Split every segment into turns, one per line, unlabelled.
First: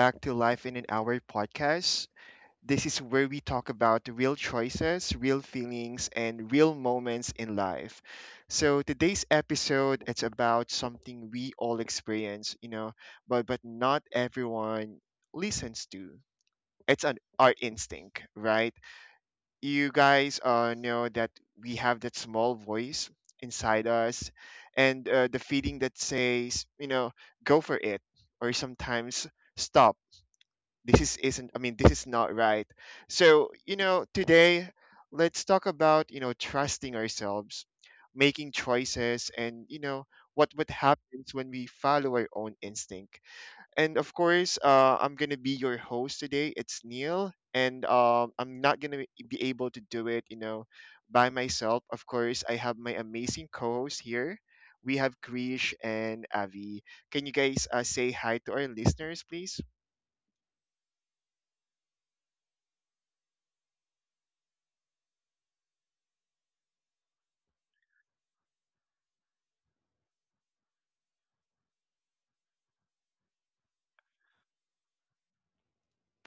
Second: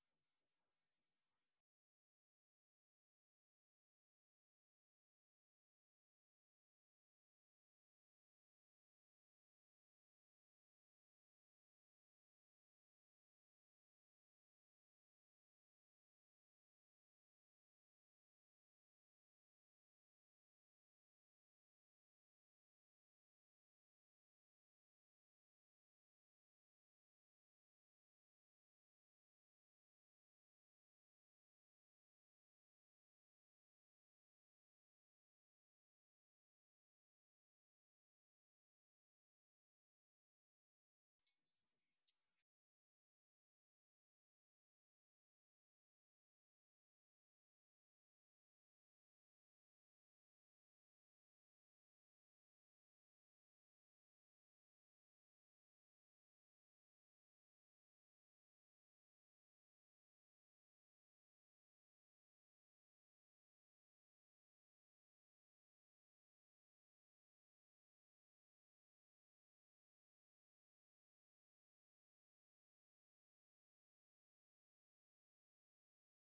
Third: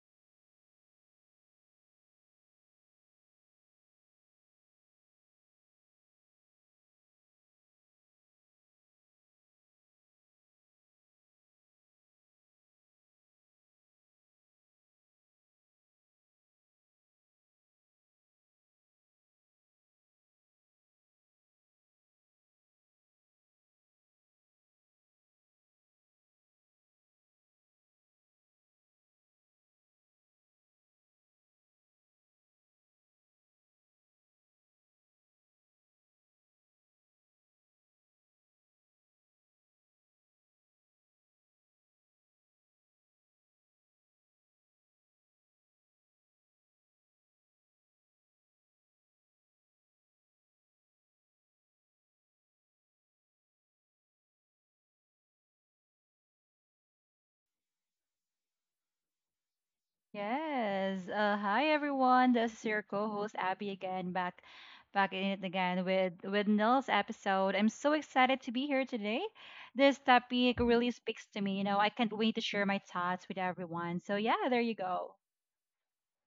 back to Life in an Hour podcast. This is where we talk about real choices, real feelings, and real moments in life. So today's episode it's about something we all experience, but not everyone listens to. It's an our instinct, right? You guys know that we have that small voice inside us, and the feeling that says, go for it, or sometimes stop. This is isn't i mean this is not right. So, today let's talk about, trusting ourselves, making choices, and, what happens when we follow our own instinct. And of course, I'm gonna be your host today. It's Neil, and I'm not gonna be able to do it, by myself. Of course, I have my amazing co-host here. We have Krish and Avi. Can you guys say hi to our listeners, please?
Yes. Hi everyone. This is your co-host Abby again, back in it again with Nils episode. I'm so excited to be here today. This topic really speaks to me. You know, I can't wait to share my thoughts with everyone. So yeah, there you go.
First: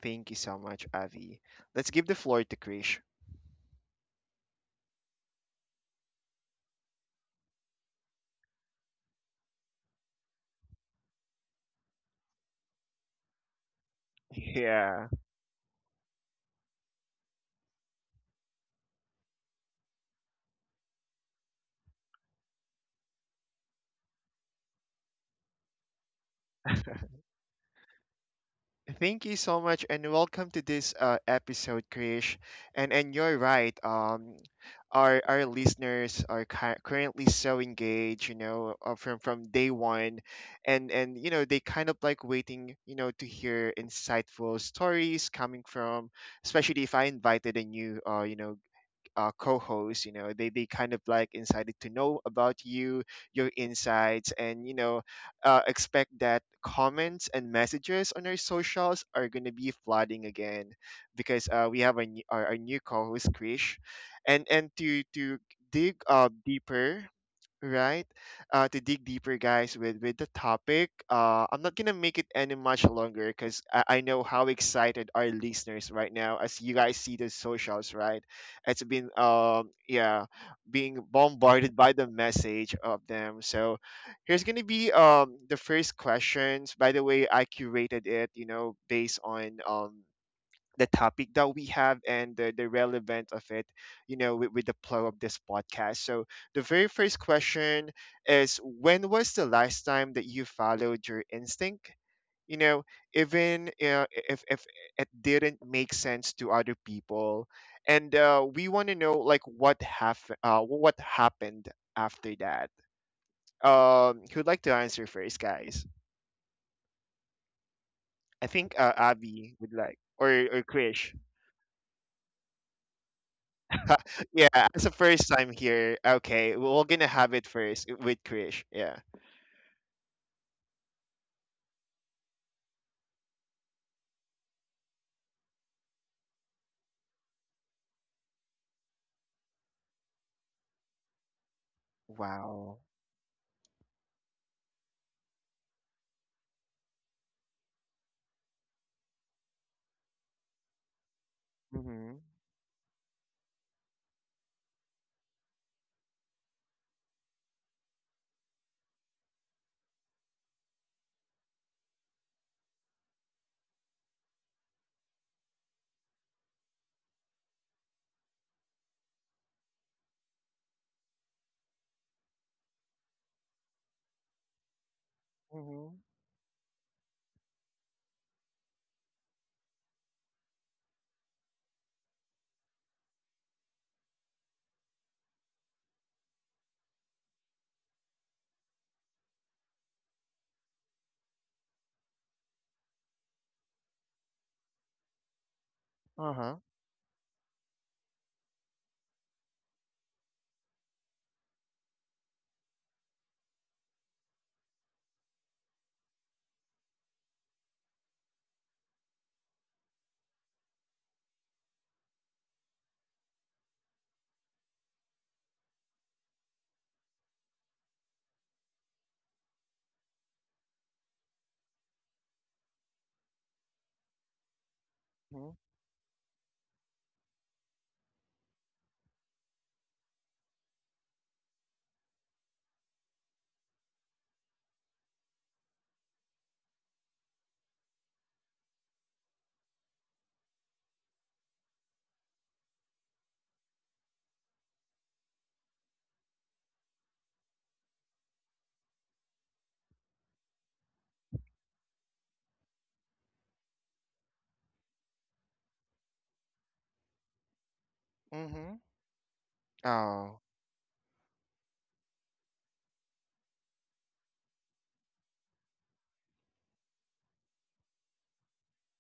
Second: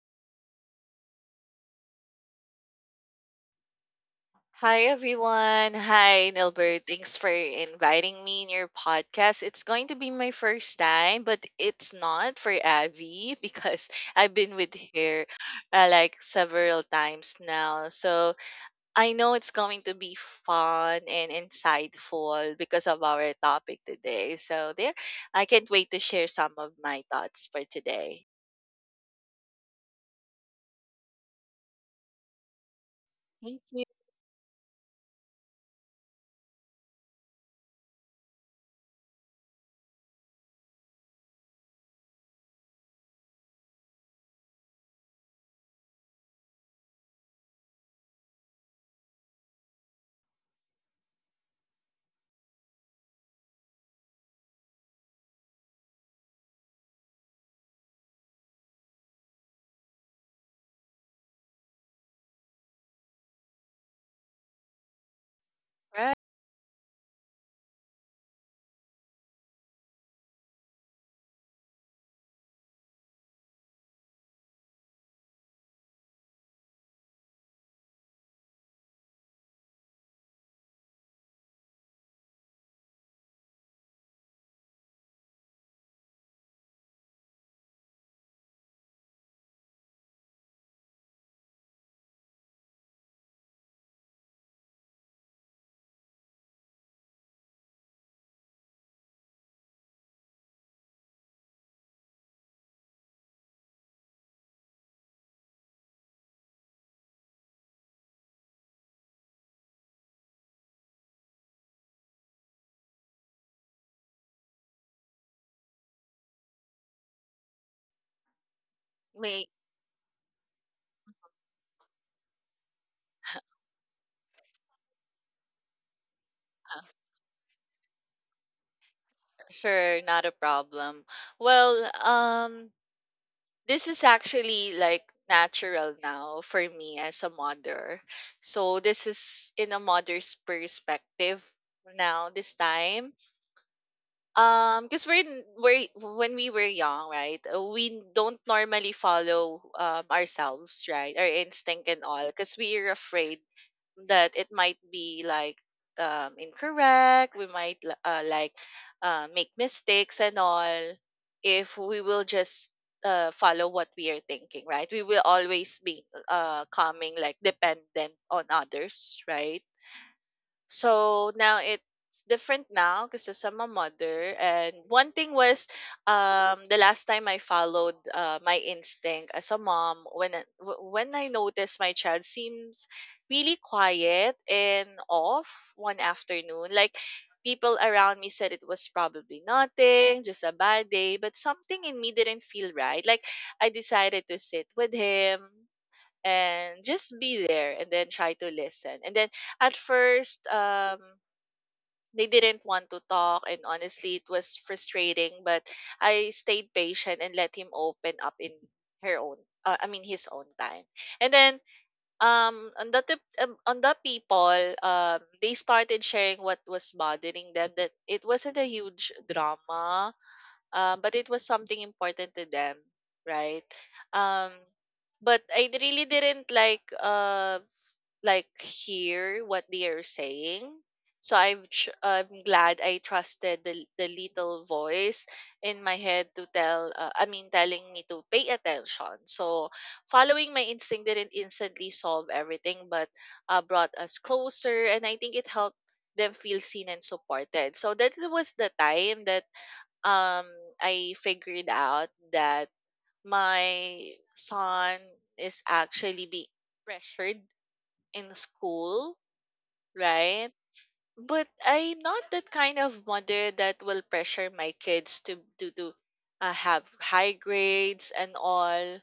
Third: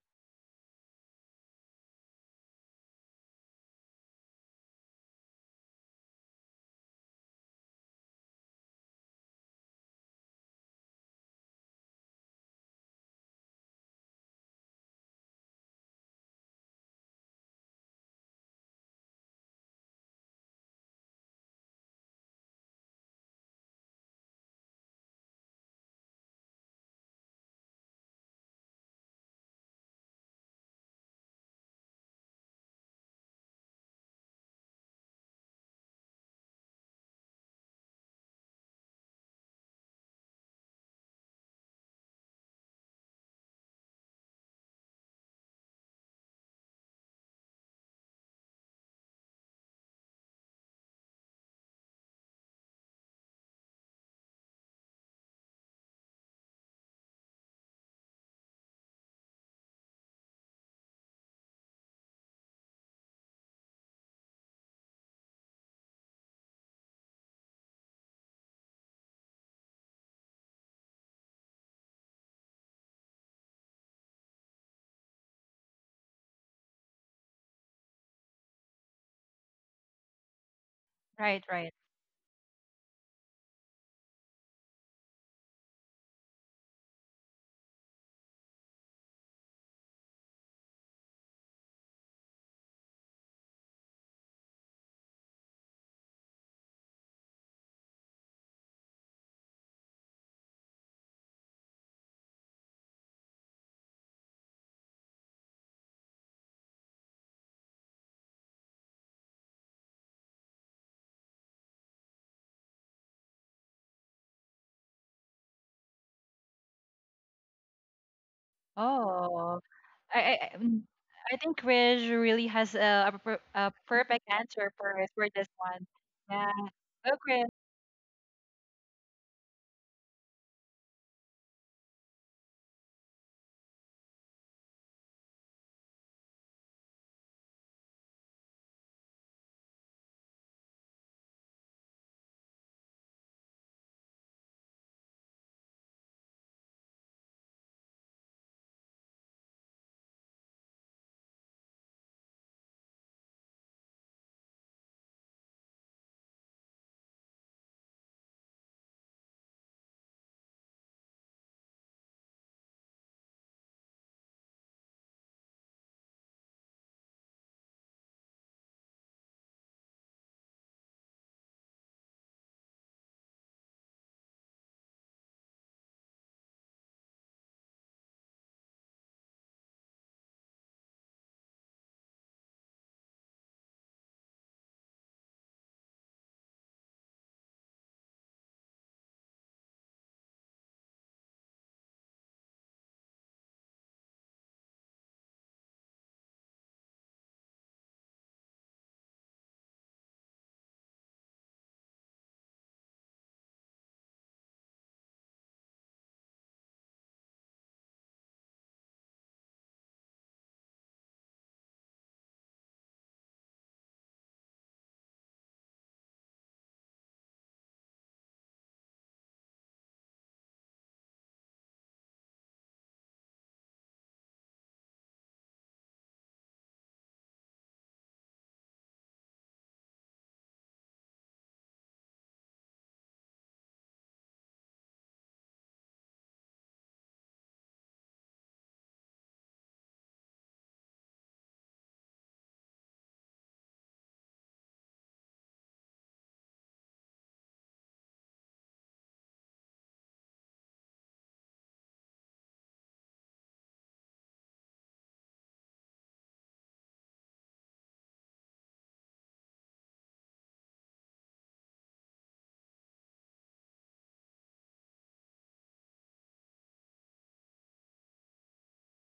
Thank you so much, Avi. Let's give the floor to Krish.
Hi everyone. Hi Nilbert. Thanks for inviting me in your podcast. It's going to be my first time, but it's not for Avi because I've been with
Yeah.
her like several times now. So I know it's going to be fun and insightful because of our topic today. So there, I can't wait to share some of my thoughts for today.
Thank you so much, and welcome to this episode, Krish. And you're
Thank
right.
you.
Our listeners are currently so engaged, you know, from day one, and you know they kind of like waiting, you know, to hear insightful stories coming from, especially if I invited a new, co-hosts. You know they kind of like incited to know about you, your insights, and expect that comments and messages on our socials are going to be flooding again because we have a new, our new co-host Krish. And to dig
Right.
deeper, right? To dig deeper, guys, with the topic. I'm not gonna make it any much longer because I know how excited our listeners right now as you guys see the socials, right? It's been yeah, being
Right, right.
bombarded by the message of them. So here's gonna be the first questions. By the way, I curated it, you know, based on the topic that we have and the relevance of it, you know, with, the flow of this podcast. So the very first question is, when was the last time that you followed your instinct? You know, even if it didn't make sense to other people. And we want to know like what happened after that. Who'd like to answer first, guys? I think
May,
Abby
Oh,
would like,
I I, I
or
mm,
Krish.
I think Krish really has a perfect answer
Yeah, as a
for
first
this
time
one.
here,
Yeah.
okay,
uh,
we're gonna
Oh,
have
Krish.
it first with Krish. Yeah.
sure, not a problem. Well, this is actually like natural now for me as a mother. So this is in a mother's perspective now this
Wow.
time. Because we're, n- we're when we were young, right? We don't normally follow ourselves, right? Our instinct and
Mm-hmm.
all because we are afraid that it might be like incorrect, we might like make mistakes and all. If we will just follow what we are thinking, right, we will always be coming like dependent on others, right? So now it's different now because I'm a mother. And one thing was,
Mm-hmm.
the last time I followed my instinct as a mom, when when I noticed my child seems really quiet and off one afternoon, like. People around me said it was probably nothing, just a bad day, but something in me didn't feel right. Like I decided to sit with him,
Uh-huh.
and just be there and then try to listen. And then at first, they didn't want to talk, and honestly, it was frustrating. But I stayed patient and let him open up in her own, I mean, his own time. And then on the people, they started sharing what was bothering them. That it wasn't a huge drama, but it was something important to them, right? Um,
Mm-hmm.
really didn't like like hear what they are saying. So I'm glad I trusted the little voice in my head to tell. Telling me to pay attention. So following my instinct didn't instantly solve everything, but brought us closer, and I think it helped them feel seen and supported. So that was the time that um I figured out that my son is actually being pressured in
Mm-hmm.
school,
Oh.
right? But I'm not that kind of mother that will pressure my kids to have high grades and all.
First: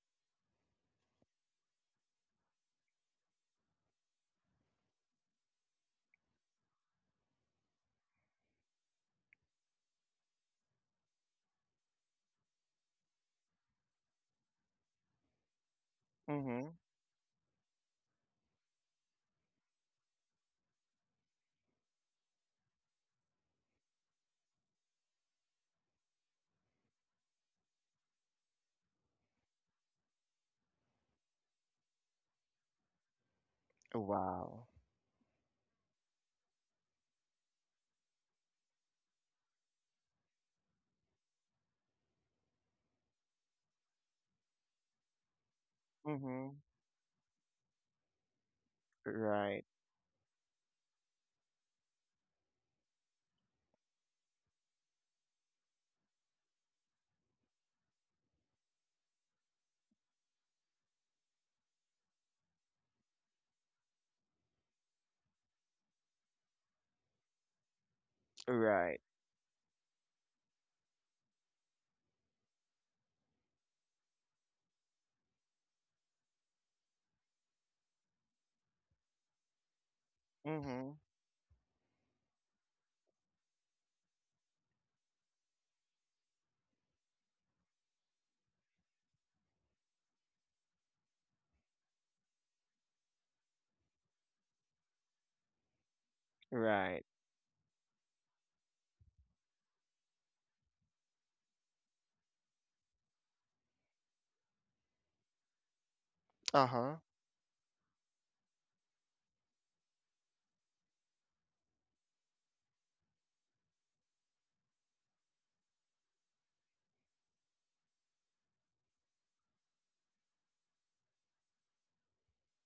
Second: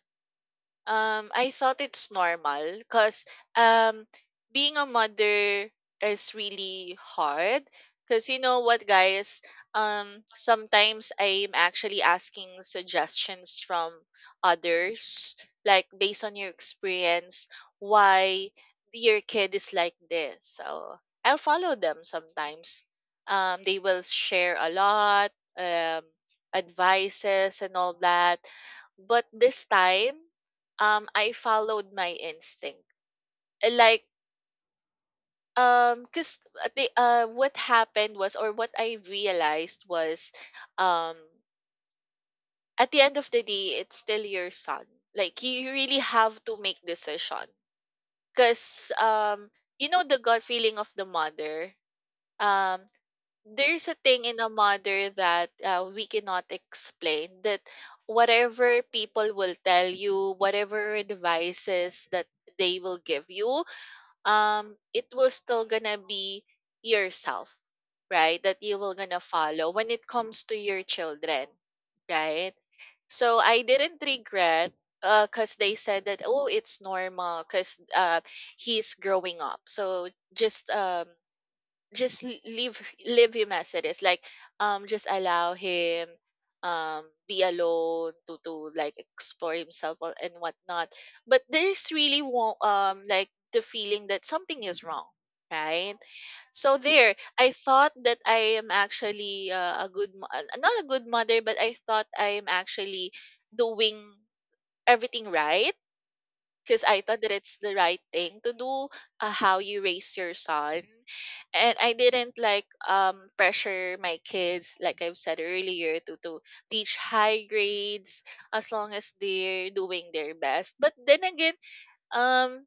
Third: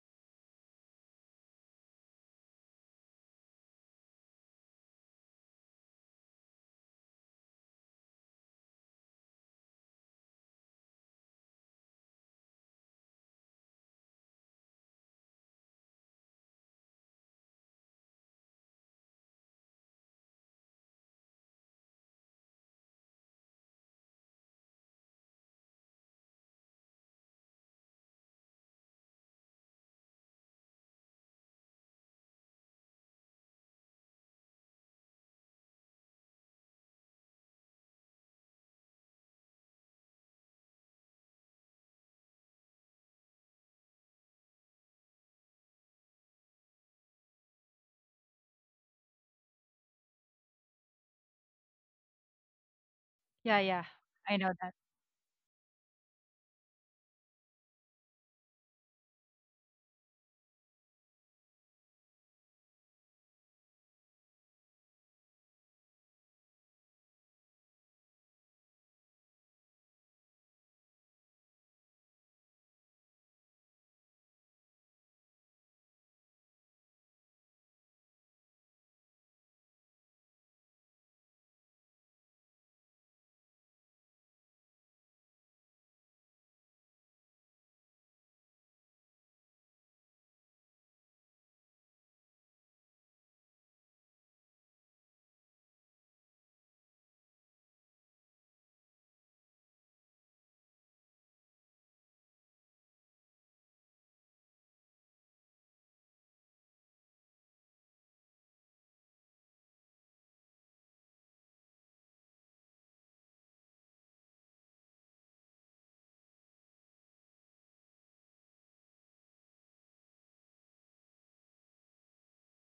I thought it's normal because, um, being a mother is really hard. Because you know what, guys? Sometimes I'm actually asking suggestions from others, like, based on your
Mm-hmm.
experience, why your kid is like this. So I'll follow them sometimes. They will share a lot, um, advices and all that. But this time, I followed my instinct. Like,
Wow.
cuz the what happened was, or what I realized was, um at the end of the day, it's still your son. Like, you really have
Mm-hmm.
to make decision, cuz,
Right.
you know, the gut feeling of the mother. Um
Yeah, yeah.
there's a thing
I
in a
know that.
mother that, we cannot explain, that whatever people will tell you, whatever advices that they will give you, it will still gonna be yourself, right, that you will
Right.
gonna follow when it comes to your children, right? So I didn't regret, because they said that, oh, it's normal because, he's growing up, so just,
Mm-hmm.
leave, leave him as it is. Like, just allow him, be alone to like explore himself, or- and whatnot. But there's really will, like the feeling that something is wrong, right? So
Right.
there I thought that I am actually, not a good mother, but I thought I am actually doing everything right, because
Uh-huh.
I thought that it's the right thing to do, how you raise your son. And I didn't like pressure my kids, like I've said earlier, to teach high grades, as long as they're doing their best. But then again, um,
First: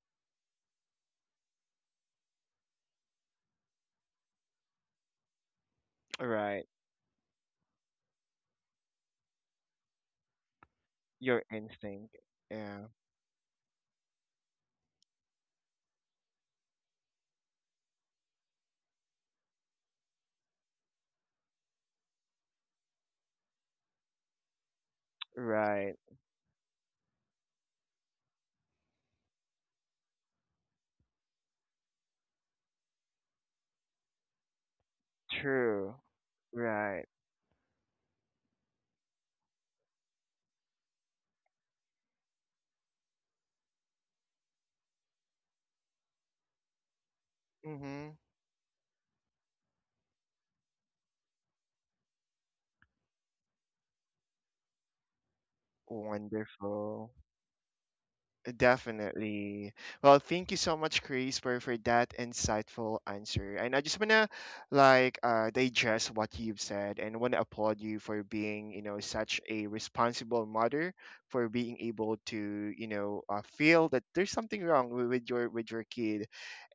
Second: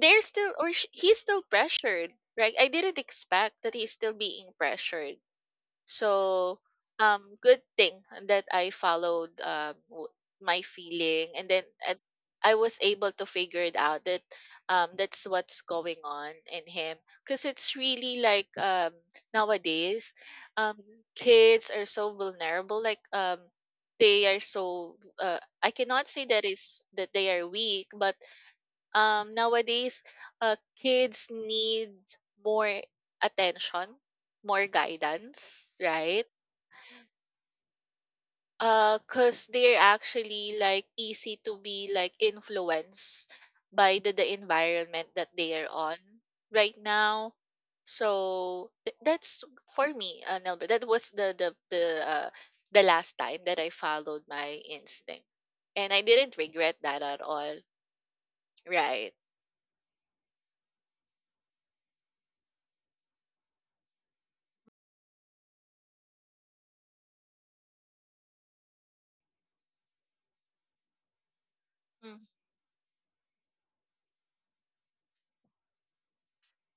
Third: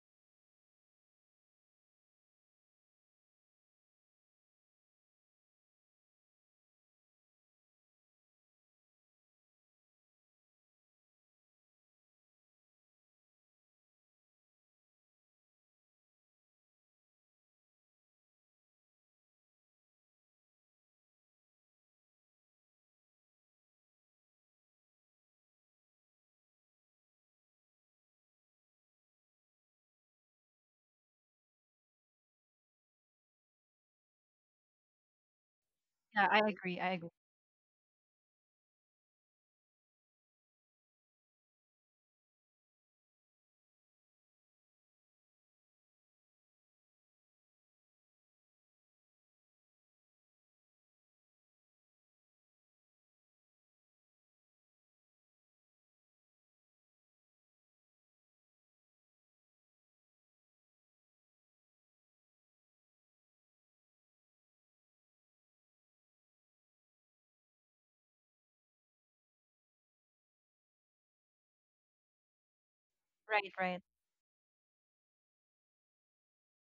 they're still, or he's still pressured, right? I didn't expect that he's still being pressured, so,
Right.
good thing that I followed, my feeling,
Your
and then, and
instinct.
I was
Yeah.
able to figure it out that, that's what's going on in him. Because it's really like, nowadays, um, kids are so vulnerable. Like, they are so. I
Right.
cannot say that is that they are weak, but, nowadays, kids need more attention, more guidance,
True.
right?
Yeah, I agree. I
Right.
agree.
Cause they're actually like easy to be like influenced by the environment that they are on right now.
Mm-hmm.
So that's for me, Nelbert. That was the last time that I followed my instinct, and I didn't regret that
Wonderful.
at all. Right.
Definitely. Well, thank you so much, Chris, for, that insightful answer. And I just wanna like digest what you've said and wanna applaud you for being, you know, such a responsible mother for being able
Mm,
to, you know,
Right, right.
feel that there's something wrong with your kid.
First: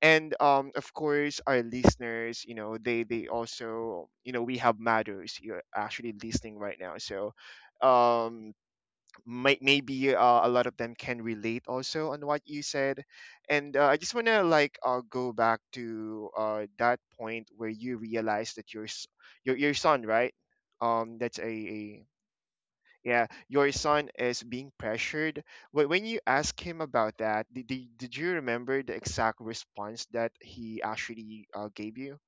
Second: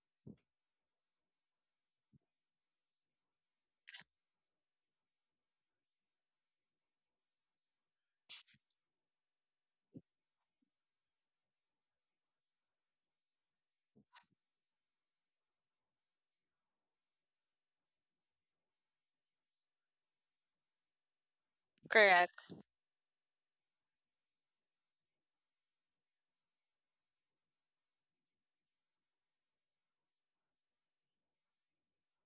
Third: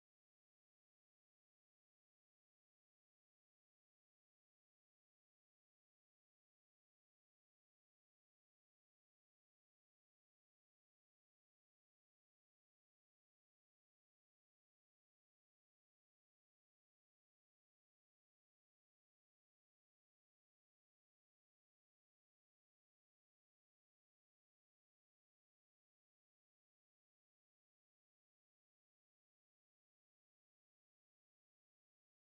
And of course, our listeners, you know, they also, you know, we have mothers you're actually listening right now. So, um may, maybe a lot of them can relate also on what you said. And I just want to like go back to that point where you realize that your your son, right? That's a
correct.
yeah, your son is being pressured. When you ask him about that, did, did you remember the exact response that he actually gave you?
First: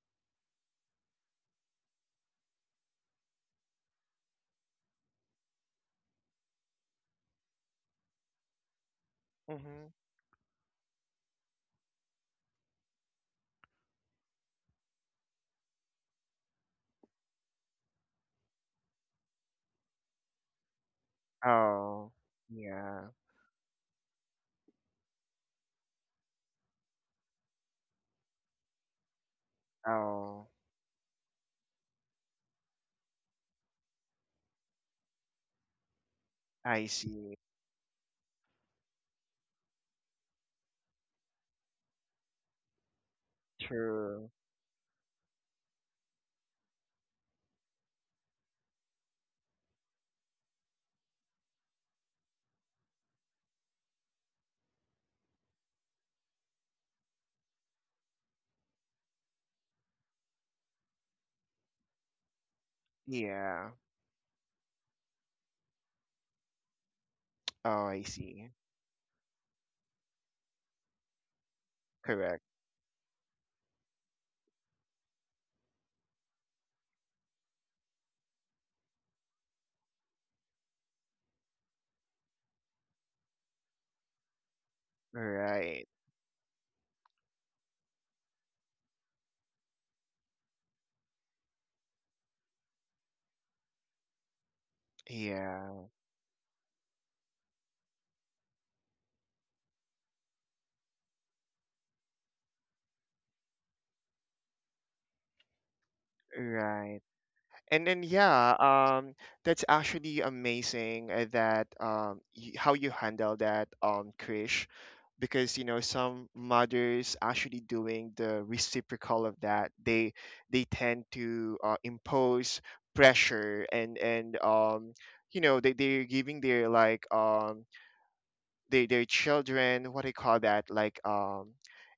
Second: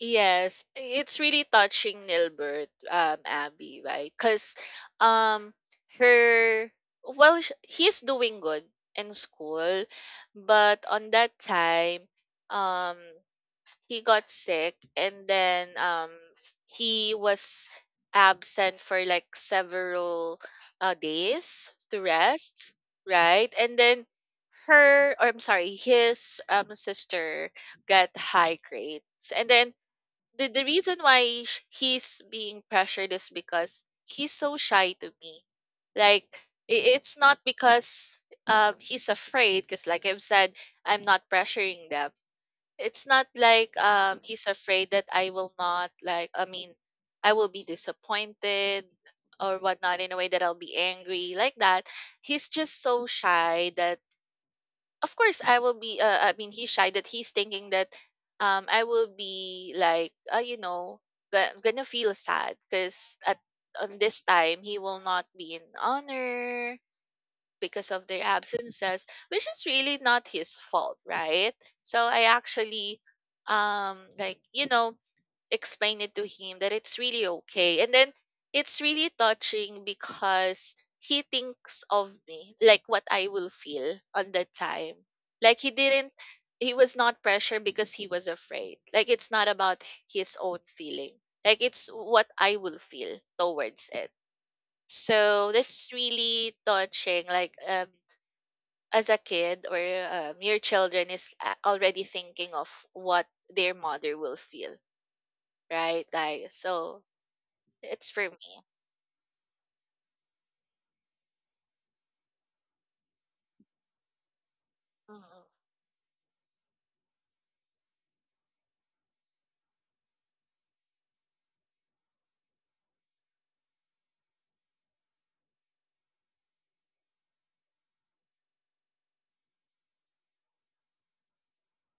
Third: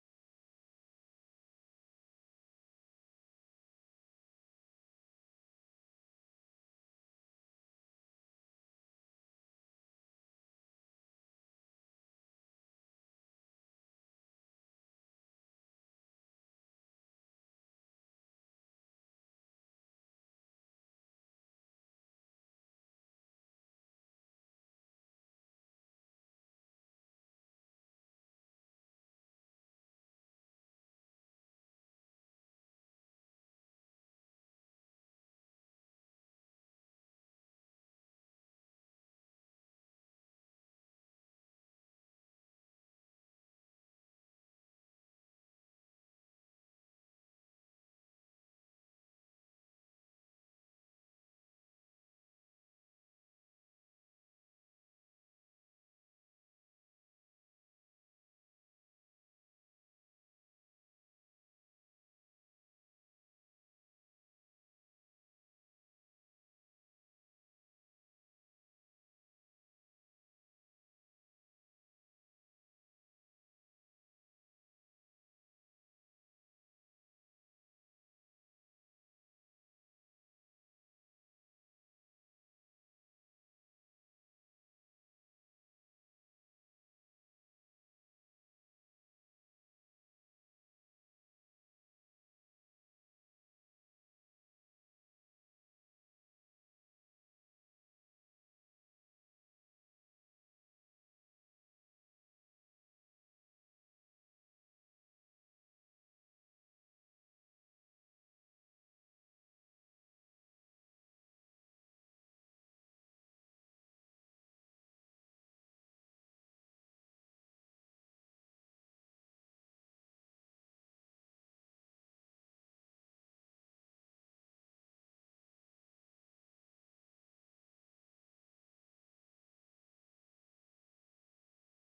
Yes, it's really touching, Nilbert, Abby, right? Because, um, her, he's doing good in school,
Mm-hmm.
but on that time, um, he got sick, and then, he was absent for like several days to
Oh.
rest,
Yeah.
right? And then her, or I'm sorry, his sister got high grades, and then
Oh,
the reason why he's being pressured is because he's so shy to me. Like,
I
it's
see.
not because he's afraid, because, like I've said, I'm not pressuring them. It's not like
True.
he's afraid that I will not, I will be disappointed or whatnot, in a way that I'll be angry, like that. He's just so shy that, of course I will be, he's shy that he's thinking that, I will be like, you know, gonna feel sad because at
Yeah.
on this time he will not be in honor
Oh,
because
I
of their
see.
absences, which is really not his fault, right? So I
Correct.
actually, like, you know, explain it to him that it's really okay. And then it's really touching because he thinks of me, like what I will feel on that time. Like he
Right.
didn't, he was not pressured because he was afraid. Like, it's not about his own feeling, like, it's what I will feel towards it. So that's
Yeah.
really touching. Like, as a kid, or, your children is already thinking of what their mother will feel, right, guys?
Right.
So
And then
it's for
yeah,
me.
that's actually amazing that how you handle that Krish, because you
Mhm.
know some mothers actually doing the reciprocal of that. They tend to impose pressure and you know they they're giving their like their children what do you call that, like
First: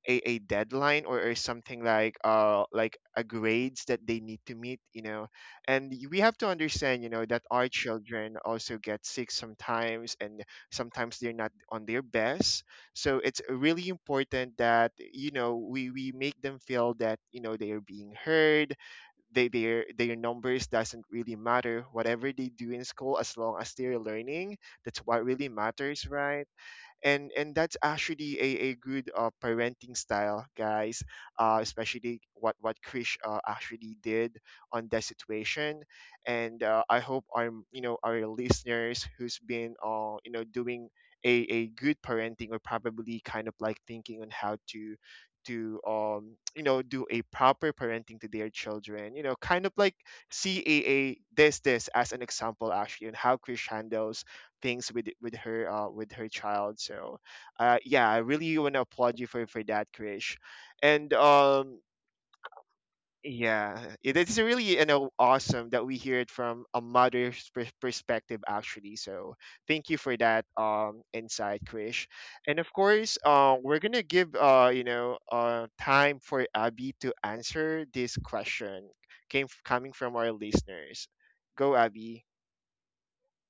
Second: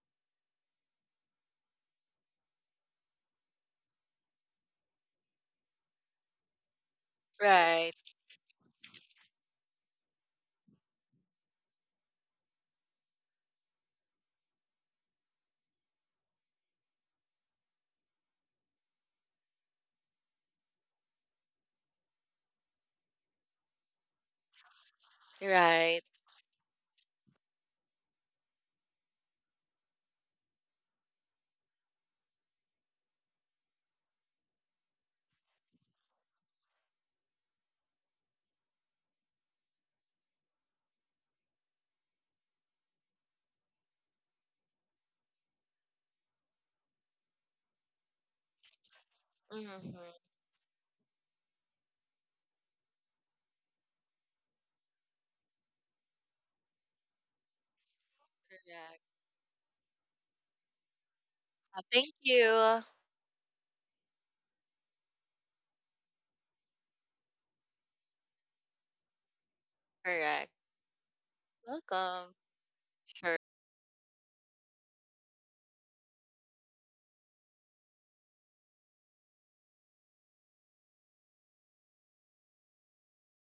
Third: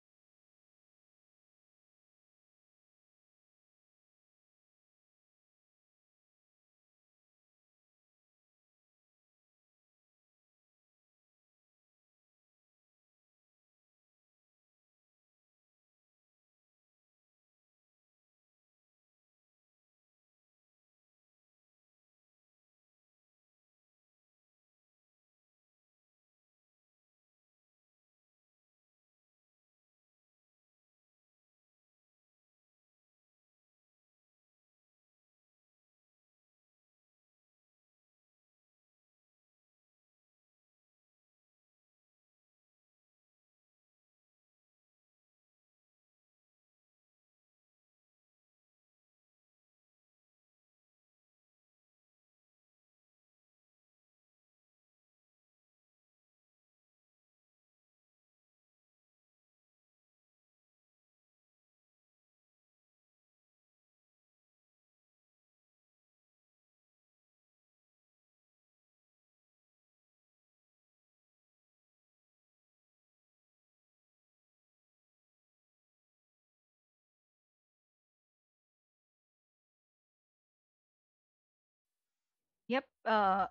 a deadline or something like a grades that they need to meet, you know. And we have to understand, you know, that our
Right.
children also get sick sometimes, and sometimes they're not on their best. So it's really important that, you know, we make them feel that, you know, they are being heard, they their numbers doesn't really matter, whatever they do in school, as long as they're learning, that's what really
Right.
matters, right? And that's actually a good parenting style, guys, especially what Krish actually did on that situation. And I hope our, you know, our listeners who's been you know doing a good parenting, or probably kind of like thinking on how to you know do a proper parenting to their children, you know, kind of
Mhm.
like see this this as an example, actually, and how Krish handles things with her with her child. So, yeah, I really want to
Correct.
applaud you for that, Krish. And
Thank you.
yeah, it is really, you know, awesome that we hear it from a mother's perspective, actually. So, thank you for that
Correct.
insight, Krish.
Welcome.
And of course,
Sure.
we're gonna give you know time for Abby to answer this question, came coming from our listeners. Go, Abby.
Yep.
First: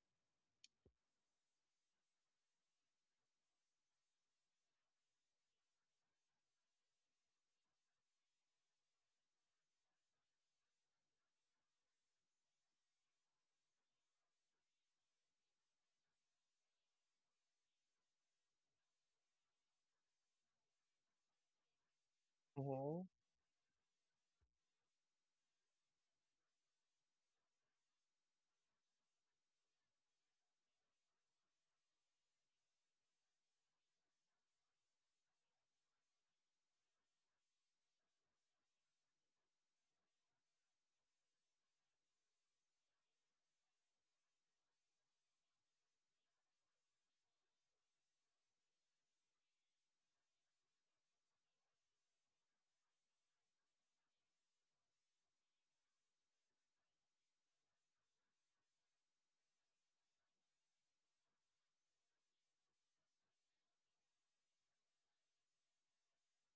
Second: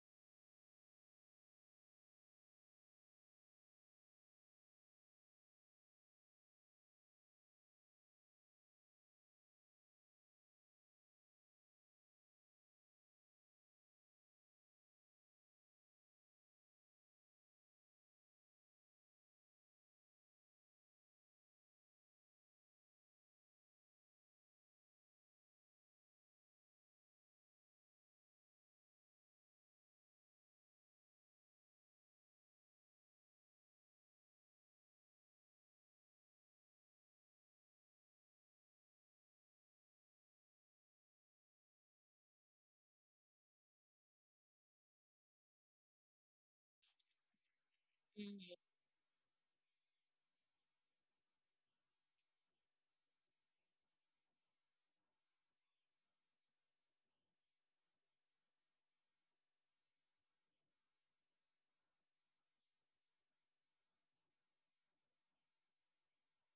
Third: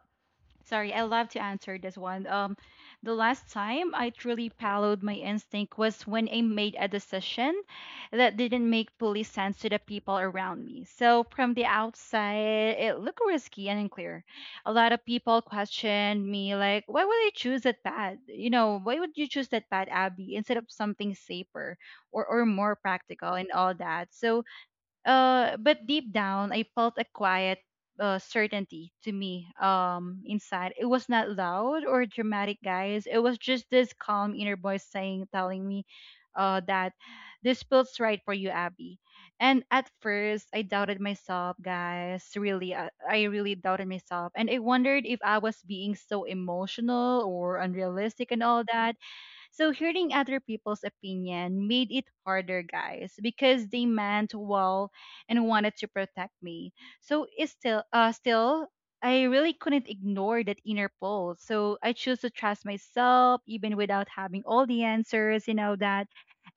Sorry, I love to answer this one. The last time I truly followed my instinct was when I made a decision that didn't make fully sense to the people around me. So from the outside, it looked risky and unclear. A lot of people questioned me, like, "Why would I choose that path? You know, why would you choose that path, Abby, instead of something safer or more
Hmm.
practical and all that?" So but deep down, I felt a quiet certainty to me inside. It was not loud or dramatic, guys. It was just this calm inner voice saying, telling me that this feels right for you, Abby. And at first, I doubted myself, guys. Really, I really doubted myself. And I wondered if I was being so emotional or unrealistic and
Mhm.
all that, so hearing other people's opinion made it harder, guys, because they meant well and wanted to protect me. So it's still I really couldn't ignore that inner pulse. So I chose to trust myself even without having all the answers, you know that.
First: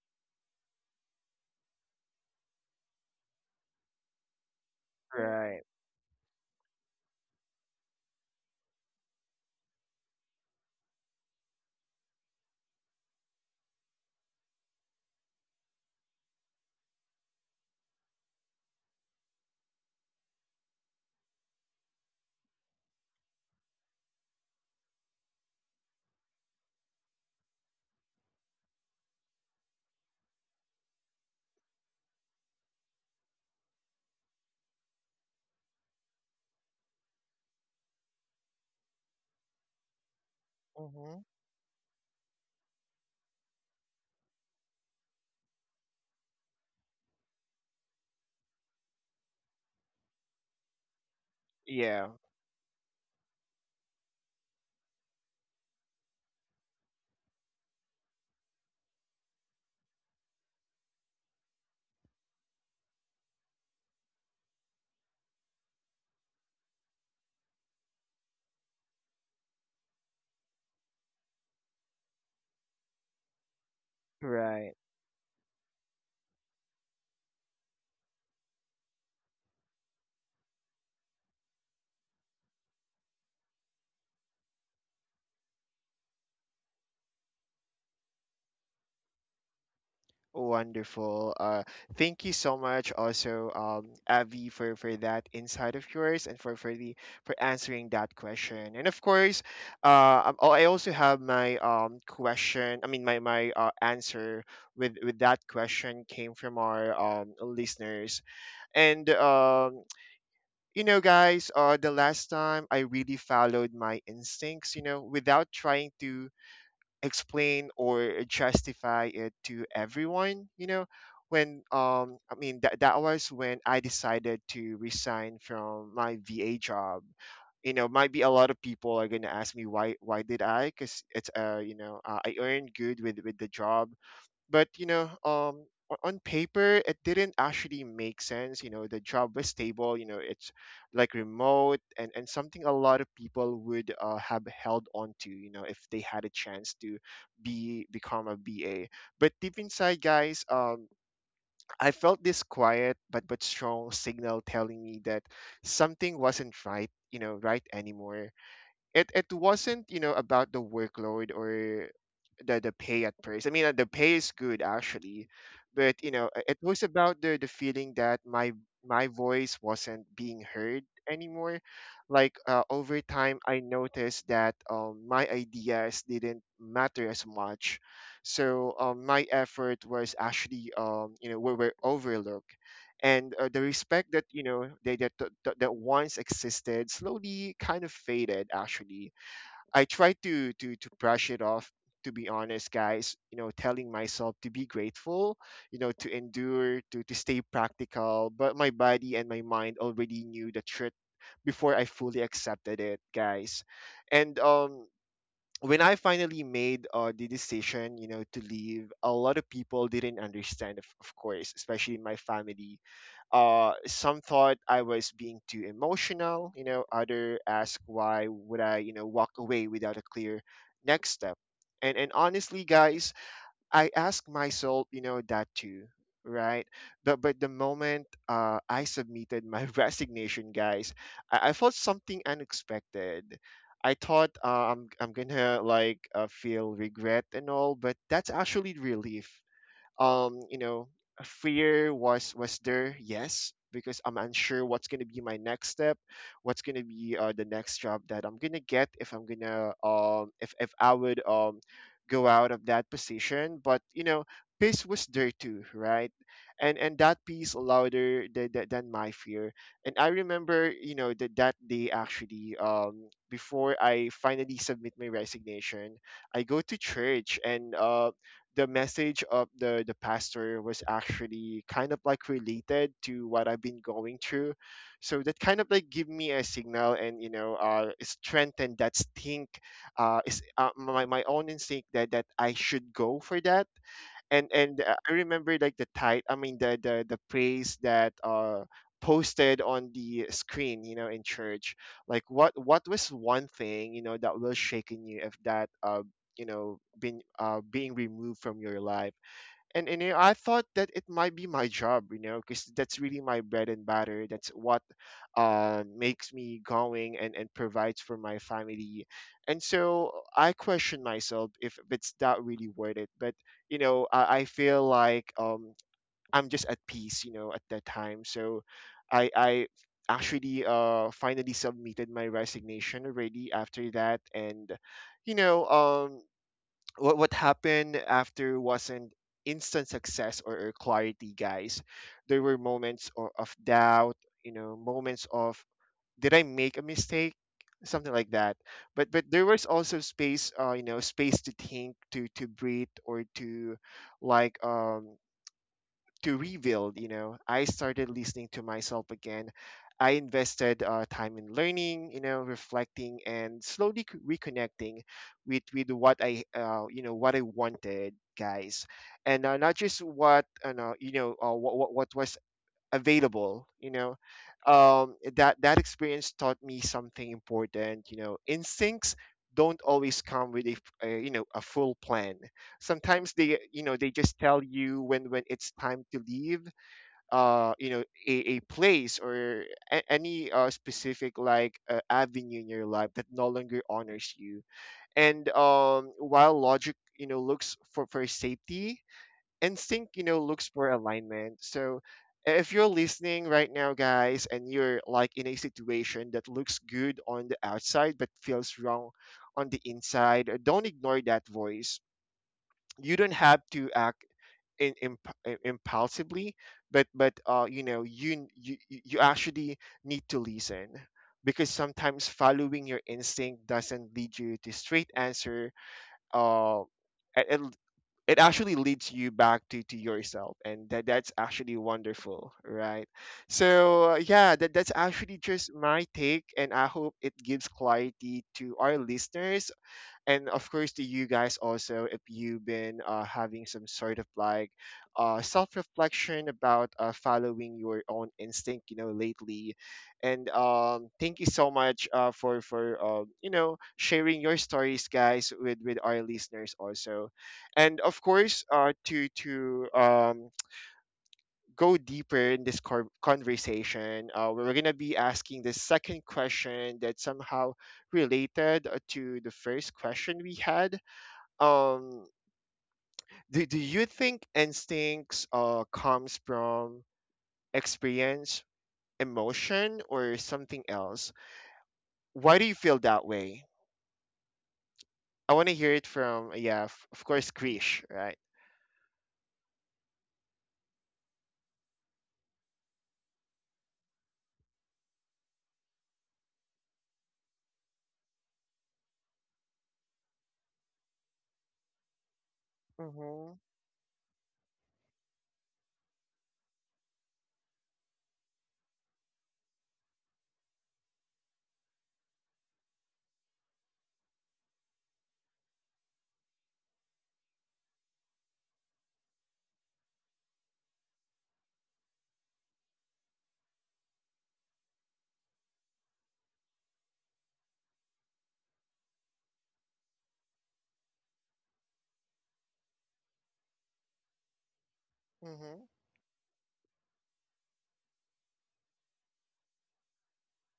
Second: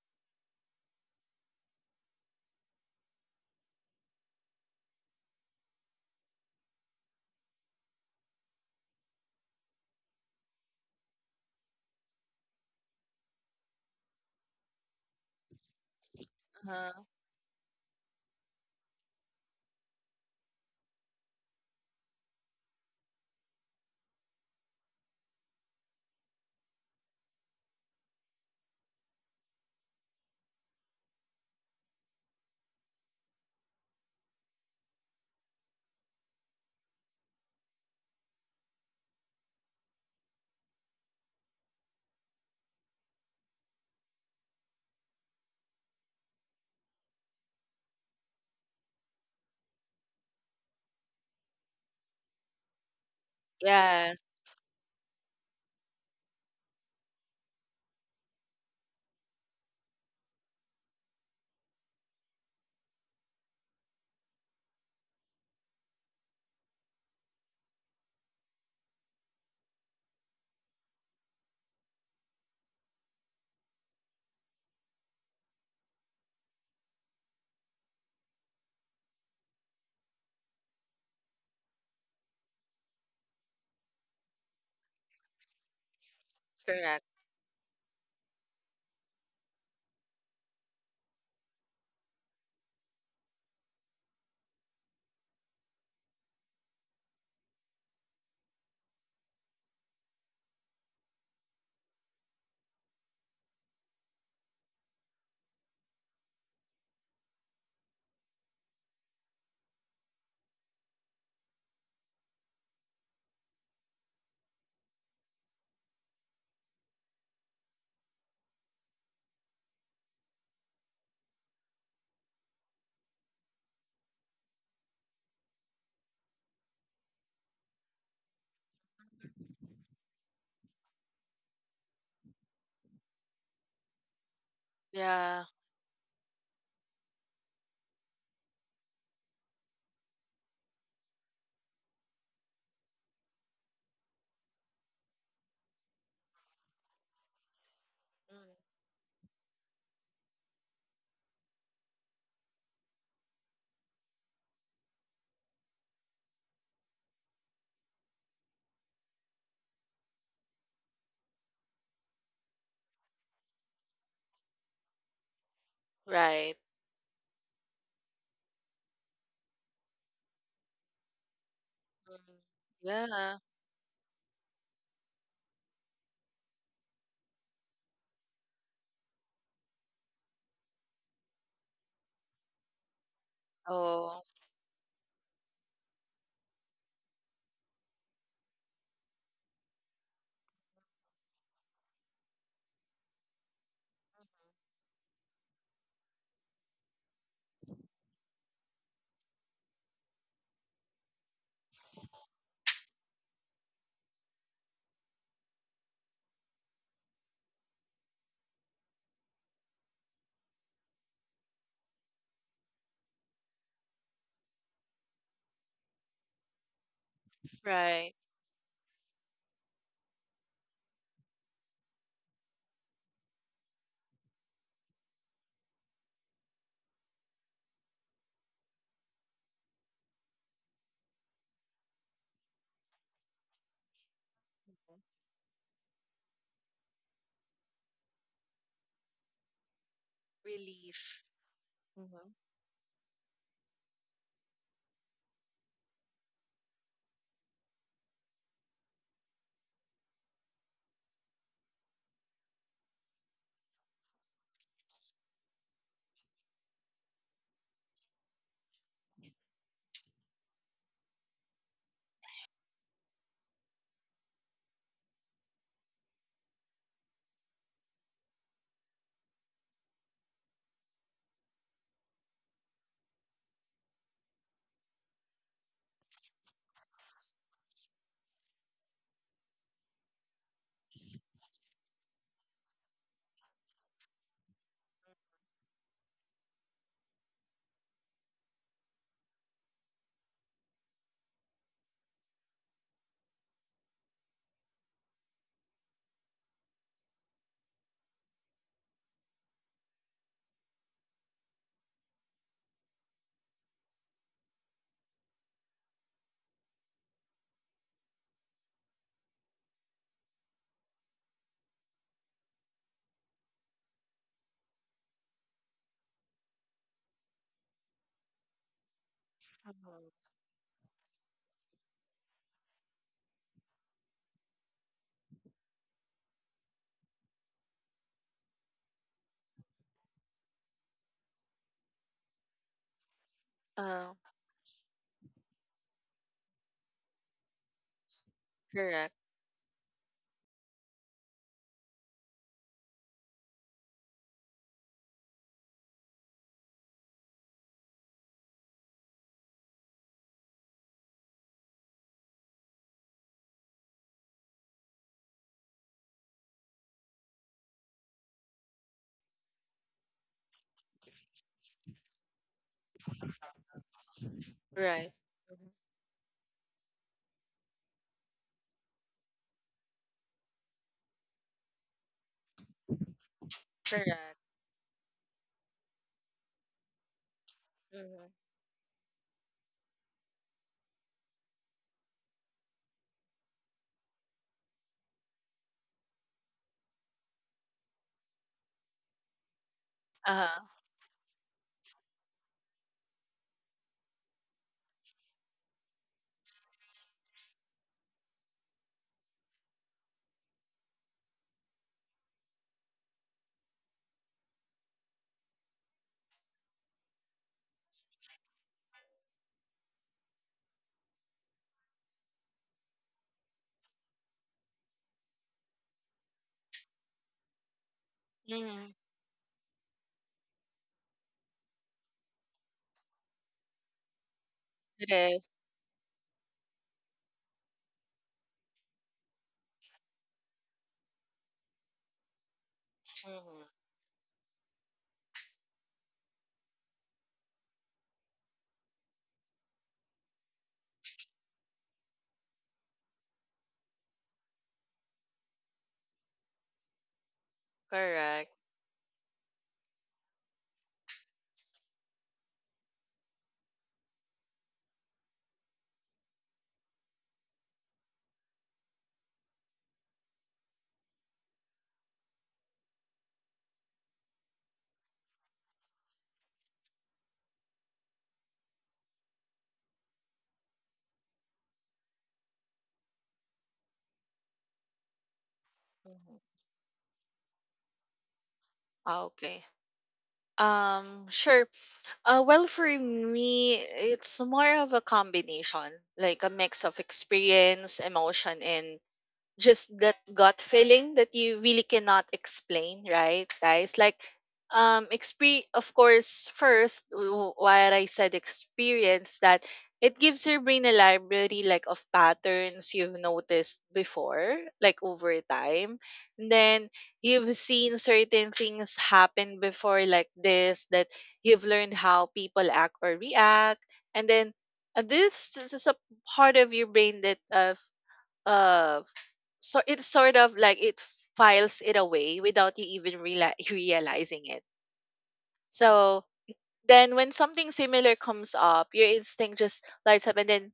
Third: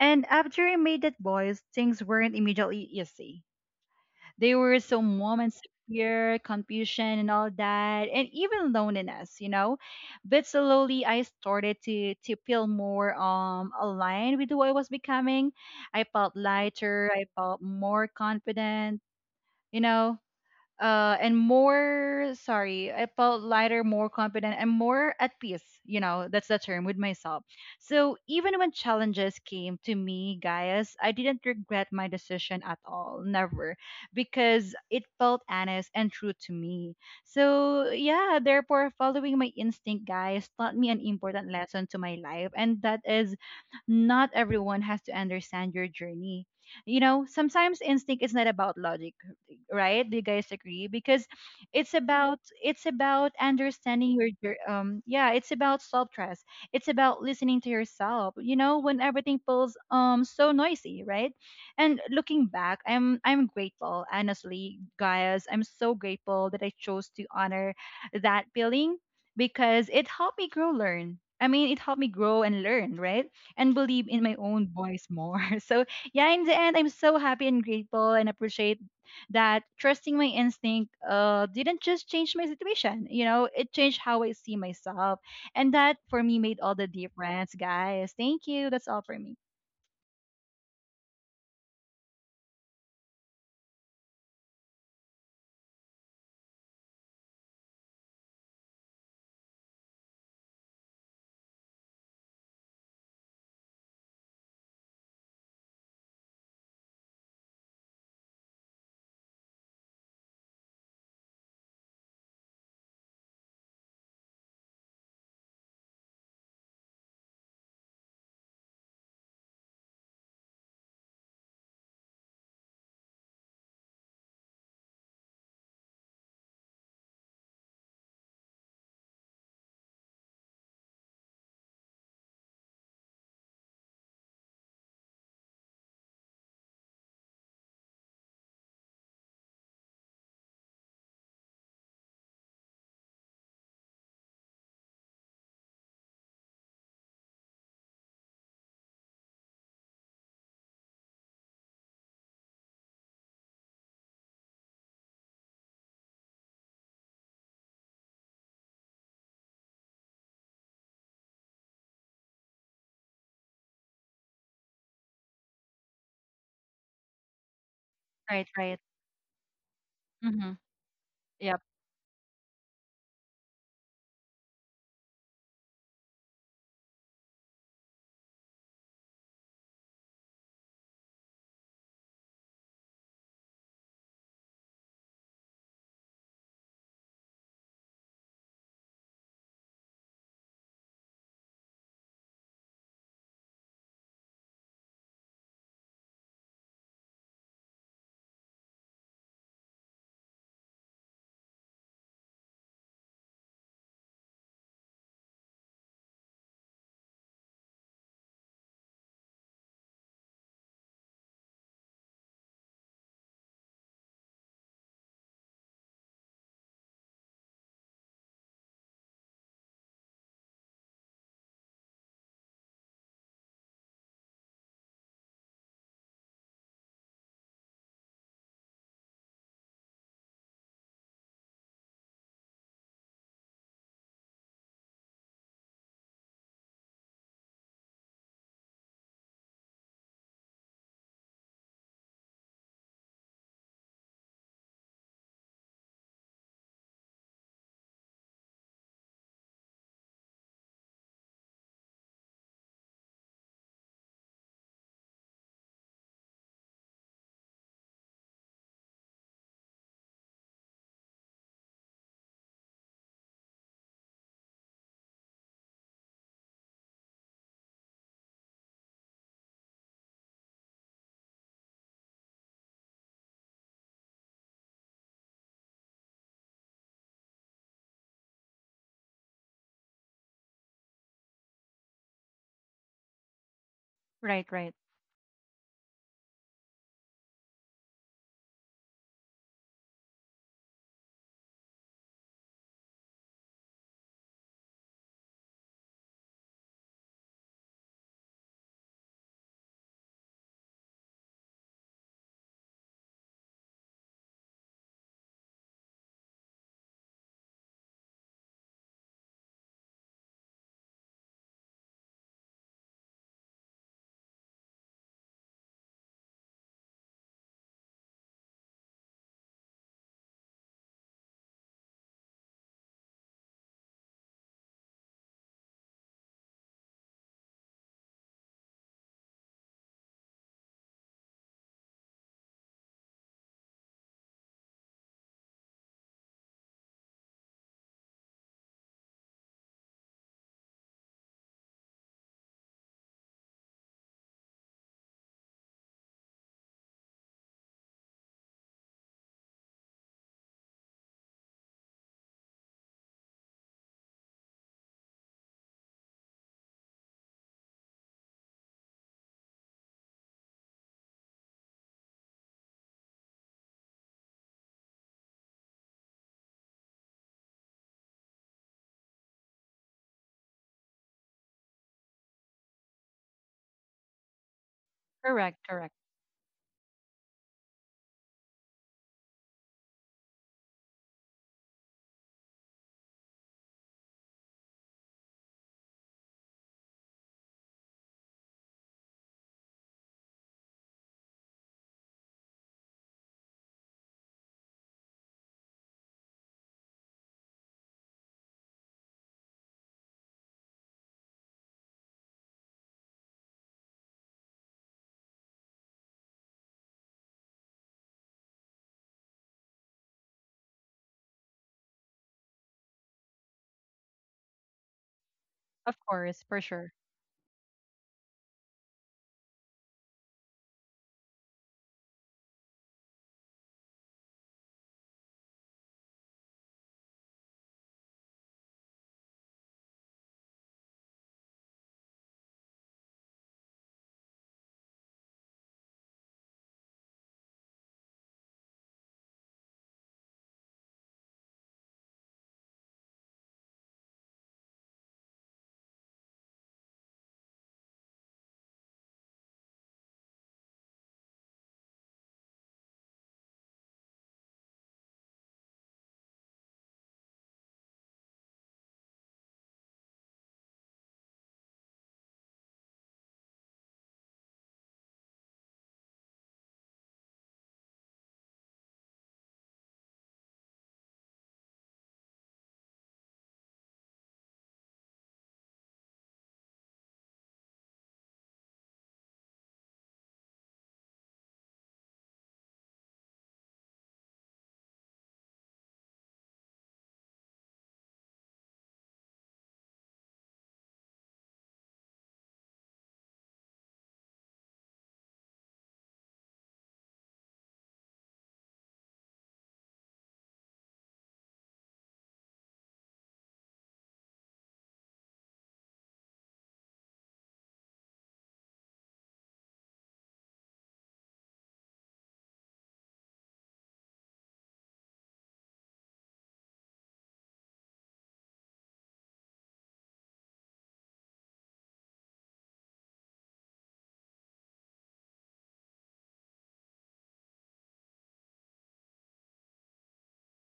And after I made that voice, things weren't immediately easy, there were some moments of
Right.
fear, confusion, and all that, and even loneliness, you know. But slowly, I started to feel more aligned with who I was becoming. I felt
Uh-huh.
lighter. I felt more confident. You know, and more sorry I felt lighter, more confident, and more at peace, you know, that's the term, with myself. So even when challenges came to me, guys, I didn't regret my decision at all, never, because it felt honest and true to me. So yeah, therefore following my instinct, guys, taught me an
Hmm.
important lesson to my life, and that is, not everyone has to understand your journey. You know, sometimes instinct is not about logic, right? Do you guys agree? Because
Yeah.
it's about understanding
Yes.
your yeah, it's about self trust. It's about listening to yourself. You know, when everything feels so noisy, right? And looking back, I'm grateful, honestly, guys. I'm so grateful that I chose to honor that feeling because it helped me grow, learn. I mean, it helped me grow and learn, right? And believe in my own
Right.
voice more. So yeah, in the end, I'm so happy and grateful and appreciate that trusting my instinct didn't just change my situation, you know, it changed how I see myself. And that for me made all the
Correct.
difference, guys. Thank you. That's all for me.
Wonderful. Thank you so much also, Avi, for, that insight of yours and for the for answering that question. And of course, oh, I also have my question. I mean, my answer with that question came from our listeners. And you know, guys, the last time I really followed my instincts, you know, without trying to explain or justify it to everyone, you know, when I mean that was when I decided to resign from my VA job. You know, might be a lot of people are going to ask me why, did I, because it's, I earned good with the job. But you know,
Yeah.
on paper it didn't actually make sense. You know, the job was stable, you know, it's like remote and something a lot of people would have held on to, you know, if they had a chance to be become a
Mhm.
ba but deep inside, guys, I felt this quiet but strong signal telling me that something wasn't right, you know, right anymore. It wasn't, you know, about the workload or the pay at first. I mean, the pay is good actually, but you know,
Right.
it was about the feeling that
Right,
my
right.
my voice wasn't being
Mm-hmm.
heard anymore.
Yep.
Like
Mhm.
over time,
Yeah.
I noticed that my ideas didn't matter as much, so my effort was actually were overlooked. And the respect
Oh.
that you know they, that once existed slowly kind of faded, actually. I try to brush it off, to be honest, guys, you know, telling myself to be grateful, you know, to endure, to stay practical, but my body and my mind already knew the truth before I fully accepted it, guys. And when I finally made the decision, you know, to leave, a lot of people didn't understand, of course, especially in my family. Some thought I was being too emotional, you know, other asked
Right.
why would I, you know, walk away without a clear next step. And honestly, guys, I ask myself, you know, that too, right? But the moment I submitted my resignation, guys, I felt something unexpected. I thought I'm
Mhm.
I'm gonna like feel regret and all, but that's actually relief. um you know
Relief.
Fear was
Mhm.
was there, yes, because I'm unsure what's going to be my next step, what's going to be the next job that I'm going to get, if I'm going to if I would go out of that position. But you know, peace was there too, right? And that peace louder than, than my fear. And I remember, you know, that day actually, before I finally submit my resignation, I go to church. And the message of the pastor was actually kind of like related to what I've been going through, so that kind of like give me a signal, and you know, strengthen that stink, is my my own instinct that I should go for that.
Right, right.
And I remember like the tight, I mean the praise that posted on the screen, you know, in church. Like what was one thing, you know, that will shaken you if that you know been being removed from your life. And you know, I thought that it might be my job, you know, because that's really my bread and butter. That's what makes me going and provides for my family. And so I question myself if it's that really worth it. But you know, I feel like I'm just at peace, you know, at that time. So I
Mhm.
actually finally submitted my resignation already after that. And you know um what happened after wasn't instant success or clarity, guys. There were moments of
Uh,
doubt, you know, moments of, did I make a mistake, something like that. but
Correct.
but there was also space, space to think, to breathe, or to like, to rebuild. You know, I started listening to myself again. I invested time in learning, you know, reflecting, and slowly reconnecting with what I you know, what I wanted, guys. And not just what no, you know what was available, you know.
Right.
That
Mhm.
that experience taught me something important, you know. Instincts don't always come with a, a, you know, a full plan. Sometimes they, you know, they
Correct.
just tell you when
Correct,
it's
correct.
time to leave
Mhm.
a place, or any specific like avenue in your life that no longer honors you. And while logic, you know, looks for safety, instinct, you know, looks
Uh-huh.
for alignment. So if you're listening right now, guys, and you're like in a situation that looks good on the outside but feels wrong on the inside, don't ignore that voice. You don't have to act impulsively, but you know you, you actually need to listen. Because sometimes following your instinct doesn't lead you to straight answer.
Of course, for
uh
sure.
it it actually
Mm,
leads you back to yourself, and that's actually wonderful, right? So yeah, that's
it
actually
is.
just my take, and I hope it gives clarity to our listeners, and of course to you guys also, if you've been having
Mhm.
some sort of like self-reflection about following your own instinct, you know, lately. And thank you so much for you know, sharing your stories, guys, with our listeners also. And of
Correct.
course, to go deeper in this conversation, we're going to be asking the second question that somehow related to the first question we had. um do you think instincts comes from experience, emotion, or something else? Why do you feel that way? I want to hear it
Mhm.
from, yeah, of course, Krish, right?
Ah, okay. Sure. Well, for me, it's more of a combination, like a mix of experience, emotion, and just that gut feeling that you really cannot explain,
Mm-hmm,
right, guys? Like, exp. Of course, first, what I said, experience, that it gives your brain a library like of patterns you've noticed before, like over time. And then, you've seen certain things happen before, like this, that you've learned how people act or react. And then, this is a part of your brain that, uh so it's sort of like it files it away without you even realizing it.
mm-hmm.
So then when something similar comes up, your instinct just lights up, and then,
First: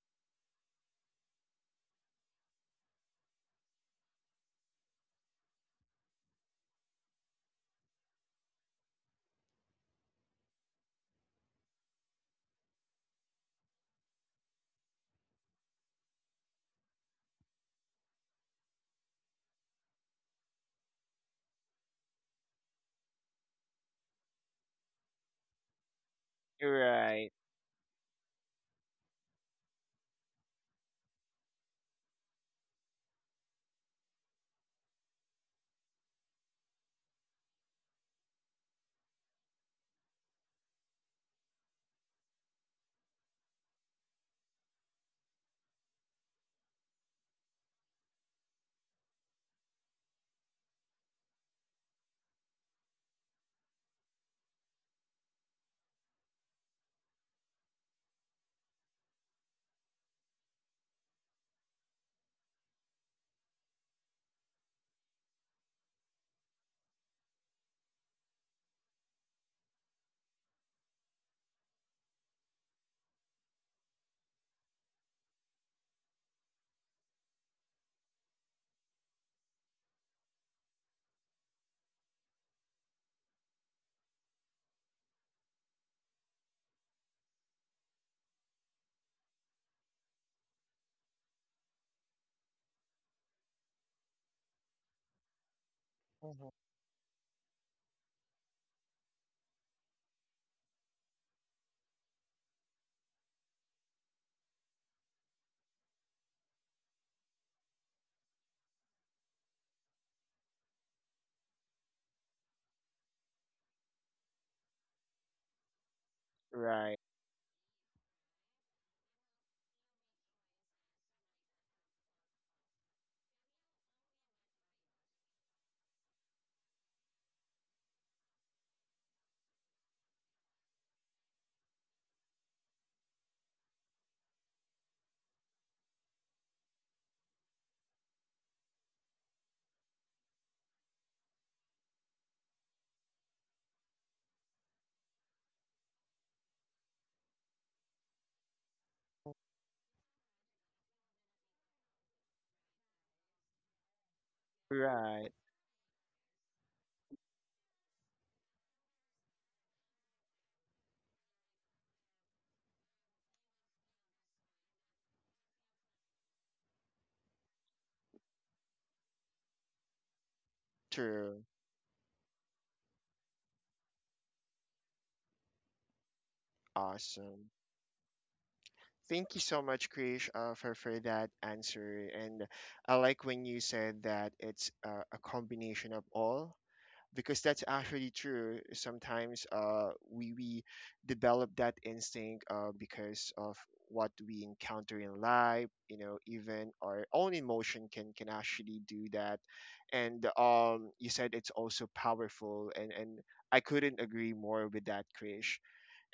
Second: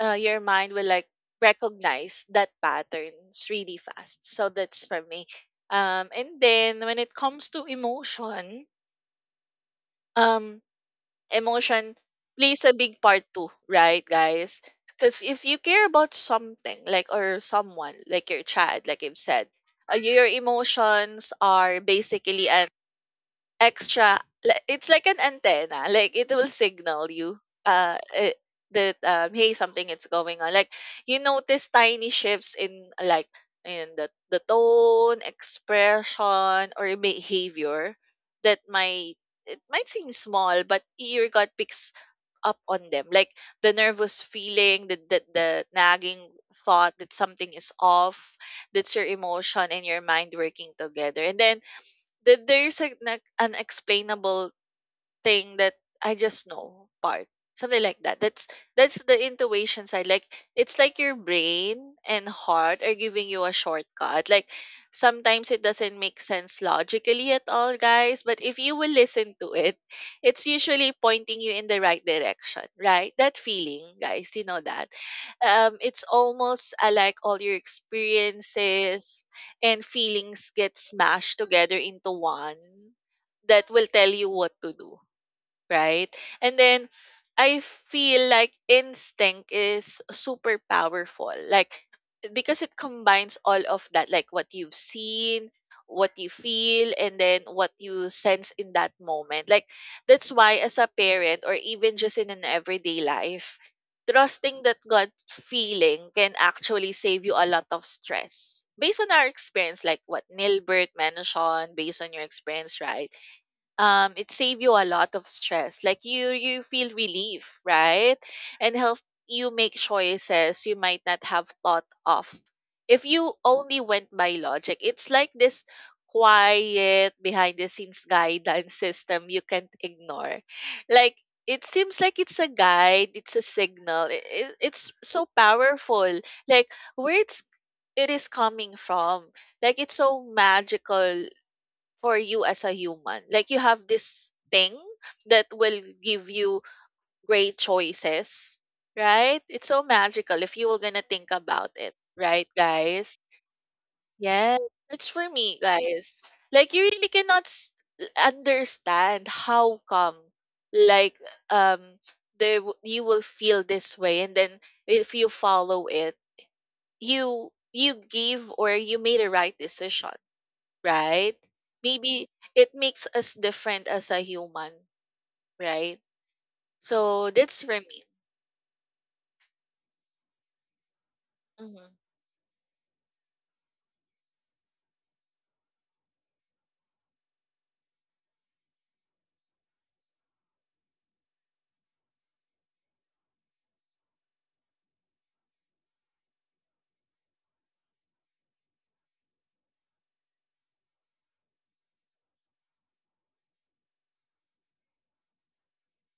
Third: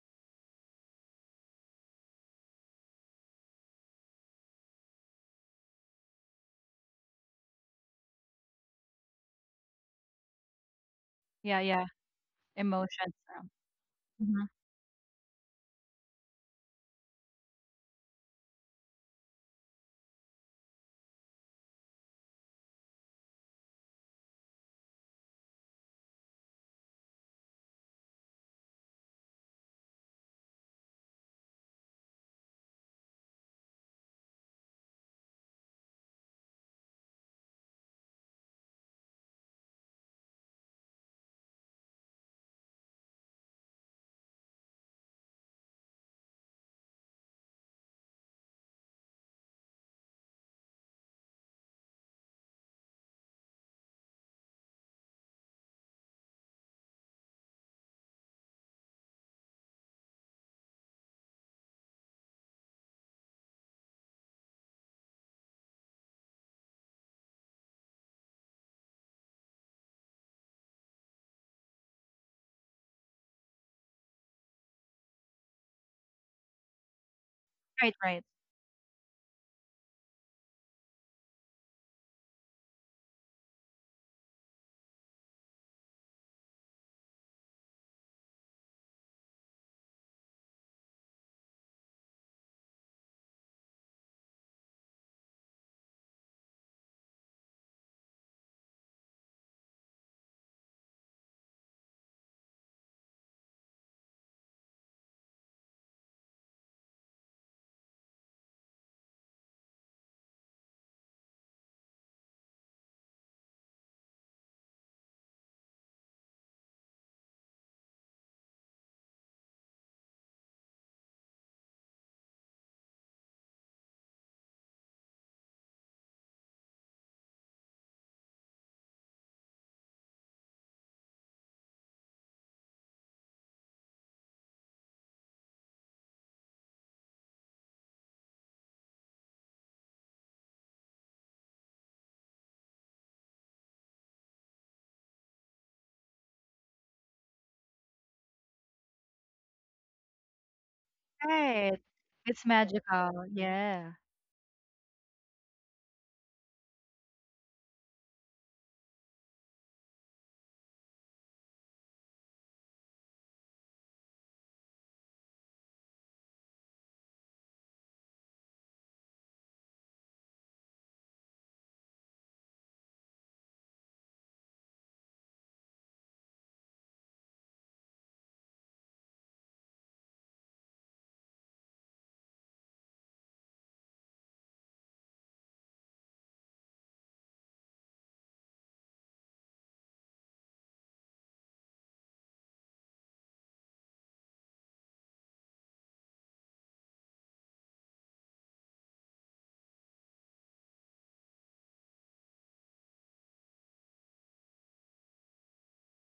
your mind will like recognize that patterns really fast. So that's for me. And then when it comes to emotion, um,
Yeah, yeah.
emotion plays a big
Emotions.
part too, right,
Mm-hmm.
guys? Because if you care about something, like, or someone, like your child, like I've said, your emotions are basically an extra, it's like an antenna, like it will signal
Right.
you, uh eh, that, hey, something is going on. Like, you notice tiny shifts in, like, in the tone, expression, or behavior, that might, it might seem small, but your gut picks up on them. Like the nervous feeling, the nagging thought that something is off. That's your emotion and your mind working together. And then, that there's a, like an unexplainable thing that, I just know part. Something like that. That's the intuition side. Like, it's like your brain and heart are giving you a shortcut. Like, sometimes it doesn't make sense logically at all, guys. But if you will listen to it, it's usually pointing you in the right direction, right? That feeling, guys, you know that. It's almost, like all your
Right, right.
experiences and feelings get smashed together into one that will tell you what to do, right? And then, I feel like instinct is super powerful. Like, because it combines all of that, like what you've seen, what you
Hmm.
feel, and then what you sense in that moment. Like, that's why as a parent, or even just in an everyday life, trusting that gut feeling can actually save you a lot of stress. Based on our experience, like what Nilbert mentioned, based on your experience, right? It save you a lot of stress. Like you feel
Right.
relief, right, and help you make choices you might not have thought of if you only went by logic. It's like this quiet behind the scenes guidance system you can't ignore. Like it seems like it's a guide, it's a signal, it's so powerful. Like where it is coming from. Like it's so magical for you as a human. Like you have this thing that will give you great choices, right? It's so magical if you were gonna think about
Right.
it,
It's
right, guys?
magical. Yeah.
Yeah, it's for
Right.
me, guys. Like you really cannot understand how come, like um, you will feel this way, and then if you follow it, you give or you made a right decision, right?
True.
Maybe it makes us different as a human, right? So
Awesome.
that's for me.
Thank you so much, Krish, for that
Hmm.
answer. And I like when you said that it's a combination of all, because that's actually true. Sometimes we develop that instinct because of what we encounter in life, you know, even our own emotion can actually do that. And you said it's also powerful, and I couldn't agree more with that, Krish.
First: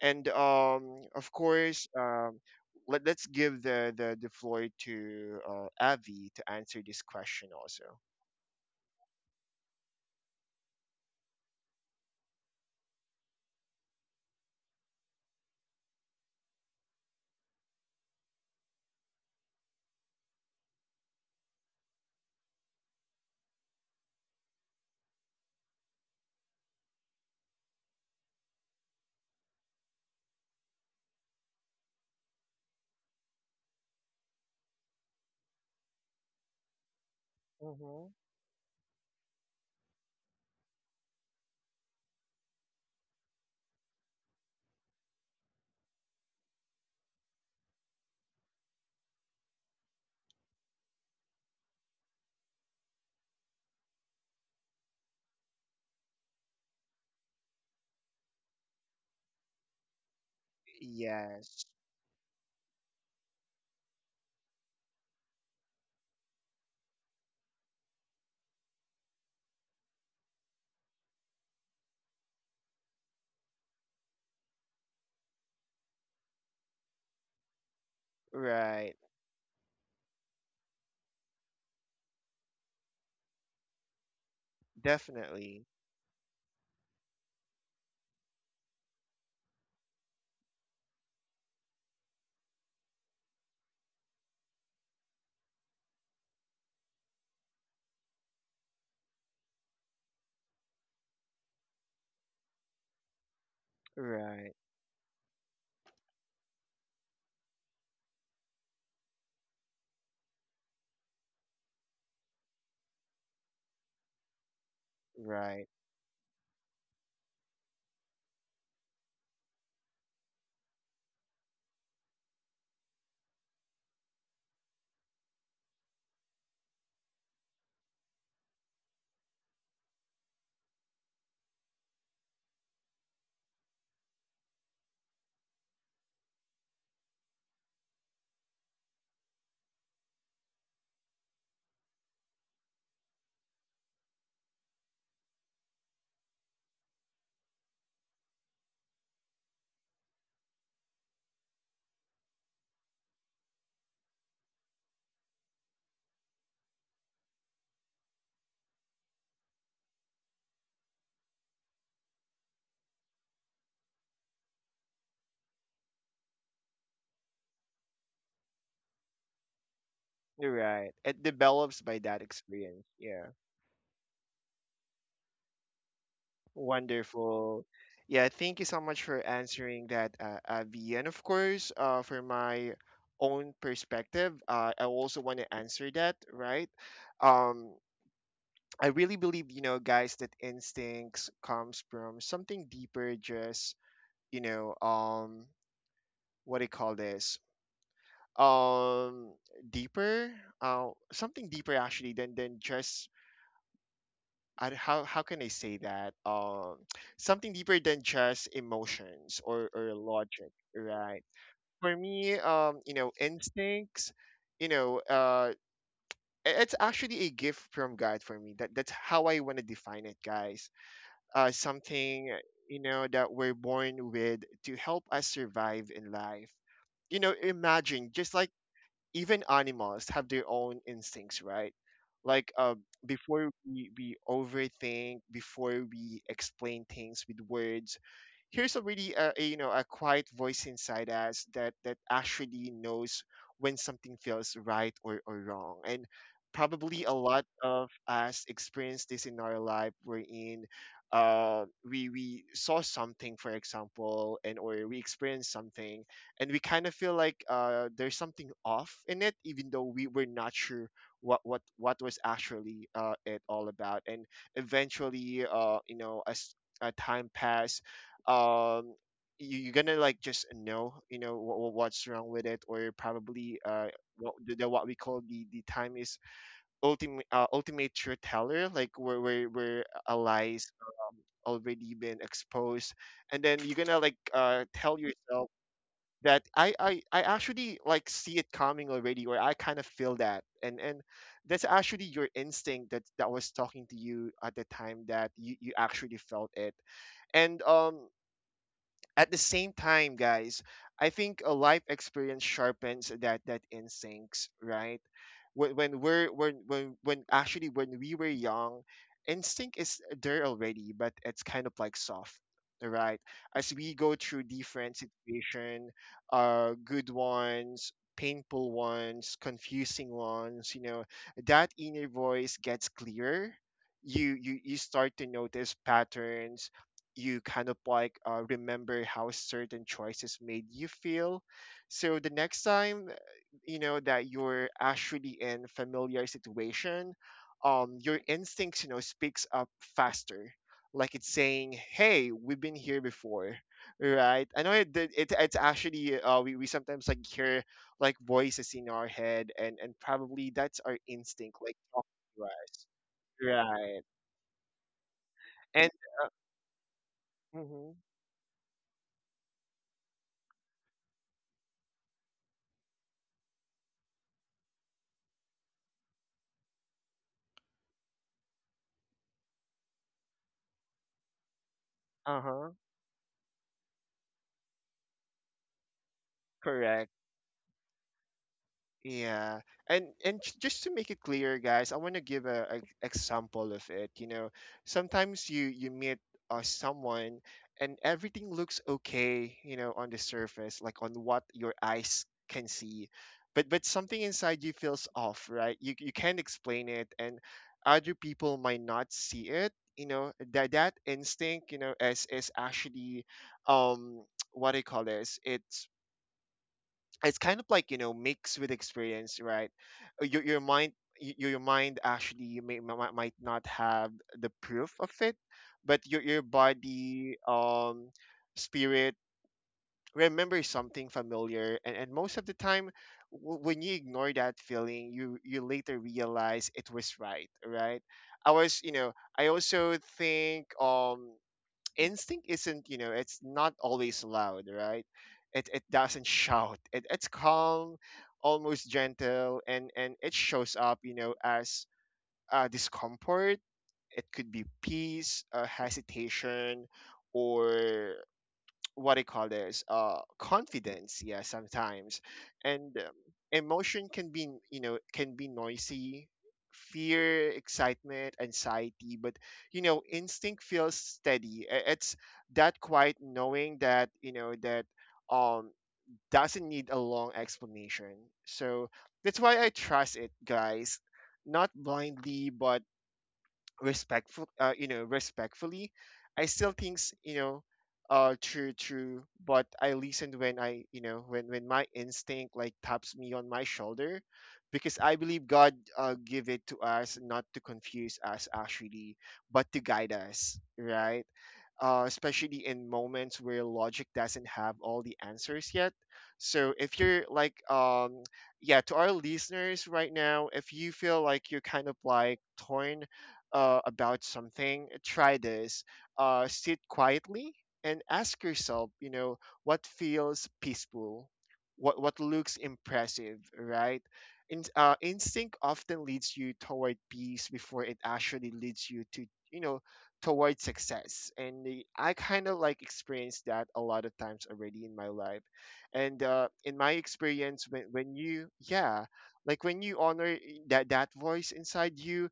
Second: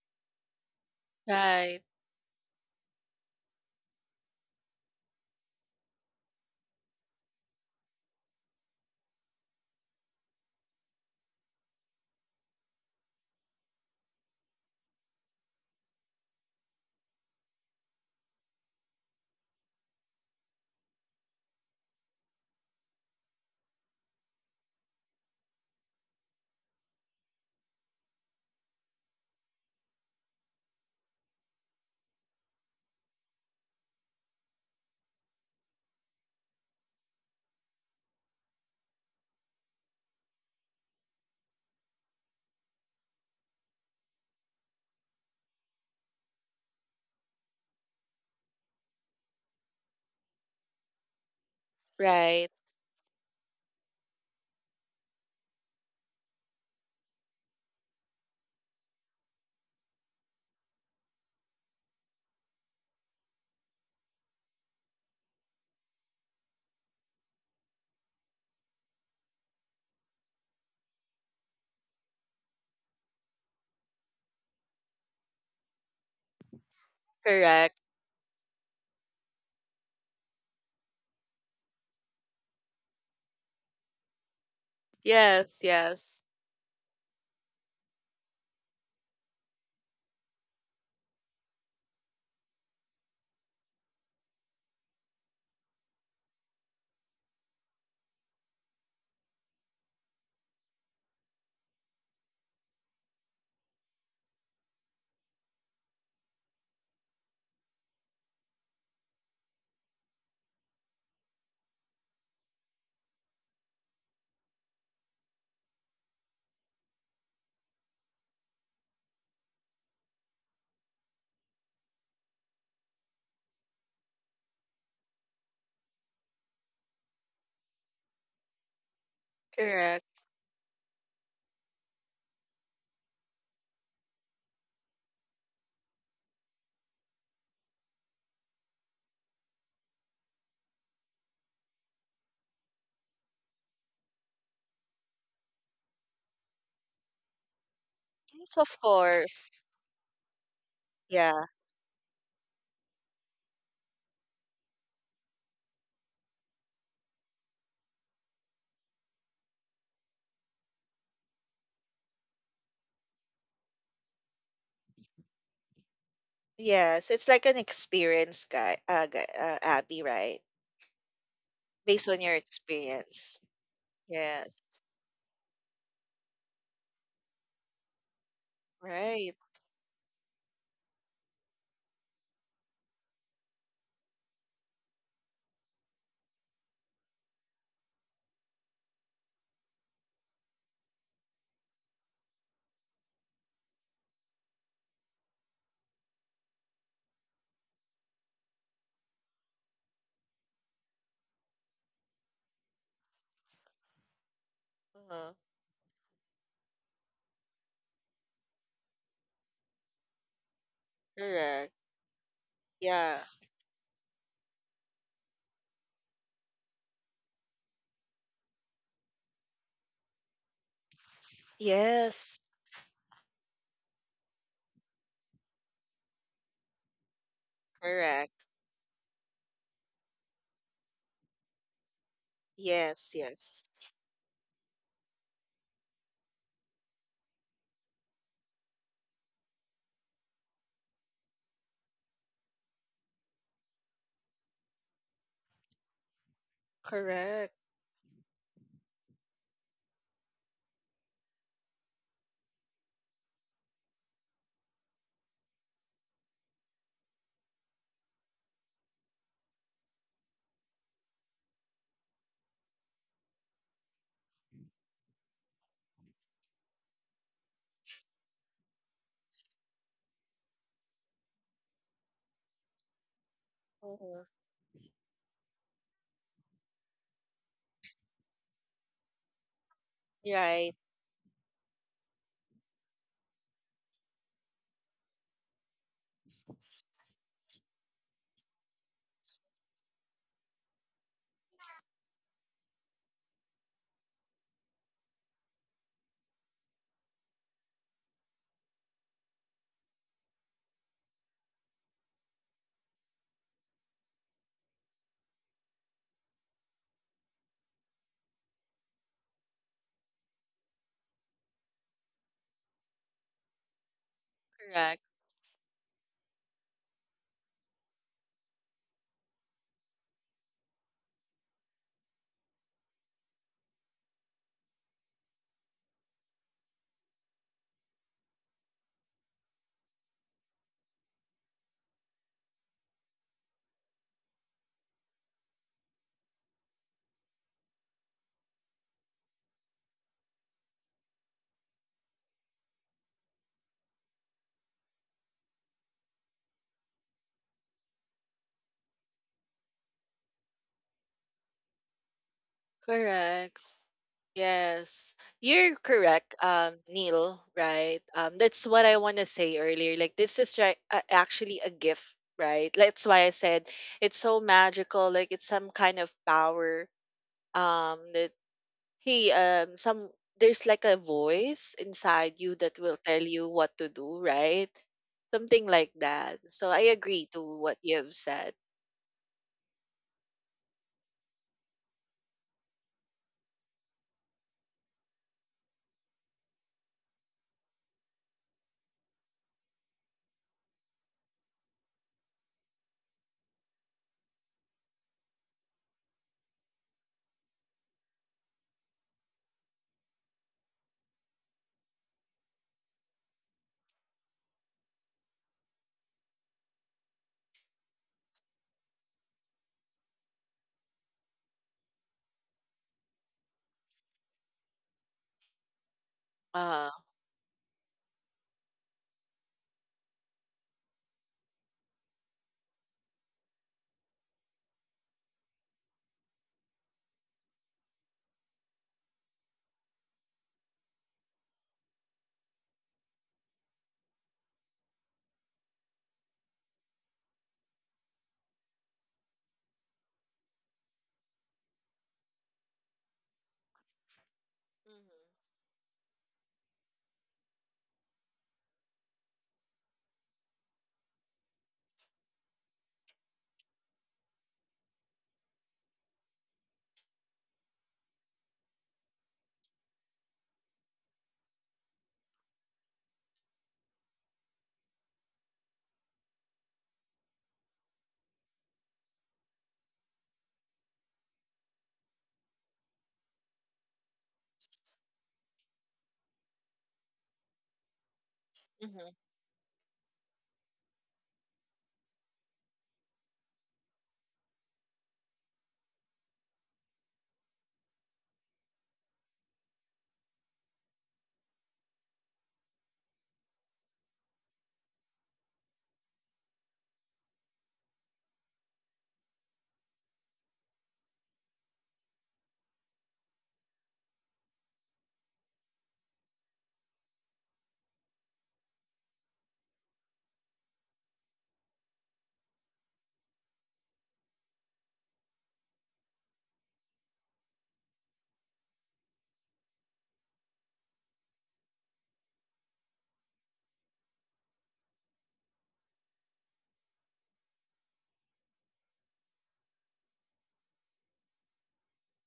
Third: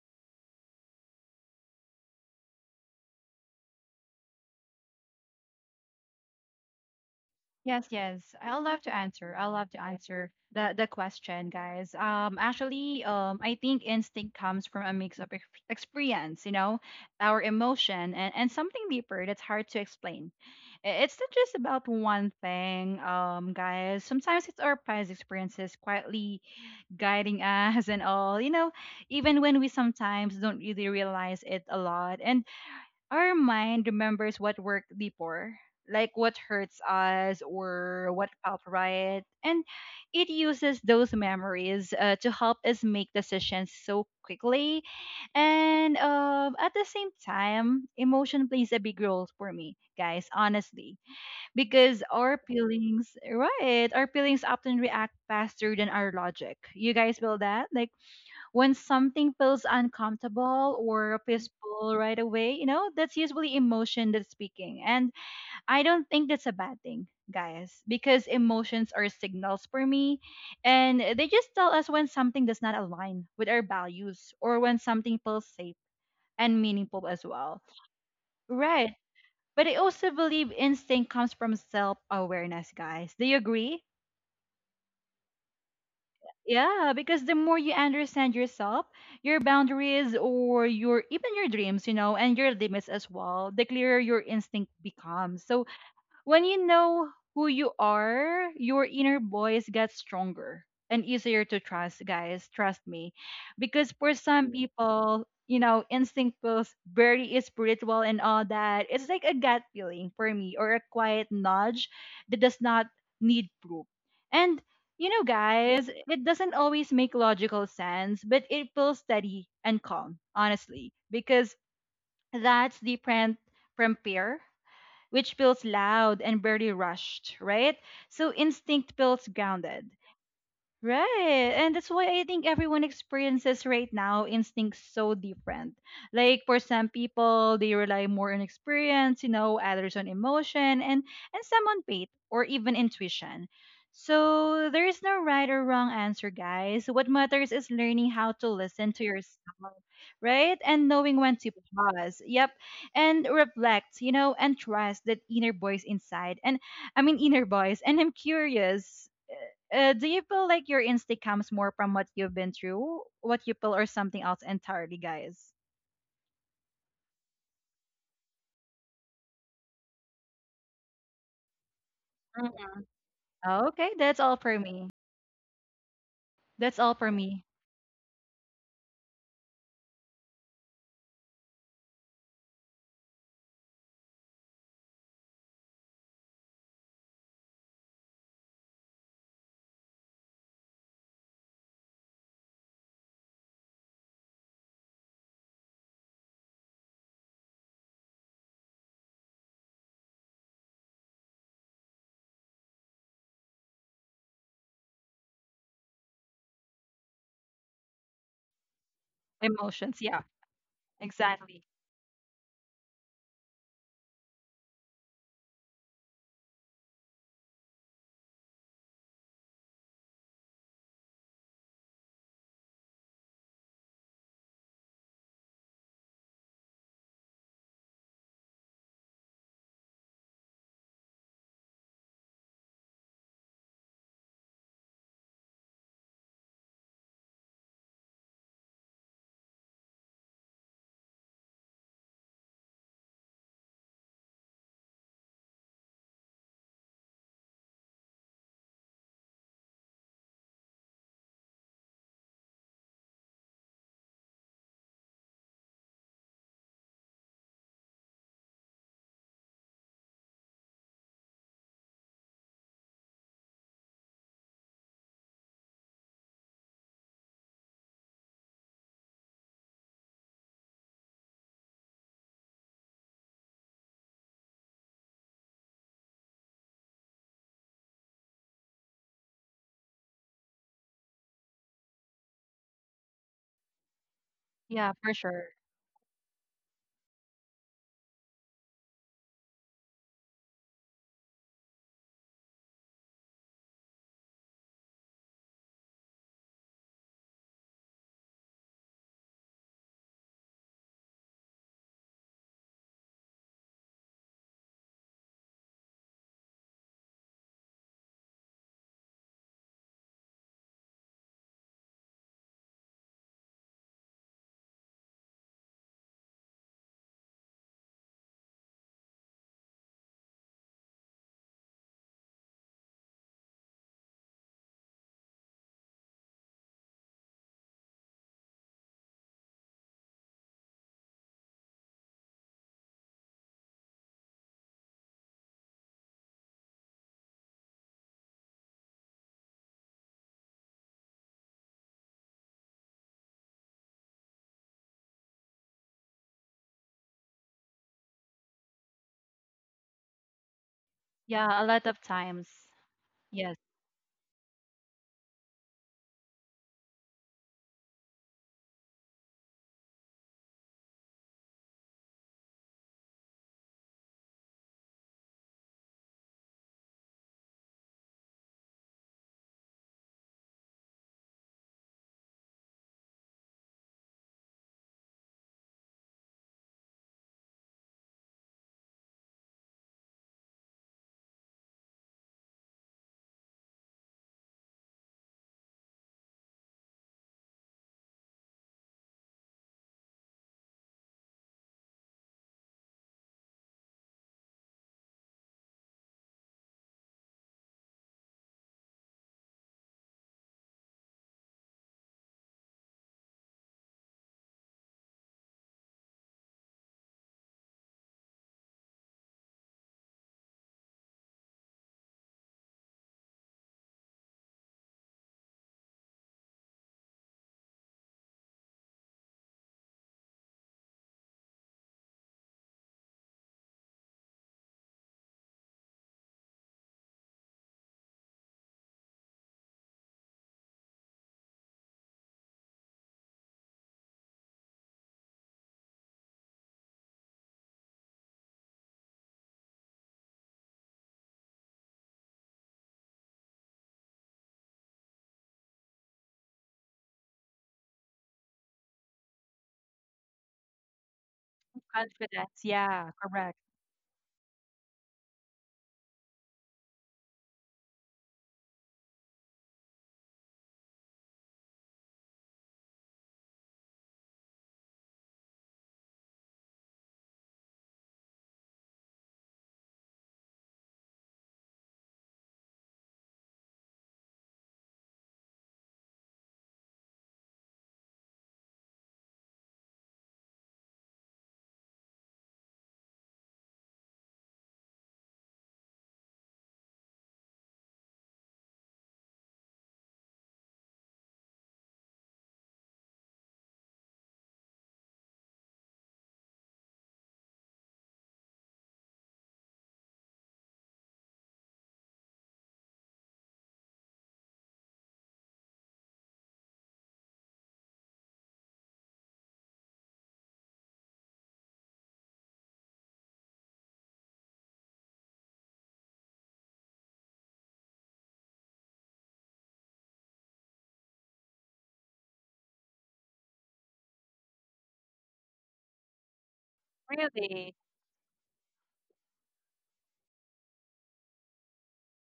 And of
Right,
course, let's give the floor to Avi to answer this question also.
Yes, yes. I'll love to answer. I'll love to answer the question, guys. I think instinct comes from a mix of experience, you know, our emotion and something deeper that's hard to explain. It's not just about one thing, guys. Sometimes it's our past experiences quietly guiding us and all, you know, even when we sometimes don't really realize it a lot. And our mind remembers what worked before, like what hurts us
Mm-hmm.
or what felt right, and it uses those memories to help us make decisions so quickly. And at the same time, emotion plays a big role for me, guys, honestly, because our
right.
feelings, right, our feelings often react faster than our logic. You guys feel that? Like, when something feels uncomfortable or
Yes,
peaceful right away, you know, that's usually emotion that's speaking. And I don't think that's a bad thing, guys, because emotions are signals for me. And they just tell us when something does not align with our values or when something feels safe and meaningful as well.
Correct.
Right.
right,
But I also believe instinct comes from self awareness, guys. Do you agree?
definitely,
Yes, yes.
Yeah, because the more you understand yourself, your boundaries or your even your dreams, you know, and your limits as well, the clearer your instinct becomes. So when you know who you are, your inner voice gets stronger and easier to trust, guys. Trust me. Because for some
right,
people, you know, instinct feels very spiritual and all that. It's like a gut feeling for me or a quiet nudge that does not need proof. And, you know,
right,
guys, it doesn't always make logical sense, but it feels steady and calm, honestly, because that's different from fear, which feels loud and barely rushed, right? So instinct feels grounded.
Correct.
Right. And that's why I think everyone experiences right now instincts so different. Like for some people, they rely more on experience, you know, others on emotion and some on faith or even intuition. So there is no right or wrong answer, guys. What matters is learning how to
Yes, of
listen to
course.
yourself, right? And knowing when
Yeah.
to pause. Yep. And reflect, you know, and trust that inner voice inside. And I mean inner voice. And I'm curious. Do you feel like your instinct comes more from what you've been through, what you feel, or something else entirely, guys?
Yes, it's like an experience, guy. Gu- Abby, right?
right. It develops by
Based
that
on your
experience.
Mhm.
Yeah,
experience.
Okay, that's all for
Yes.
me. That's all for me.
wonderful. Yeah, thank you so much for
Right.
answering that, Avi. And of course, for my own perspective, I also want to answer that, right? Um, I really believe, you know, guys, that instincts comes from something deeper, just you know, what do you call this? Um, deeper, something deeper actually than just I, how
Uh-huh.
can I say that? Something deeper than just emotions or
Emotions. Yeah,
logic, right?
exactly.
Correct.
For me, you know,
Yeah.
instincts, you know, it's actually a gift from God for me. That's how I want to define it, guys. Something,
Yes.
you know, that we're born with to help us survive in life. You know, imagine, just
Correct.
like, even animals have their own instincts, right? Like,
Yes.
before
Yes.
we overthink, before we explain things with words, here's a really a, you know, a quiet voice inside us that that actually knows when something feels right or wrong. And probably a lot
Correct.
of us experience this in our life. We in, uh, we we saw something, for example, and or we experienced something, and we kind of feel like there's something off in it, even though we were not sure what was actually it all about. And eventually, you know, as time passed, um you, you're gonna like just know, you know, what, what's wrong with it. Or probably
Uh-huh.
what the, what we call the time is ultimate ultimate truth teller, like where where a lies
Right.
already been exposed. And then you're gonna like
Yeah,
tell
for
yourself
sure.
that I actually like see it coming already, or I kind of feel that. And that's actually your instinct that that was talking to you at the time that you actually felt it. And at the same time, guys, I think a life experience sharpens that instincts, right? When we're when actually when we were young, instinct is there already, but it's kind of like soft, right? As we go through different
Correct.
situation, good ones, painful ones, confusing ones, you know, that inner voice gets clearer. You start to notice patterns. You kind of like remember how certain choices made you feel. So the next time, you know, that you're actually in familiar situation, your instincts, you know, speaks up faster, like it's saying, "Hey, we've been here before." Right? I know it, it's actually, we sometimes like hear like voices in our head, and probably that's our instinct
Yeah, a
like
lot of
talking to
times.
us.
Yes,
Correct.
Right.
Yes, you're
And
correct, Neil,
mhm,
right? That's what I want to say earlier. Like, this is right, actually a gift, right? That's why I said it's so magical. Like, it's some kind of power. That hey, some There's like a voice inside you
uh-huh.
that will tell you what to do, right? Something like that. So I
Correct.
agree to what you have said.
Yeah, and just to make it clear, guys, I want to give a example of it. You know, sometimes you meet someone, and everything looks okay, you know, on the surface, like on what your eyes can see, but something inside you feels off, right? You can't explain it, and other people might not see it. You know that that instinct, you know, is actually um what I call this? It's kind of like, you know, mixed with experience, right? Your mind, your mind actually you might not have the proof of it, but your
Uh,
body, spirit remembers something familiar. And most of the time, when you ignore that feeling, you later realize it was right, right? i was you know I also think, instinct isn't, you know, it's not always loud, right? It doesn't shout. It, it's calm, almost gentle, and it shows up, you know, as discomfort. It could be peace, hesitation, or what I call this, confidence, yeah, sometimes.
confidence.
And
Yeah, correct.
emotion can be, you know, can be noisy: fear, excitement, anxiety. But you know, instinct feels steady. It's that quiet knowing that, you know, that um doesn't need a long explanation. So that's why I trust it, guys. Not blindly, but respectful, you know, respectfully. I still thinks, you know, true,
mhm, mhm.
true, but I listened when I, you know, when my instinct like taps me on my shoulder, because I believe God give it to us not to confuse us actually, but to guide us, right? Especially in moments where logic doesn't have all the answers yet. So if you're like, yeah, to our listeners right now, if you feel like you're kind of like torn about something, try this. Sit quietly and ask yourself, you know, what feels peaceful, what looks impressive, right? In, instinct often leads you toward peace before it actually leads you to, you know, towards success. And the- I kind of like experienced that a lot of times already in my life. And in my experience,
Really?
when you, yeah, like when you honor that, that voice inside you,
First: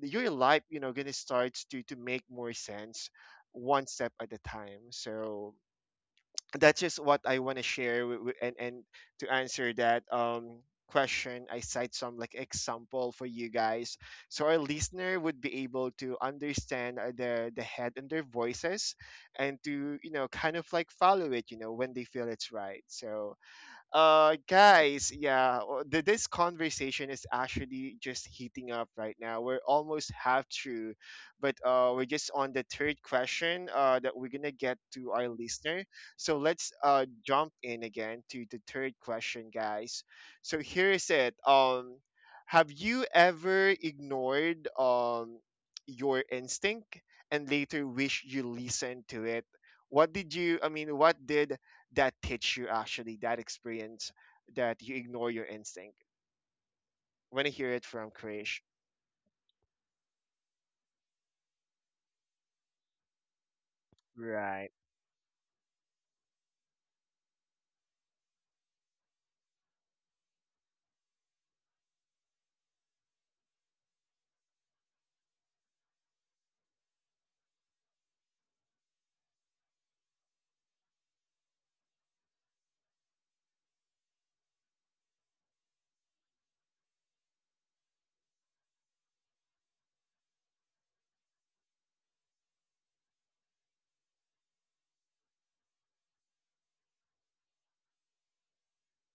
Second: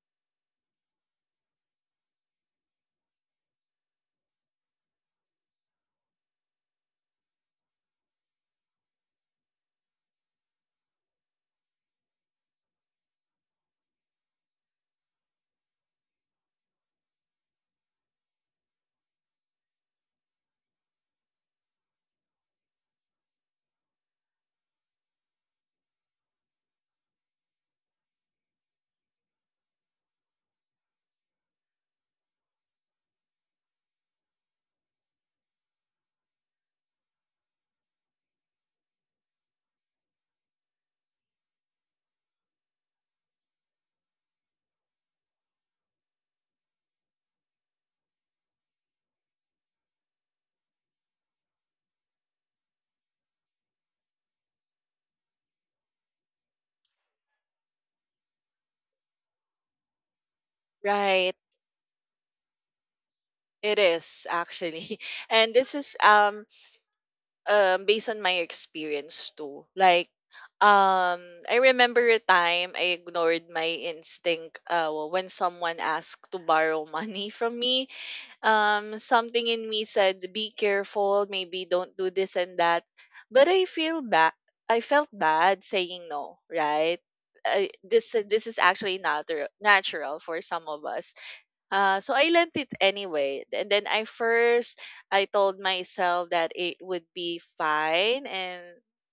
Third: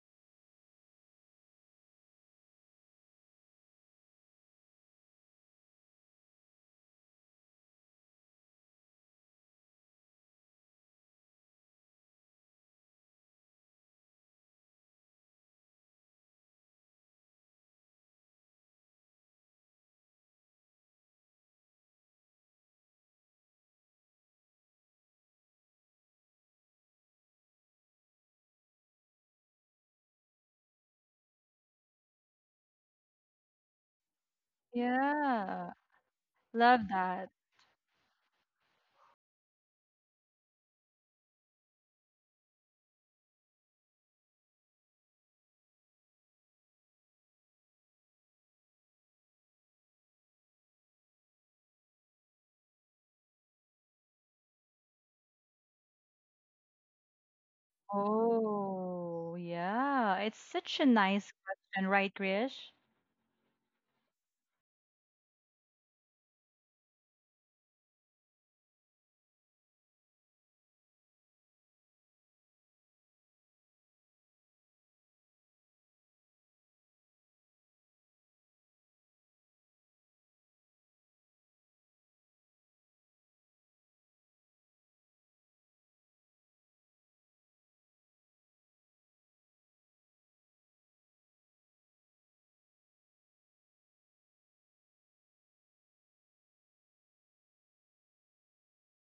your life, you know, gonna starts to make more sense one step at a time. So that's just what I want to share and to answer that question. I cite some like example for you guys so our listener would be able to understand the head and their voices and to you know kind of like follow it, you know, when they feel it's right. So guys, yeah, this conversation is actually just heating up right now. We're almost half through, but we're just on the third question that we're gonna get to our
Yeah,
listener. So let's
love that.
jump in again to the third question, guys. So here is it. Have you ever ignored your instinct and later wish you listened to it? What did you? I mean, what did that teach you actually, that experience that you ignore your instinct? When I hear it from Krish,
Oh, yeah. It's such a nice
Right.
question, right, Krish?
It is
right,
actually. And this is based on my experience too. Like um I remember a time I ignored my instinct well, when someone asked to borrow money from me. Something in me said be careful, maybe don't do this and that. But I felt bad saying no, right? This this is actually natural for some of us, so I lent it anyway. And then I first, I told myself that it would be fine and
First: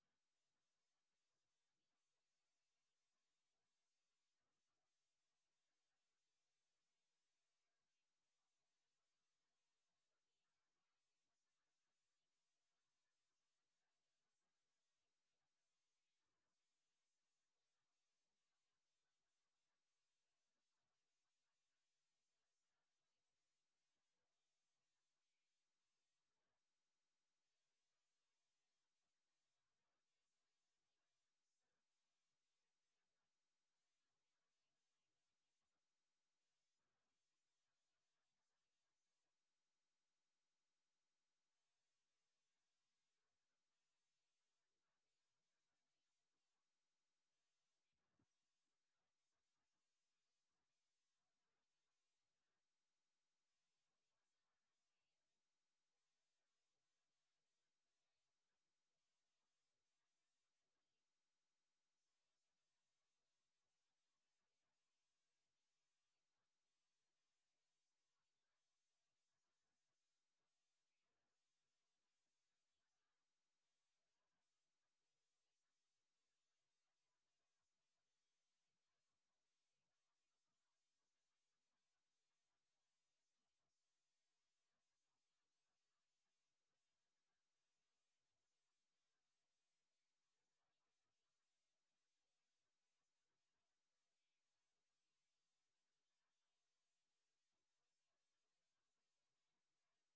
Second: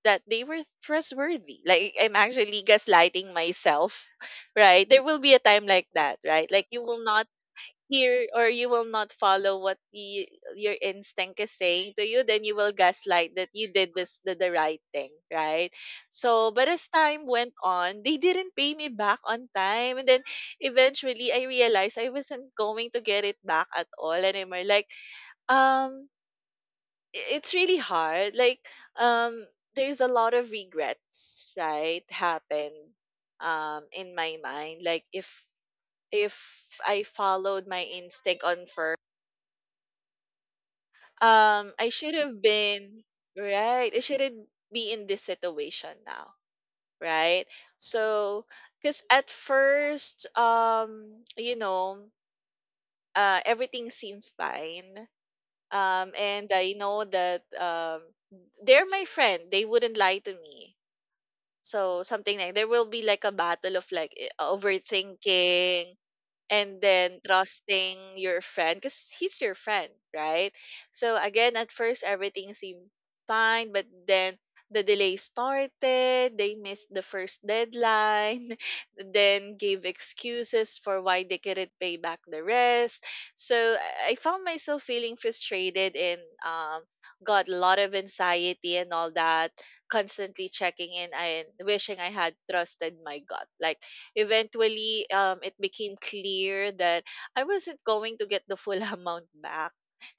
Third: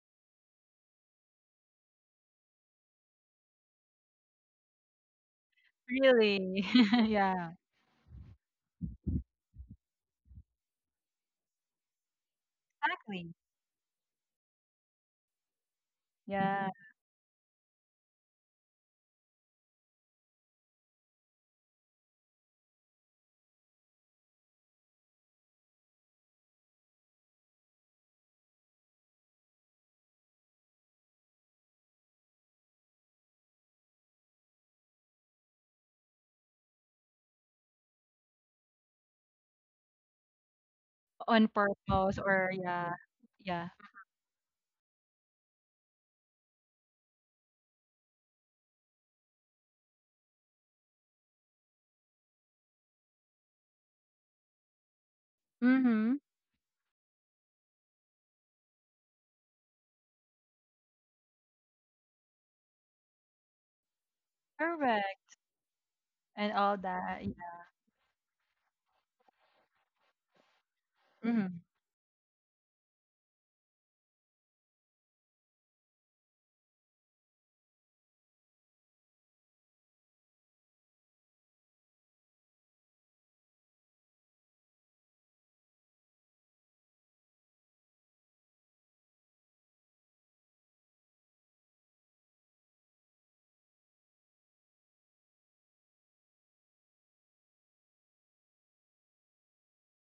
that they were trustworthy. Like I'm actually gaslighting myself, right? There will be a time like that, right?
Really?
Like you will not
Yeah,
hear or you will not follow what your instinct is saying to you, then you will
exactly.
gaslight that you did the right thing, right? So, but
Yeah.
as time went on, they didn't pay me back on time, and then eventually I realized I wasn't going to get it back at all anymore. Like, um, I- it's really hard. Like, um, there's a lot of regrets, right? Happen in my mind. Like, if I followed my instinct on
On
I should
purpose
have
or yeah.
been
Yeah.
right. I shouldn't be in this situation now, right? So, because at first, you know, everything seemed fine.
Mm-hmm.
And I know that they're my friend. They wouldn't lie to me, so something like there will be like a battle of like
Correct.
overthinking
And all
and then
that, yeah.
trusting your friend because he's your friend, right? So again,
Hmm.
at first everything seemed fine, but then the delay started, they missed the first deadline, then gave excuses for why they couldn't pay back the rest. So I found myself feeling frustrated and got a lot of anxiety and all that, constantly checking in and wishing I had trusted my gut. Like eventually it became clear that I wasn't going to get the full amount back.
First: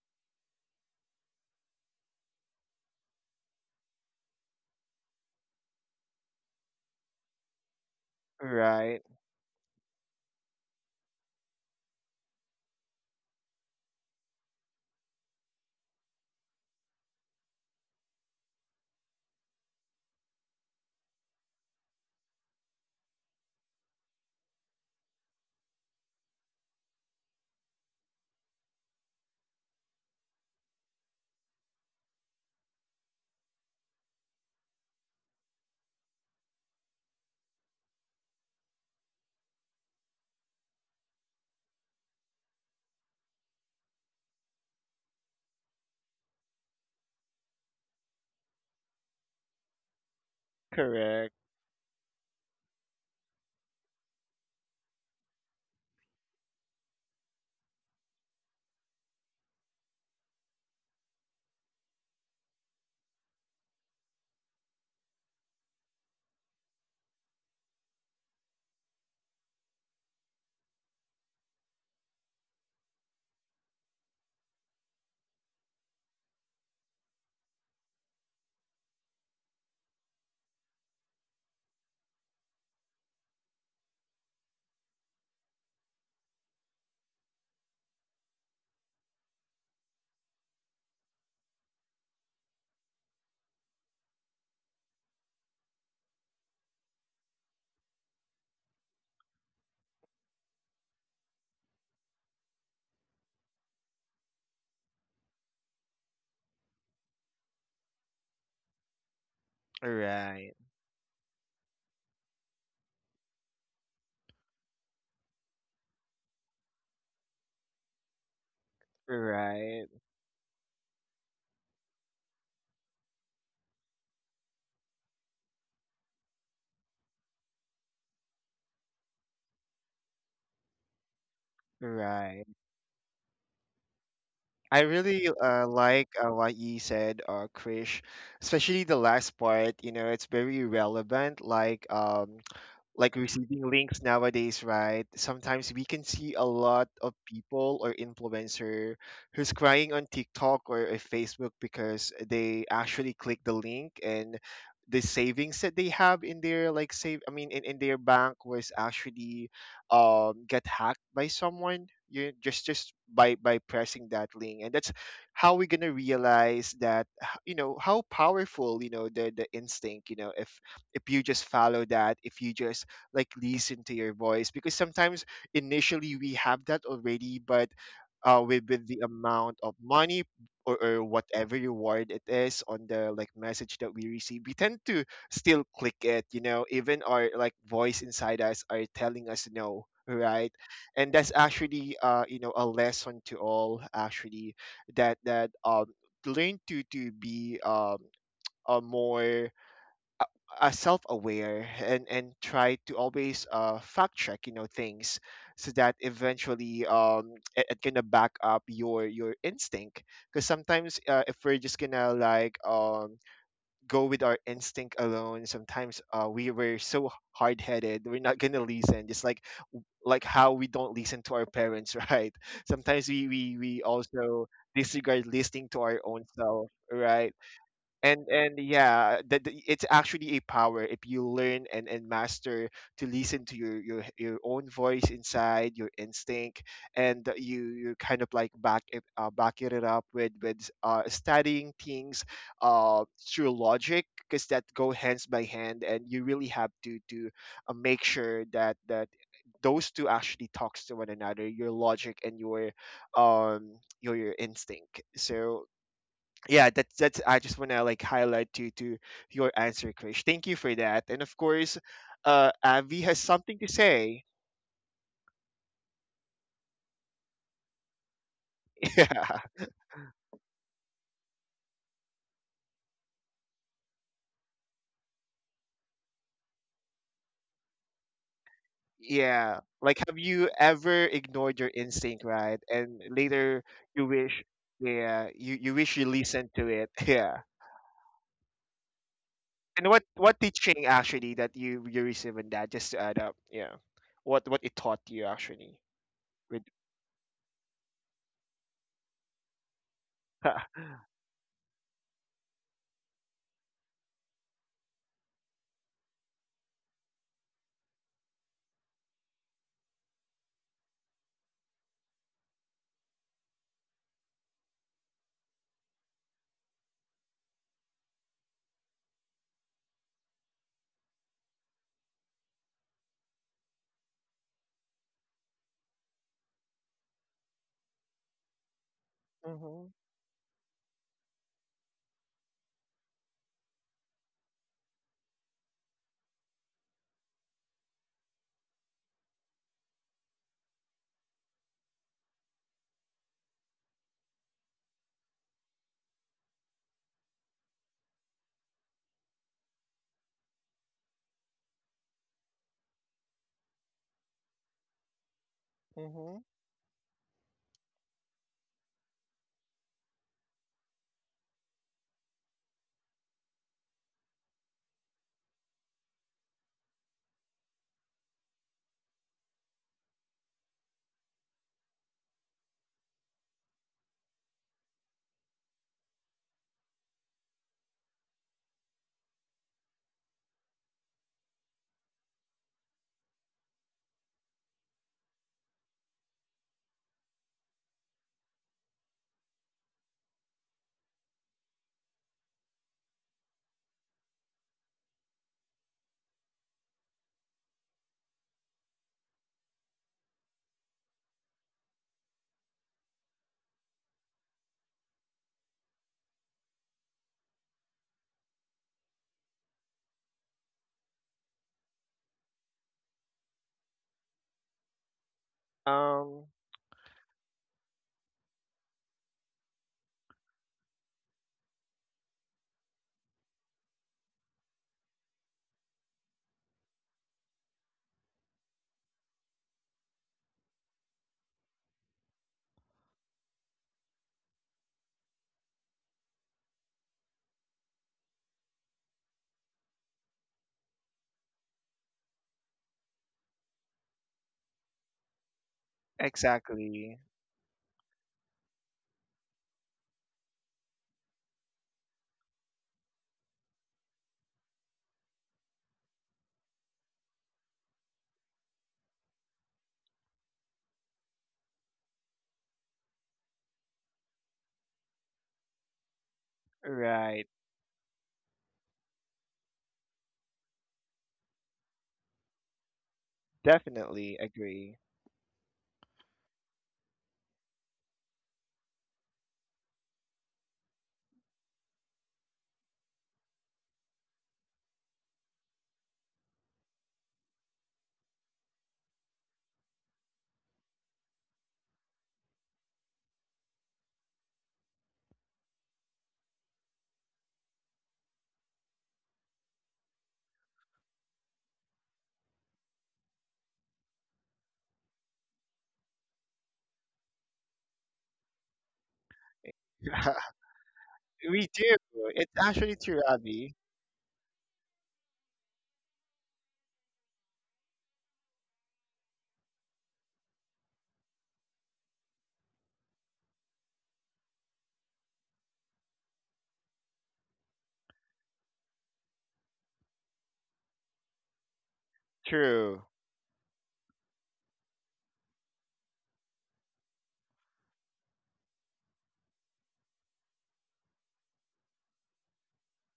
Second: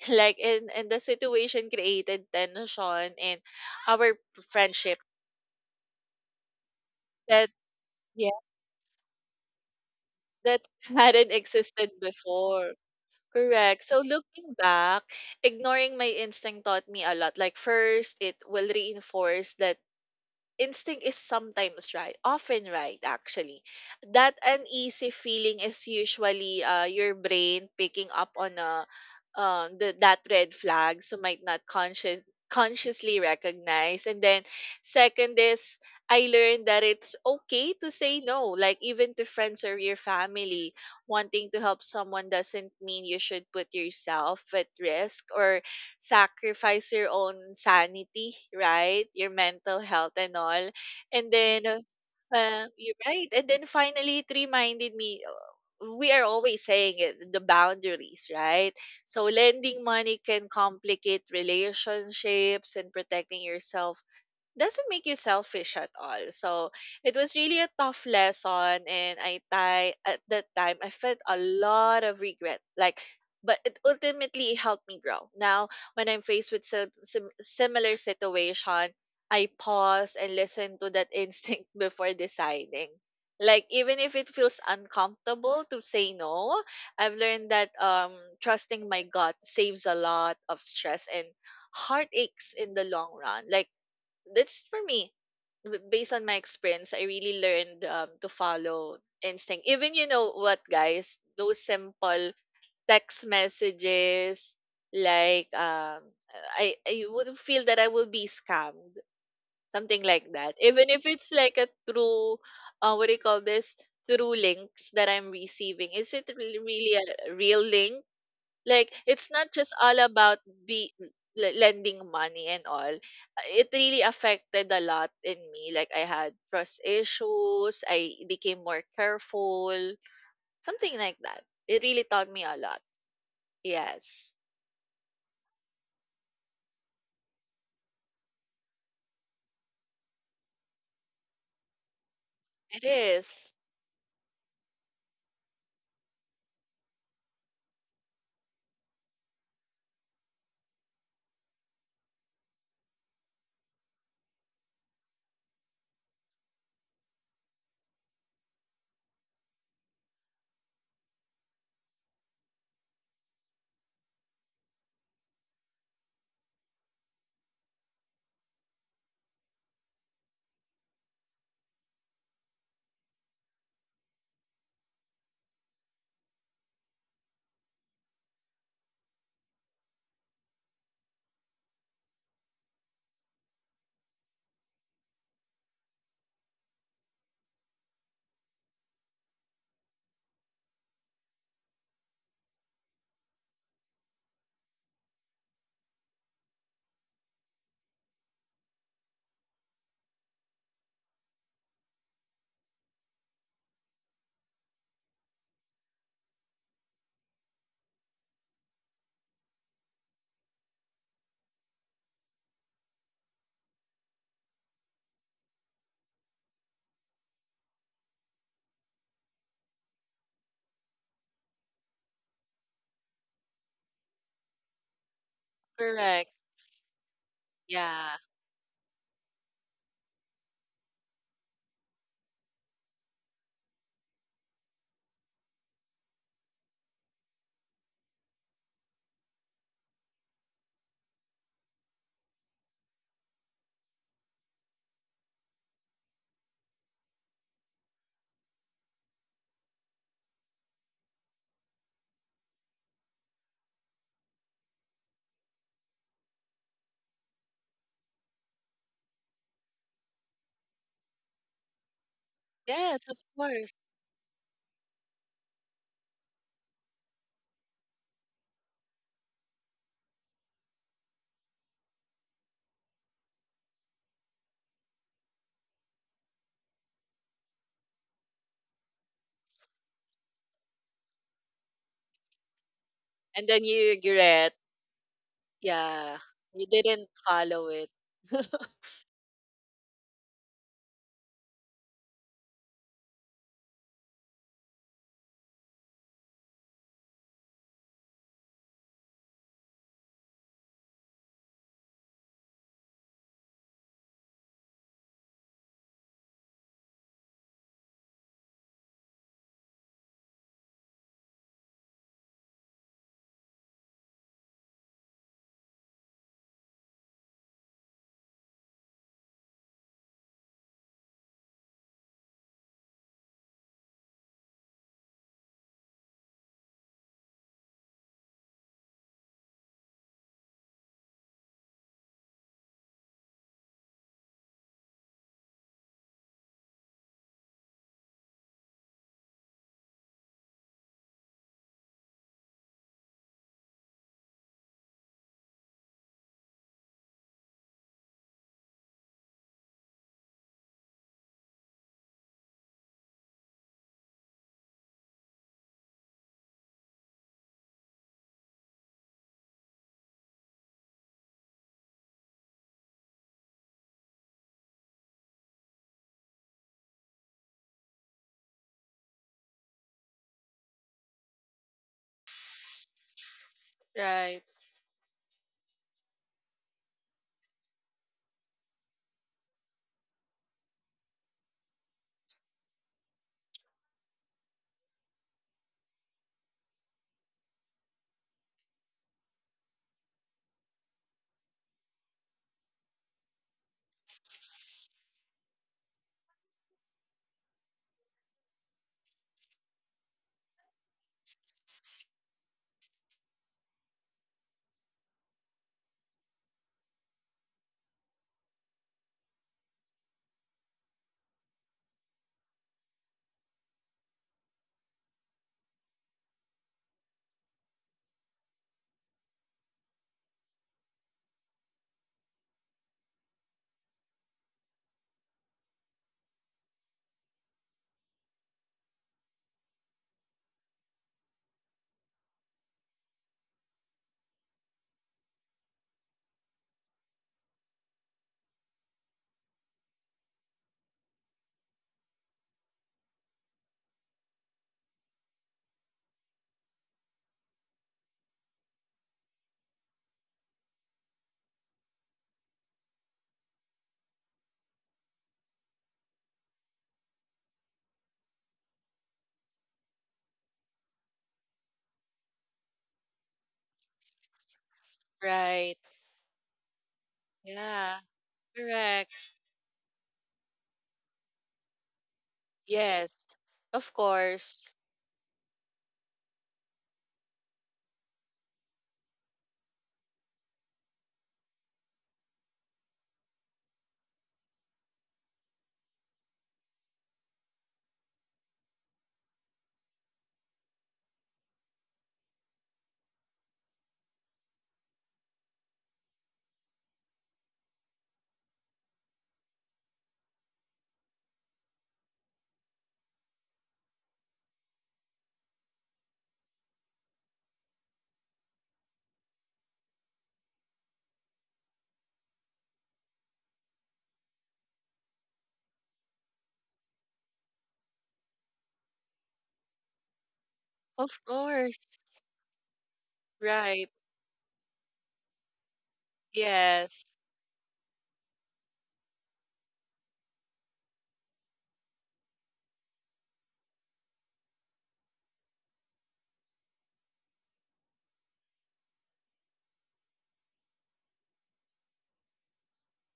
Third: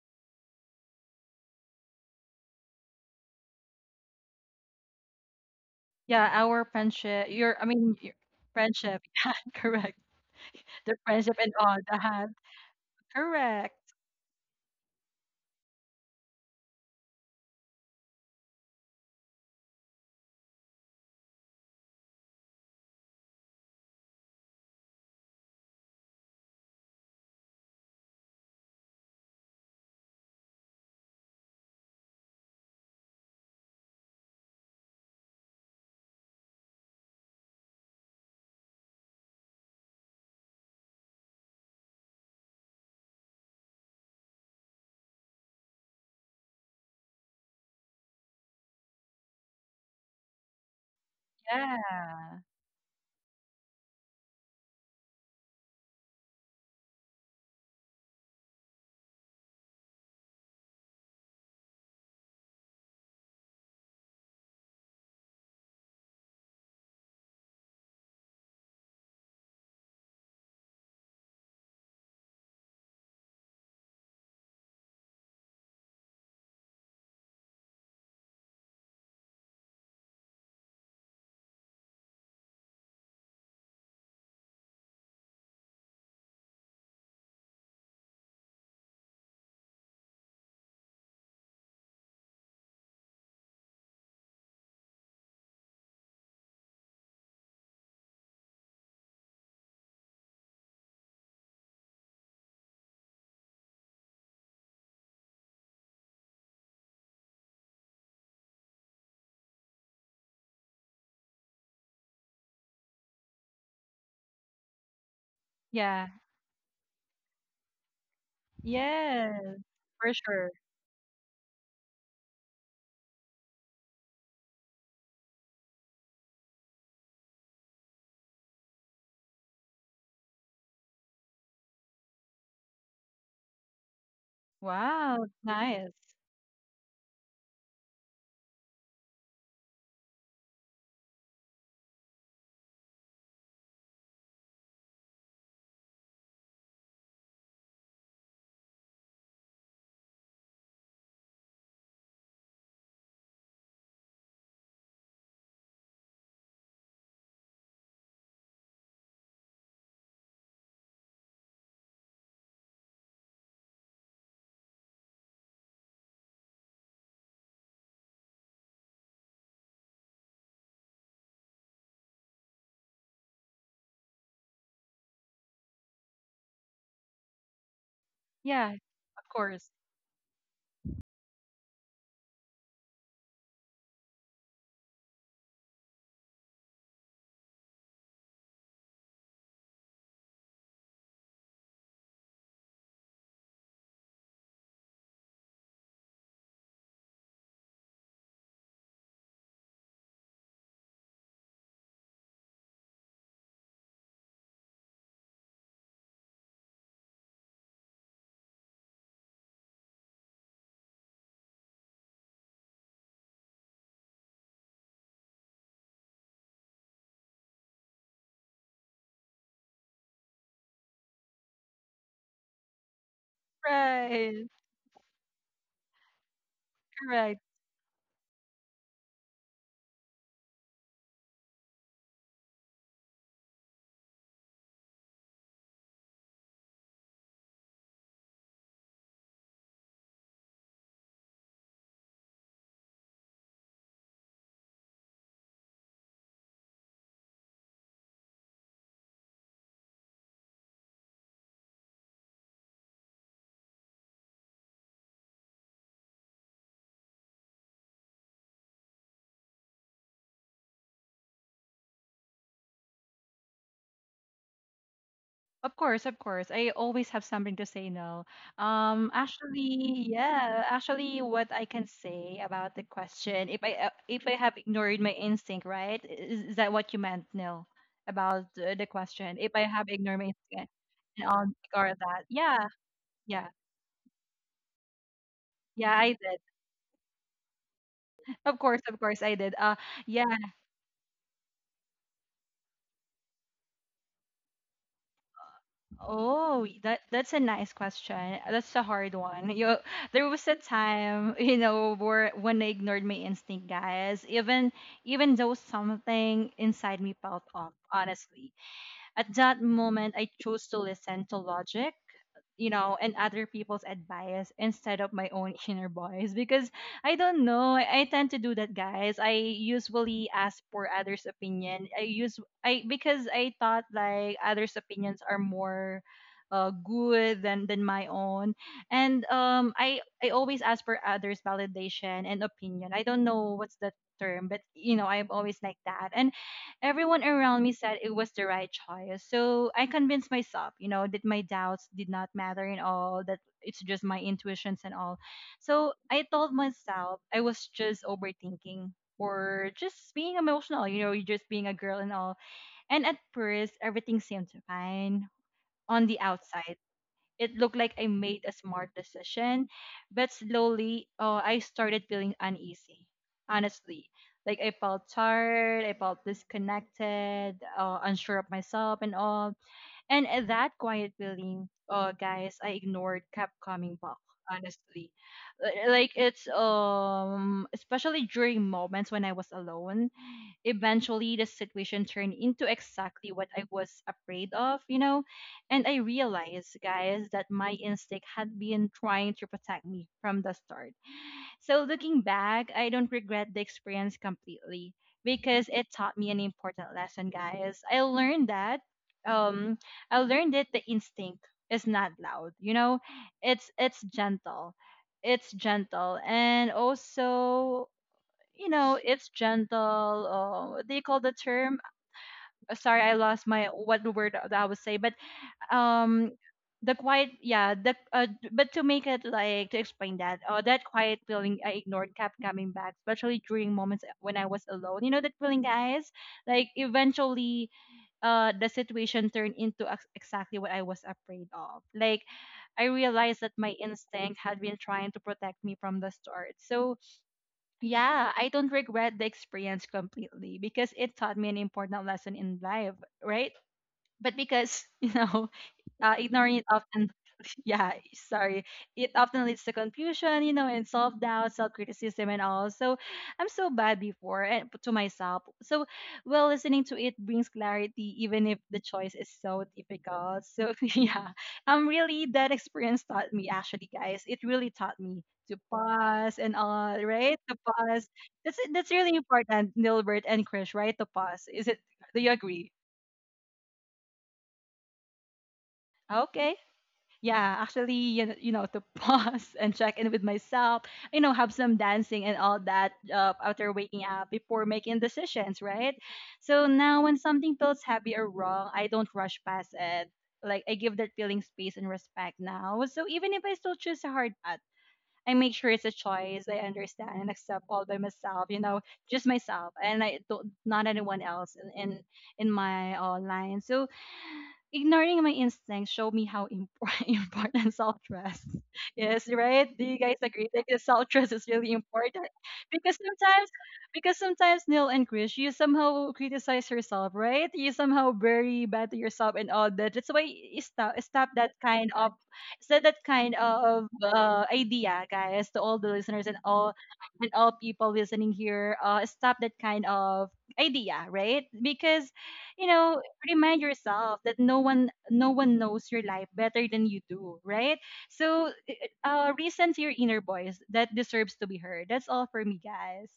Like, and the situation created tension in our friendship
Yeah, our friendship,
that
your, I mean, your
yeah,
friendship
right,
yeah, correct.
that
The
hadn't
friendship and all
existed
that.
before.
Correct.
Correct. So looking back, ignoring my instinct taught me a lot. Like first, it will reinforce that instinct is sometimes right, often right, actually. That uneasy feeling is usually your brain picking up on that red flag, so might not conscious, consciously recognize. And then, second is, I learned that it's okay to say no, like even to friends or your family. Wanting to help someone doesn't mean you should put yourself at risk or sacrifice your own sanity, right? Your mental health and all.
correct,
And then,
Yeah,
you're right. And then finally, it reminded me we are always saying it, the boundaries, right? So, lending money can complicate relationships and protecting yourself doesn't make you selfish at all. So it was really a tough lesson, and I at that time I felt a lot of regret. Like, but it ultimately helped me grow. Now, when I'm faced with similar situation, I pause and listen to that instinct before deciding. Like even if it feels uncomfortable to say no, I've learned that trusting my gut saves a lot of stress and heartaches in the long run. Like that's for me, based on my experience. I really learned to follow instinct. Even you know what guys, those simple text messages, like I would feel that I will be scammed, something like
right,
that. Even if it's like a through, what do you call this, through links that I'm receiving,
yeah.
is it really, really a real link? Like,
Yes,
it's not just
right,
all
for
about
sure.
be lending money and all. It really affected a lot in me. Like, I had trust issues. I became more careful. Something like that. It really taught me
right.
a lot. Yes,
I
Wow.
really like
Nice.
what you said, Krish, especially the last part. You know, it's very relevant.
it
Like
is.
receiving links nowadays, right? Sometimes we can see a lot of people or influencer who's crying on TikTok or Facebook because they actually click the link and the savings that they have in their like save, I mean in their bank was actually get hacked by someone you just by pressing that link. And that's how we're gonna realize that you know how powerful, you know, the instinct, you know, if you just follow that, if you just like listen to your voice. Because sometimes initially we have that already, but
Yeah,
with the
of
amount
course.
of money or whatever reward it is on the like message that we receive, we tend to still click it, you know, even our like voice inside us are telling us no, right? And that's actually you know a lesson to all actually, that that, learn to be a more self-aware and try to always fact check, you know, things, so that eventually it, it gonna back up your instinct. Because sometimes if we're just gonna like go with our instinct alone, sometimes we were so hard-headed, we're not gonna listen. Just like how we don't listen to our parents, right? Sometimes we also
Right.
disregard listening to our own
Correct.
self, right?
Right.
Yeah.
And yeah, that that it's actually a power if you learn and master to listen to your own voice inside your instinct, and that you kind of like back it up with studying things through logic, because that go hands by hand. And you really have to make sure that that those two actually talks to one another, your logic and um your instinct. So yeah, that's I just want to like highlight to your answer, Krish. Thank you for that. And of course, Avi
Yes,
has
of
something to
course.
say.
Of course, of course. I always have something to say no. Um,
Yeah,
actually, yeah, actually, what I can say about the question, if I have ignored my instinct, right? Is that what you meant, Nil, about the question? If
yeah,
I have
like have
ignored my
you
instinct,
ever
and I'll
ignored your
ignore
instinct,
that. Yeah,
right, and
yeah,
And
later
then you
you wish,
regret.
yeah, you wish
yeah.
you
I
Yeah.
did.
listened to
You
it?
didn't
Yeah.
follow it.
Of course, I did.
And
Yeah.
what teaching actually that you received in that, just to add up, yeah? What it taught you actually,
Oh,
with?
that that's a nice question. That's a hard one. You, there was a time, you know, where when I ignored my instinct, guys. Even though something inside me felt off, honestly, at that moment I chose to listen to logic, you know, and other people's advice instead of my own inner voice because I don't know. I tend to do that, guys. I usually ask for others' opinion. I use I because I thought like others' opinions are more good than my own, and um,
Mm-hmm,
I I always ask for others' validation and opinion. I don't know what's the term, but you know, I'm always like that, and everyone around me said it was the right choice. So I convinced myself, you know, that my doubts did not matter at all, that it's just my intuitions and all. So I told myself I was just overthinking or just being emotional, you know, just being a girl and all. And at first, everything seemed fine on the
mm-hmm.
outside. It looked like I made a smart decision, but slowly I started feeling uneasy, honestly. Like I felt tired, I felt disconnected, unsure of myself and all. And that quiet feeling, guys, I ignored kept coming back,
Right,
honestly. Like it's especially during moments when I was alone. Eventually, the situation turned into exactly what I was afraid of, you know. And I realized, guys, that my instinct had been trying to protect me from the start. So, looking back, I don't regret the experience completely because it taught me an important lesson, guys. Um, I learned that the instinct is not loud, you know, it's gentle, it's gentle and also you know, it's gentle. What do you call the term? Sorry, I lost my what word that I would say, but um,
um
the quiet, yeah, the but to make it like to explain that, that quiet feeling I ignored kept coming back, especially during moments when I was alone. You know that feeling, guys. Like eventually, the situation turned into exactly what I was afraid of. Like I realized that my instinct had been trying to protect me from the start. So yeah, I don't regret the experience completely because it taught me an important lesson in life, right? But because, you know, ignoring it often,
exactly,
yeah, sorry, it often leads to confusion, you know, and self doubt, self criticism, and all. So I'm so bad before and to myself. So, well, listening to it brings clarity, even if the choice is so difficult. So, yeah, really, that experience taught me, actually, guys, it really taught me. To
right.
pause and all, right?
right.
To
Yeah,
pause. That's really
correct.
important, Nilbert and Krish, right? To pause. Is it? Do you agree?
Yes, of
Definitely
course.
agree.
Okay. Yeah, actually, you know, you know, to pause and check in with myself, you know, have some dancing and all that, after waking up before making decisions, right? So now when something feels heavy or wrong, I don't rush past it. Like, I give that feeling space and respect now. So even if I still choose a hard path, I make sure it's a choice I understand and accept all by myself, you know, just myself, and I don't not anyone else in my line. So ignoring my instincts showed me how important self trust is, right? Do you guys agree that self trust is
We
really
do.
important?
It's actually
Because
true,
sometimes,
Abby.
because sometimes Neil and Chris, you somehow criticize yourself, right? You somehow very bad to yourself and all that. That's why you
Of
stop that kind
course.
of
Right.
idea, guys, to all the listeners
Yes.
and all people listening here. Stop that kind of idea, right? Because, you know,
True.
remind yourself that no one knows your life better than you do, right? So listen to your inner voice that deserves to be heard. That's all for me, guys.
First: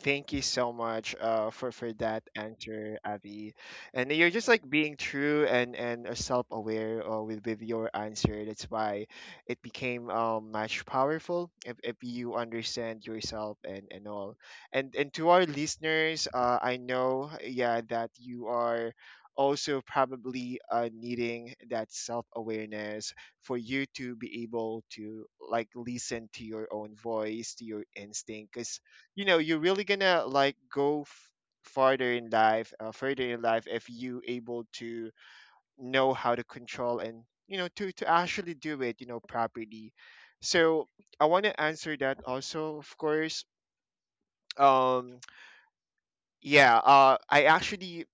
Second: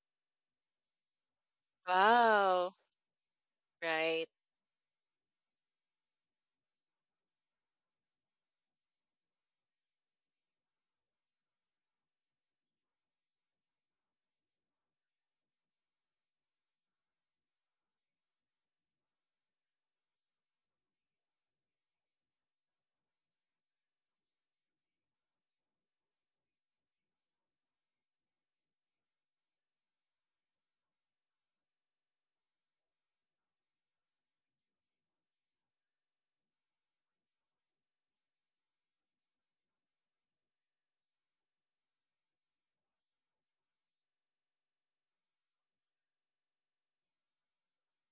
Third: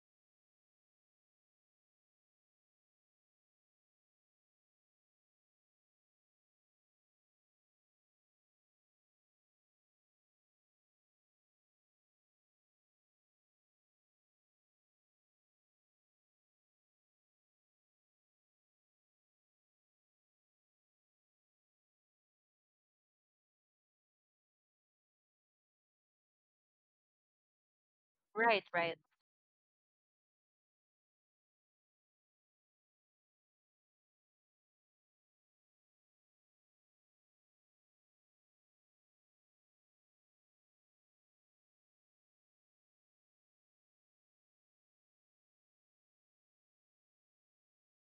Thank you so much for that
Wow.
answer, Abby. And
Right.
you're just like being true and self-aware with your answer. That's why it became much powerful if you understand yourself and all. And to our listeners, I know, yeah, that you are also probably needing that self-awareness for you to be able to like listen to your own voice, to your instinct.
Right,
Because
right.
you know you're really gonna like go farther in life, further in life, if you able to know how to control and you know to actually do it, you know, properly. So I want to answer that also, of course. um yeah, I actually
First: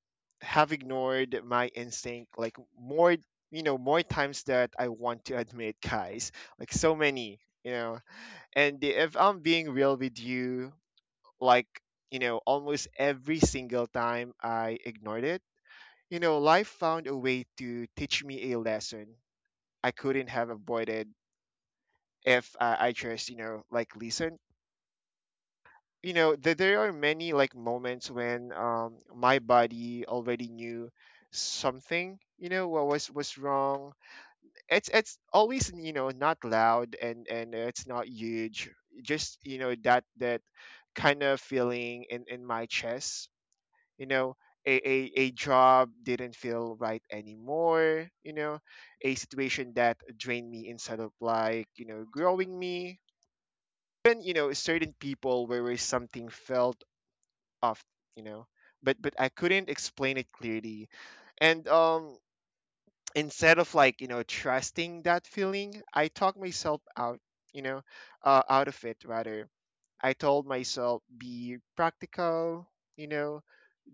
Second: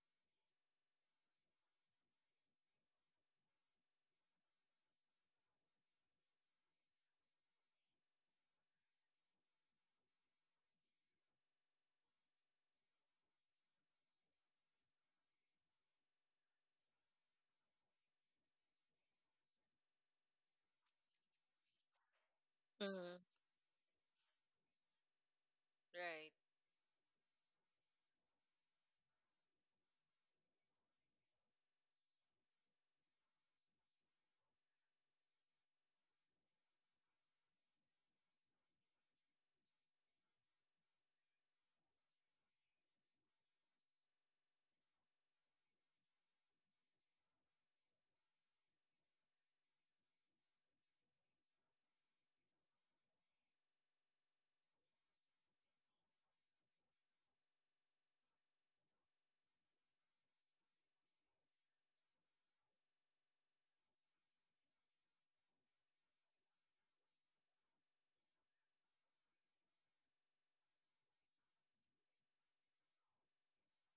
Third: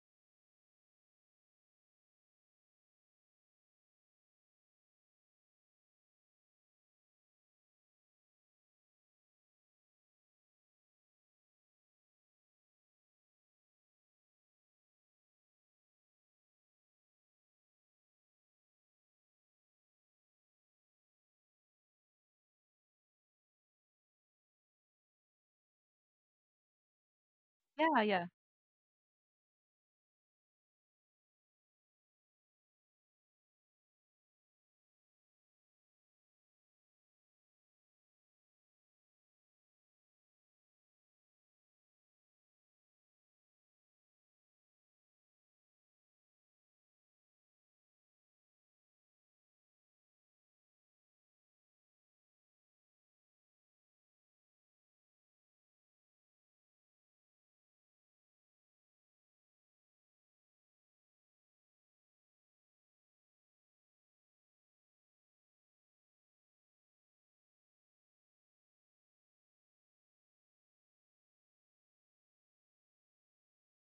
have ignored my instinct, like more, you know, more times that I want to admit, guys. Like so many, you know. And if I'm being real with you, like, you know, almost every single time I ignored it, you know, life found a way to teach me a lesson I couldn't have avoided if I
Mm.
just, you know, like listened. You
Right.
know, there are many like
Yeah,
moments
yeah.
when my body already knew something, you know, what was wrong. It's always, you know, not loud and it's not huge. Just, you know, that that kind of feeling in my chest, you know. a, a, a job didn't feel right anymore, you know. A situation that drained me instead of like, you know, growing me. Even, you know, certain people where something felt off, you know, but I couldn't explain it clearly. And instead of like, you know, trusting that feeling, I talked myself out, you know, out of it rather. I told myself, be practical, you know,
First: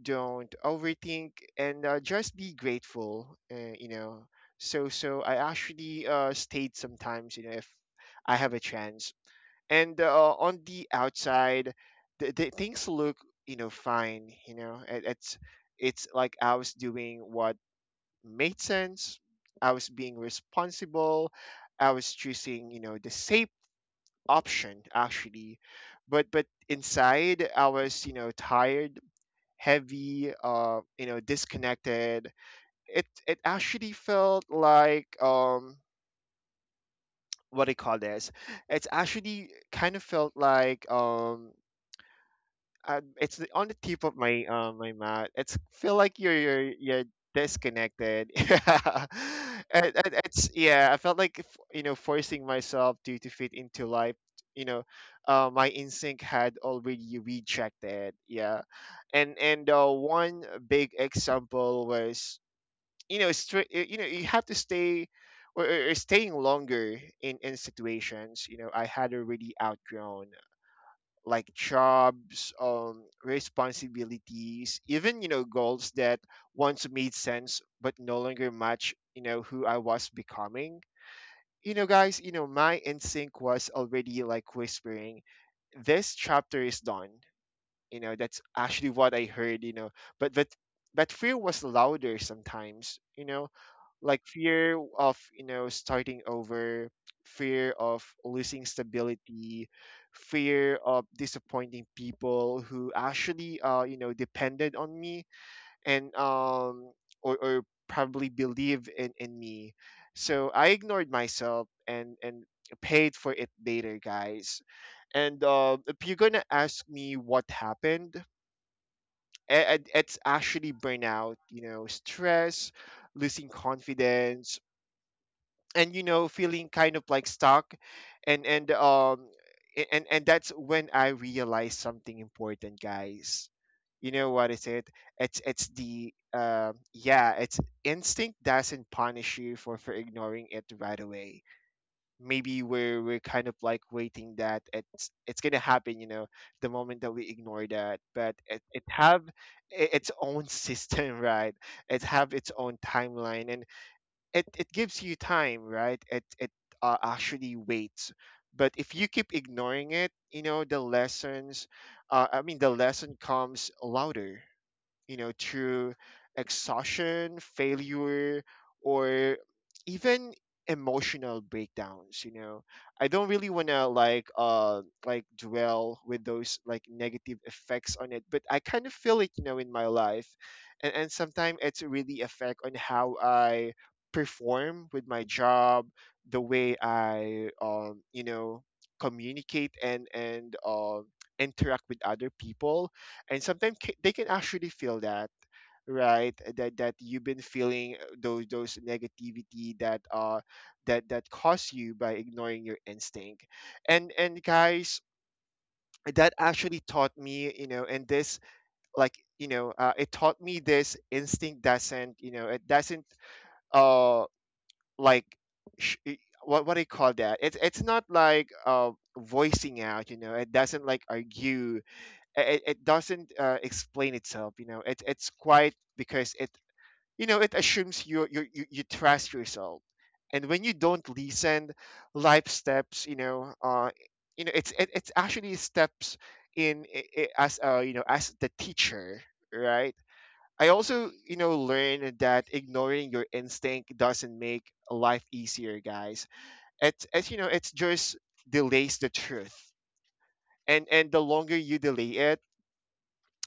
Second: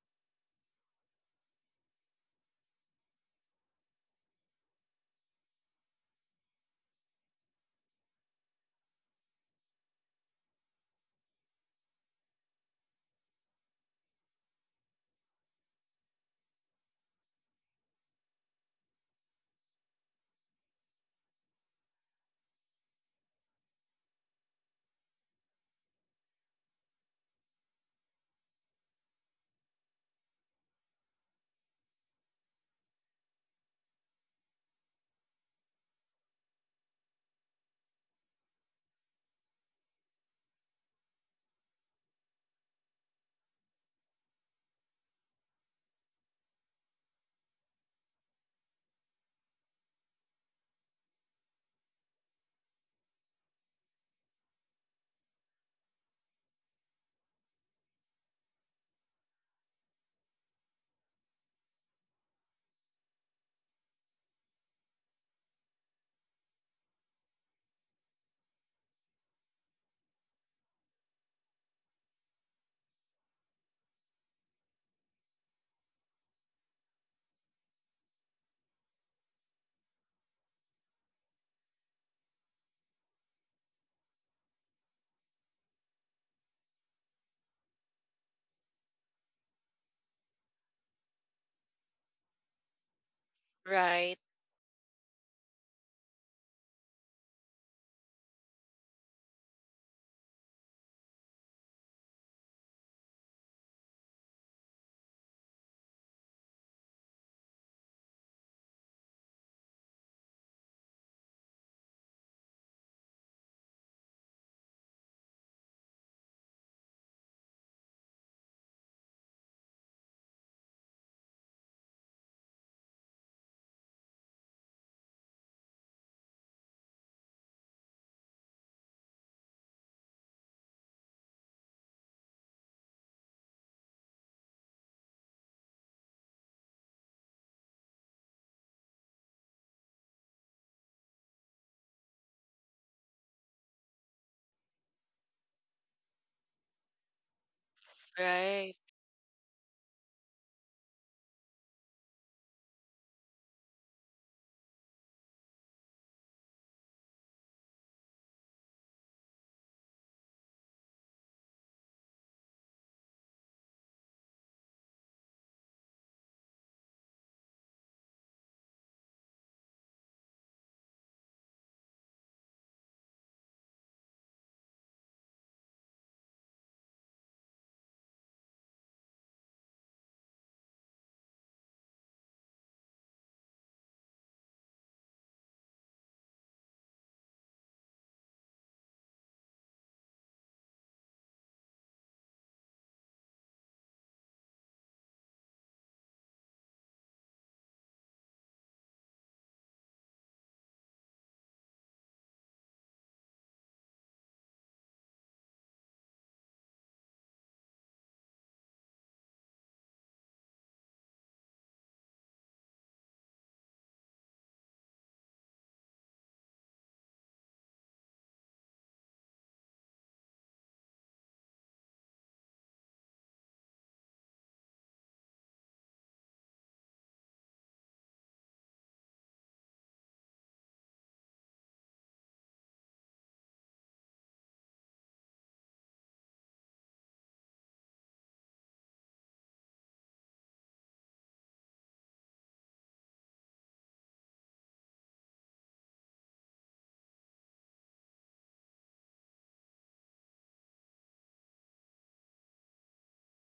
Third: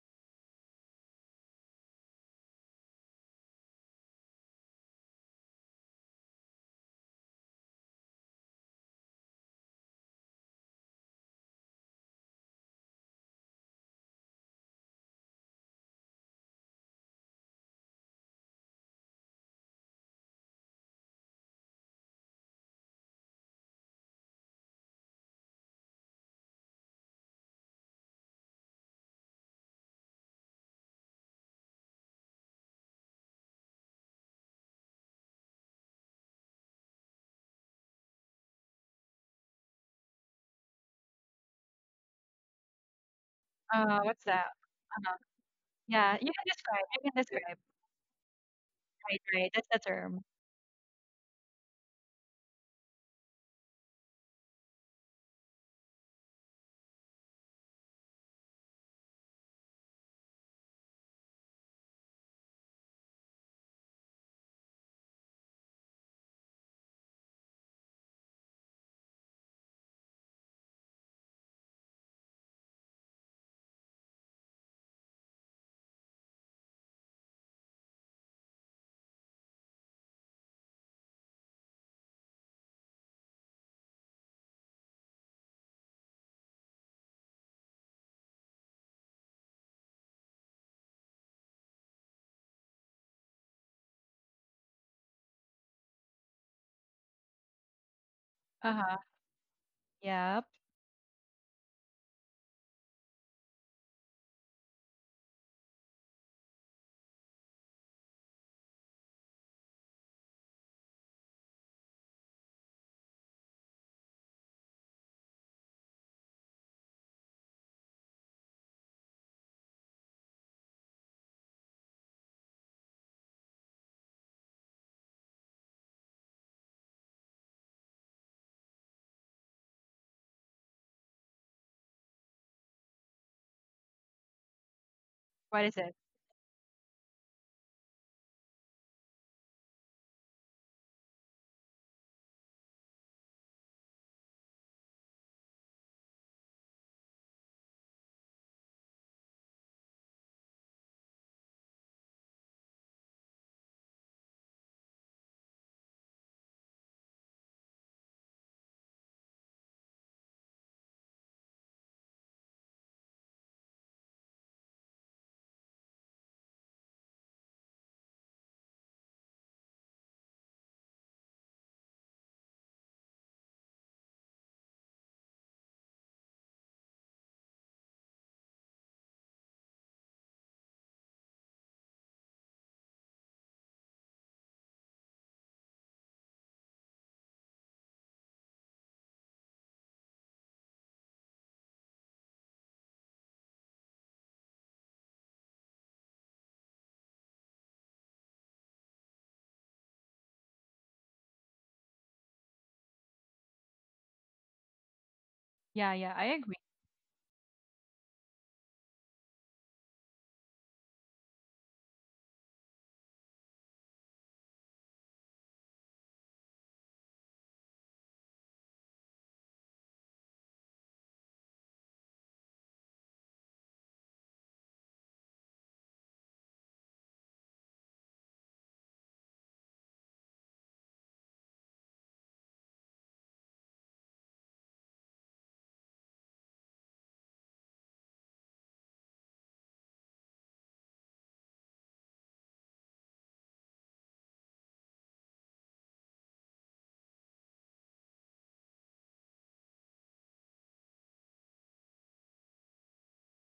don't overthink, and just be grateful, you know. So so I actually stayed sometimes, you know, if I have a chance. And on the outside, the things look, you know, fine. You know, it, it's like I was doing what made sense. I was being responsible, I was choosing, you know, the safe option actually, but inside I was, you know, tired, heavy, you know, disconnected. It actually felt like what do you call this? It's actually kind of felt like it's on the tip of
What's
my
that?
my
Uh-huh.
mouth. It's feel
Yeah,
like
you
you're
can describe.
you're
You can describe.
disconnected. Yeah,
Right, right. That's the term.
it's yeah. I felt like you know forcing myself to fit into life. You know, my instinct had already rejected. Yeah, and one big example was, you know, straight. You know, you have to stay. Or staying longer in situations, you know, I had already outgrown. Like jobs, responsibilities, even, you know, goals that once made sense but no longer match, you know, who I was becoming. You know, guys, you know my instinct was already like whispering, "This chapter is done." You know, that's actually what I heard. You know, but but but fear was louder sometimes. You know,
Right.
like fear of, you know, starting over, fear of losing
Uh-huh.
stability,
Yep.
fear of disappointing people who actually you know depended on me, and or probably believe in me. So I ignored myself and paid for it later, guys. And if you're gonna ask me what happened, it's actually burnout, you know, stress, losing confidence, and, you know, feeling kind of like stuck. And and that's when I realized something important, guys. You know what is it?
What
It's
is it?
the yeah, it's instinct doesn't punish you for ignoring it right away. Maybe we're kind of like waiting that it's gonna happen, you know, the moment that we ignore that. But it,
Right.
it have its own system, right? It have its own timeline. And it gives you time, right? It actually waits. But if you keep ignoring it, you know, the lessons, I mean, the lesson comes louder, you know, through exhaustion, failure, or even emotional breakdowns, you know. I don't really want to like dwell with those like negative effects on it, but I kind of feel it, you know, in my life. And sometimes it's really affect on how I perform with my job, the way I you know, communicate and interact with other people. And sometimes they can actually feel that, right, that that you've been feeling those negativity that that caused you by ignoring your instinct. And guys,
Yeah, yeah. I
that
agree.
actually taught me, you know. And this, like, you know, it taught me this: instinct doesn't, you know, it doesn't uh like sh- i- what do you call that, it's not like, voicing out, you know. It doesn't like argue, it doesn't explain itself, you know. It, it's quite, because it, you know, it assumes you you trust yourself. And when you don't listen, life steps, you know, you know it's it, it's actually steps in, as you know as the teacher, right? I also, you know, learned that ignoring your instinct doesn't make life easier, guys. It's, you know, it's just delays the truth. And the longer you delay it,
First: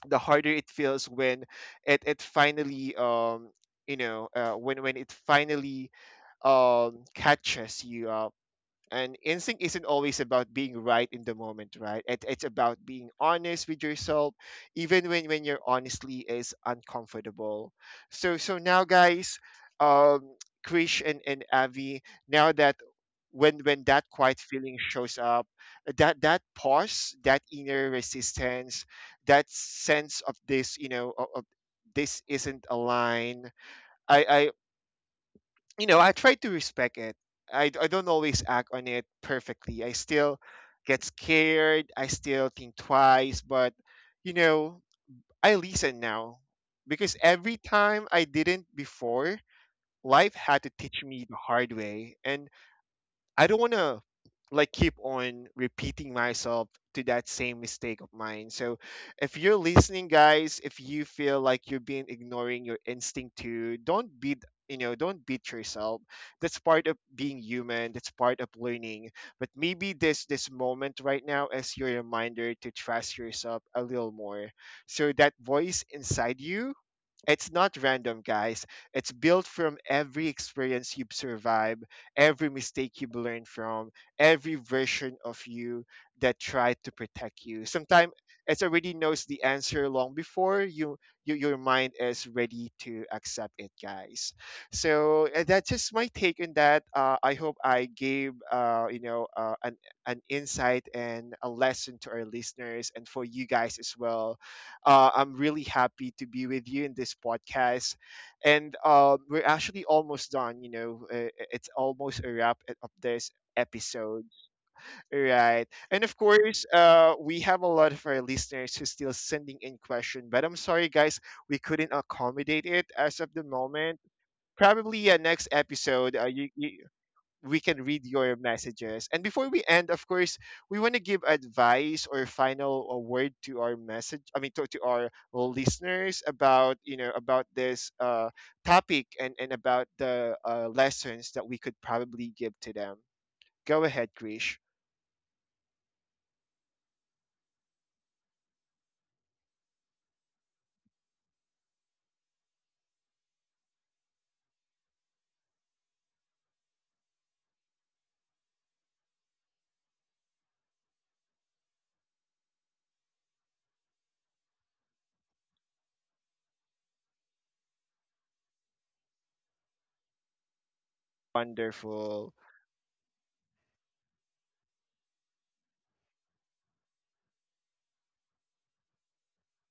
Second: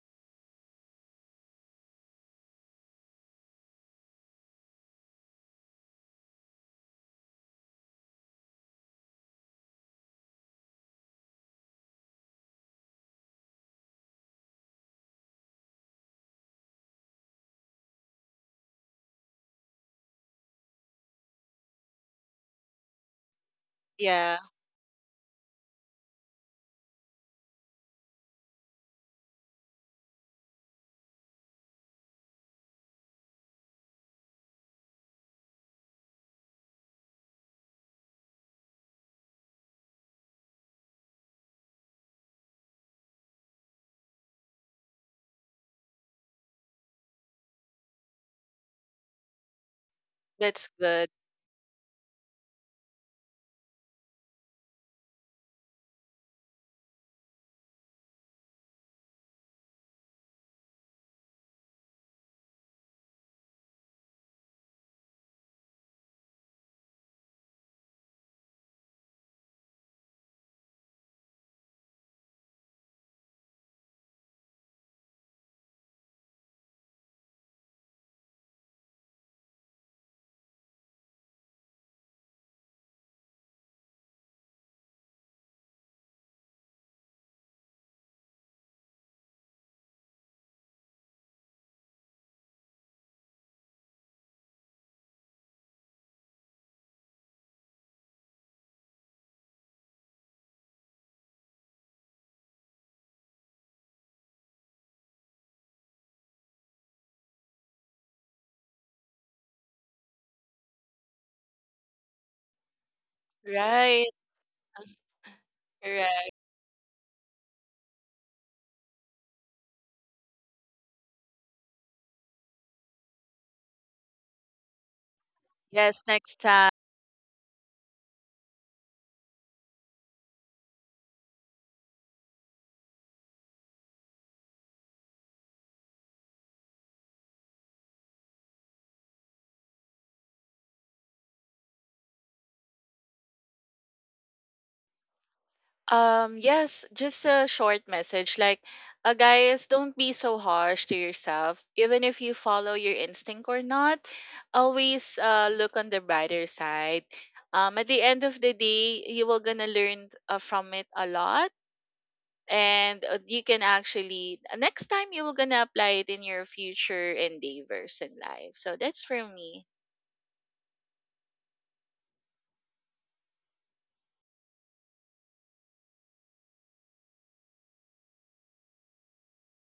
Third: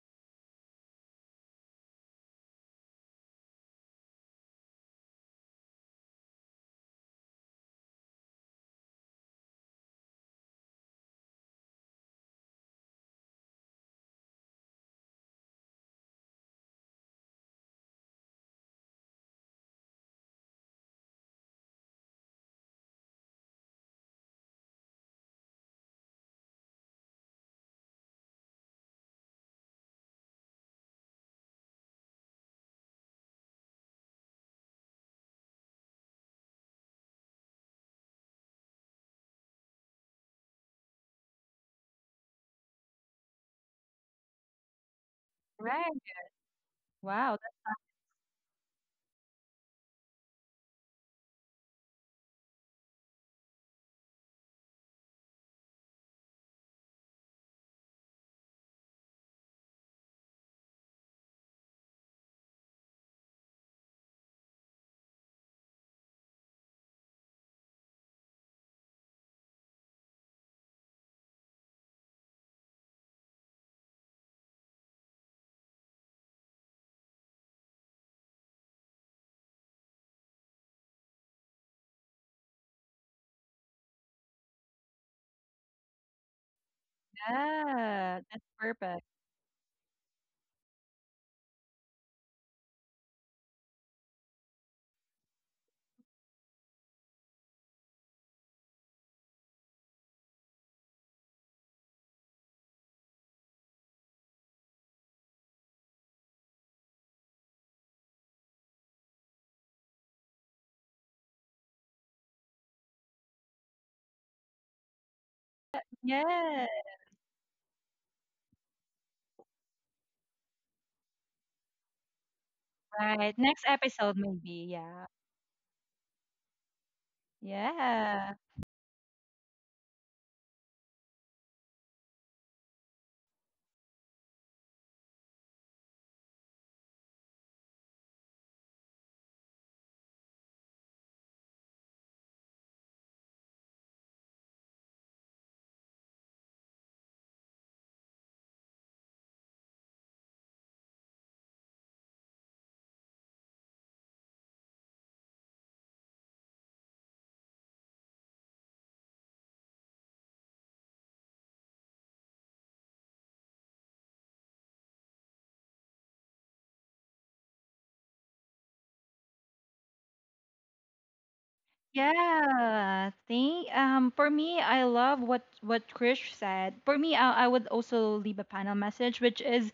the harder it feels when it finally you know when it finally catches you up. And instinct isn't always about being right in the moment, right? It, it's about being honest with yourself, even when your honestly is uncomfortable. So so now, guys, um Krish and Avi, now that, when that
Yeah.
quiet feeling shows up, that that pause, that inner resistance, That sense of this you know of this isn't a line. I you know I try to respect it. I don't always act on it perfectly. I still get scared, I still think twice, but you know I listen
Right.
now, because
Wow.
every time I didn't before, life had
That's
to teach
good.
me the hard way. And I don't want to, like, keep on repeating myself to that same mistake of mine. So if you're listening guys, if you feel like you've been ignoring your instinct, to don't beat yourself. That's part of being human, that's part of learning. But maybe this moment right now is your reminder to trust yourself a little more. So that voice inside you, it's not random, guys. It's built from every experience you've survived, every mistake you've learned from, every version of you that tried to protect you. Sometimes
Yeah, that's
it already
perfect.
knows the answer long before your mind is ready to accept it, guys. So that's just my take on that. I hope I gave an insight and a lesson to our listeners and for you guys as well. I'm really happy to be with you in this podcast. And we're actually almost done. You know, it's almost a wrap of this
Right.
episode. Right. And of
Correct.
course,
Yeah.
we have a lot of our listeners who still sending in question, but I'm sorry, guys, we couldn't accommodate it as of
Right.
the
Next
moment.
episode, maybe. Yeah.
Probably next
Yes,
episode,
next
you,
time.
you we can read your
Yeah.
messages. And before we end, of course, we want to give advice or final word to our message, I mean, to our listeners about about this topic and about the lessons that we could probably give to them. Go ahead, Krish.
Yes, just a short message. Like, guys, don't be so harsh to yourself. Even if you follow your instinct or not, always look on the brighter side. At the end of the day, you will gonna learn from it a lot, and you can actually next time you will gonna apply it in your future endeavors in life. So that's for me.
Wonderful.
Yeah, think for me I love what Krish said. For me I would also leave a panel message, which is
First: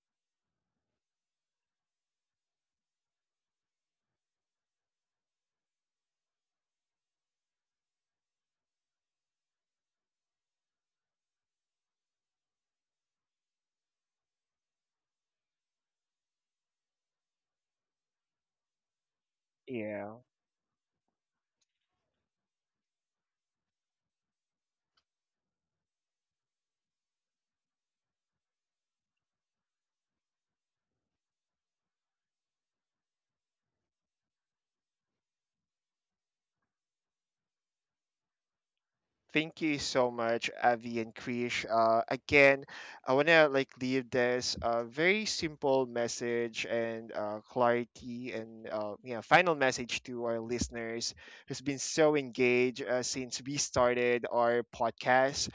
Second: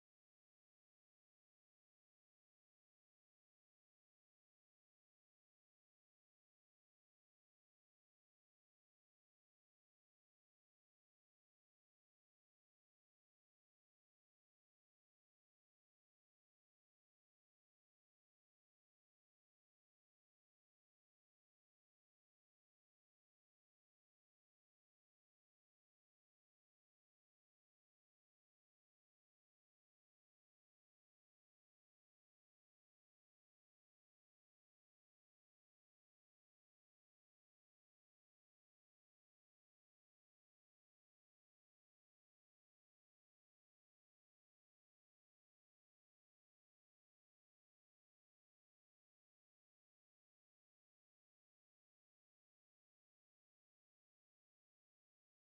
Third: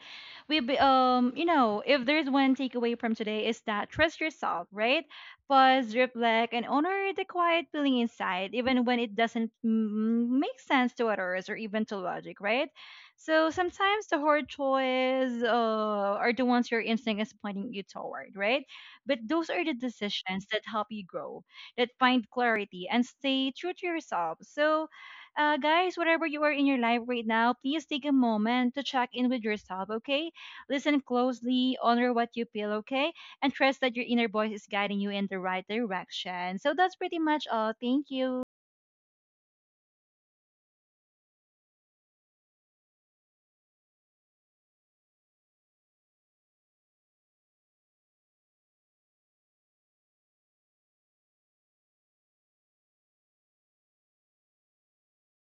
you know, if there's one takeaway from today is that trust yourself, right? Pause, reflect, and honor the quiet feeling inside, even when it doesn't make sense to others or even to logic, right? So sometimes the hard choices are the ones your instinct is pointing you toward, right? But those are the
Yeah.
decisions that help you grow, that find clarity and stay true to yourself. So, guys, whatever you are in your life right now, please take a moment to check in with yourself, okay? Listen closely, honor what you feel, okay? And trust that your inner voice is guiding you in the right direction. So, that's pretty much all. Thank you.
Thank you so much, Avi and Krish. Again, I want to, like, leave this very simple message and clarity and yeah, final message to our listeners who's been so engaged since we started our podcast.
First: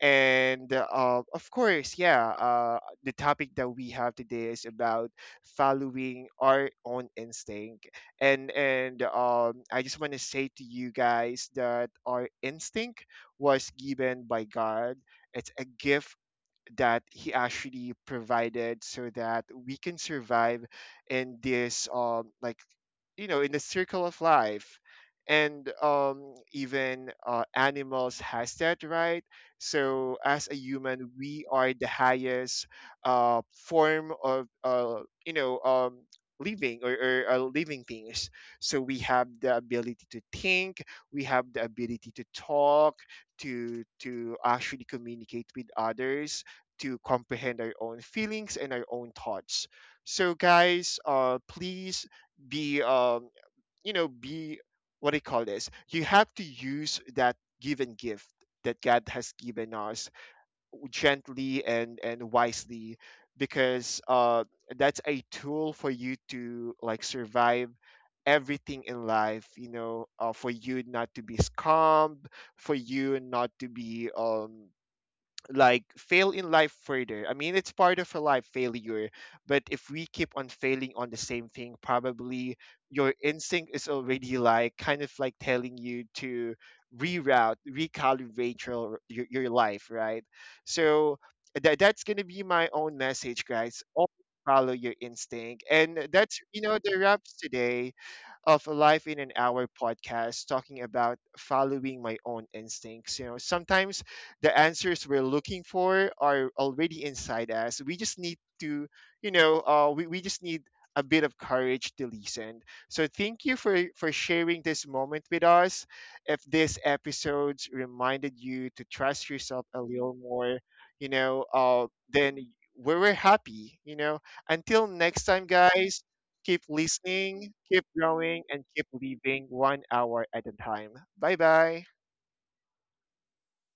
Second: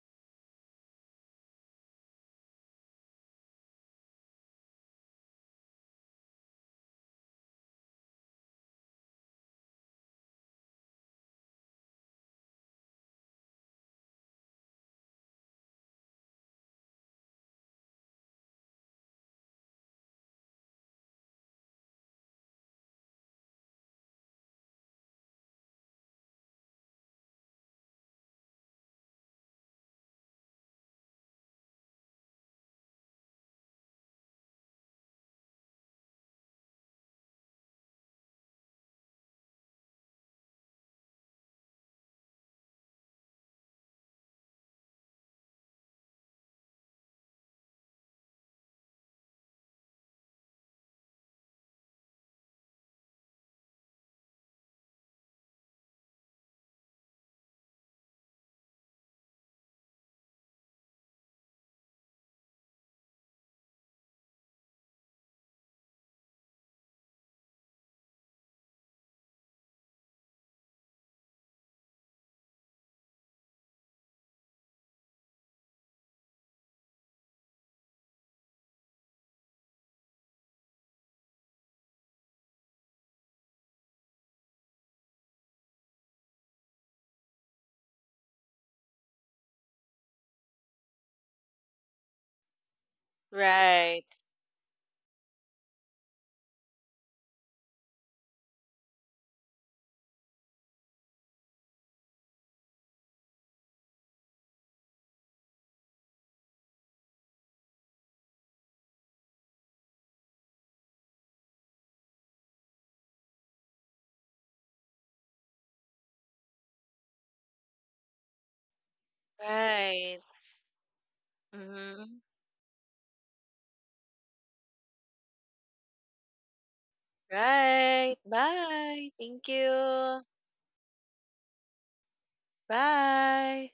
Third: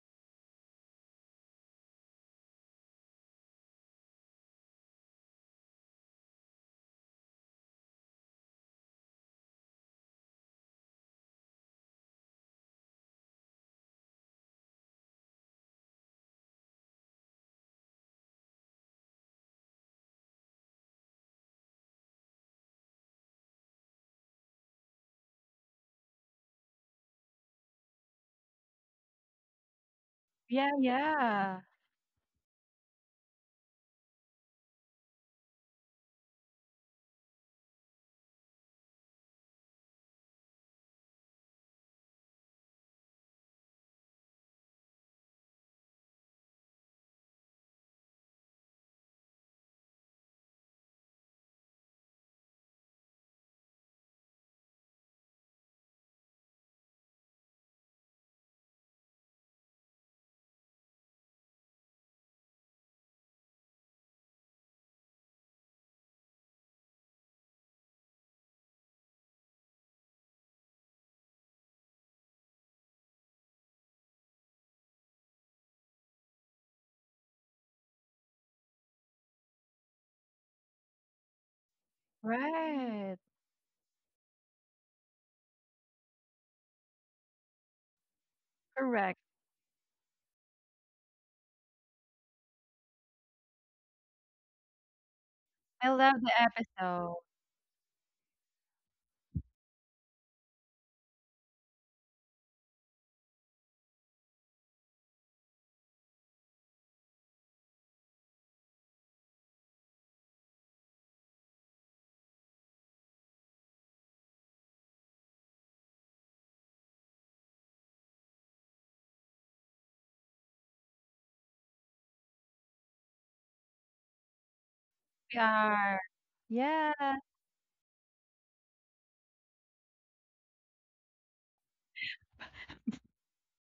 And of course, yeah, the topic that we have today is about following our own instinct. And I just want to say to you guys that our instinct was given by God. It's a gift that he actually provided so that we can survive in this like, you know, in the circle of life. And even animals has that, right? So as a
Yeah,
human, we
yeah.
are the highest uh form of you know um living or living things. So we have the ability to think, we have the ability to talk, to actually communicate with others, to comprehend our own feelings and our own thoughts. So, guys, please be, um, be, what do you call this? You have to use that given gift that God has given us gently and wisely, because that's a tool for you to, like, survive everything in life, you know. For you not to be scammed, for you not to be like fail in life further. I mean, it's part of a life failure, but if we keep on failing on the same thing, probably your
Right.
instinct is already, like, kind of like telling you to reroute, recalibrate your
Correct.
your, your life, right? So that's gonna be my own message, guys.
Right.
Always follow your instinct,
I
and
love the
that's, you know, the
episode.
wraps today of Life in an Hour podcast talking about following my own instincts. You know, sometimes the answers we're looking for are already inside us. We just need to, we just need a bit of courage to listen. So thank you for sharing this moment with us. If this episodes reminded you to trust yourself a little
Right.
more,
Mm-hmm.
then we're happy, you know. Until next
We
time,
are.
guys, keep
Yeah.
listening, keep
Right.
growing, and keep
Bye.
living
Thank
one
you.
hour at a time. Bye bye.
Bye.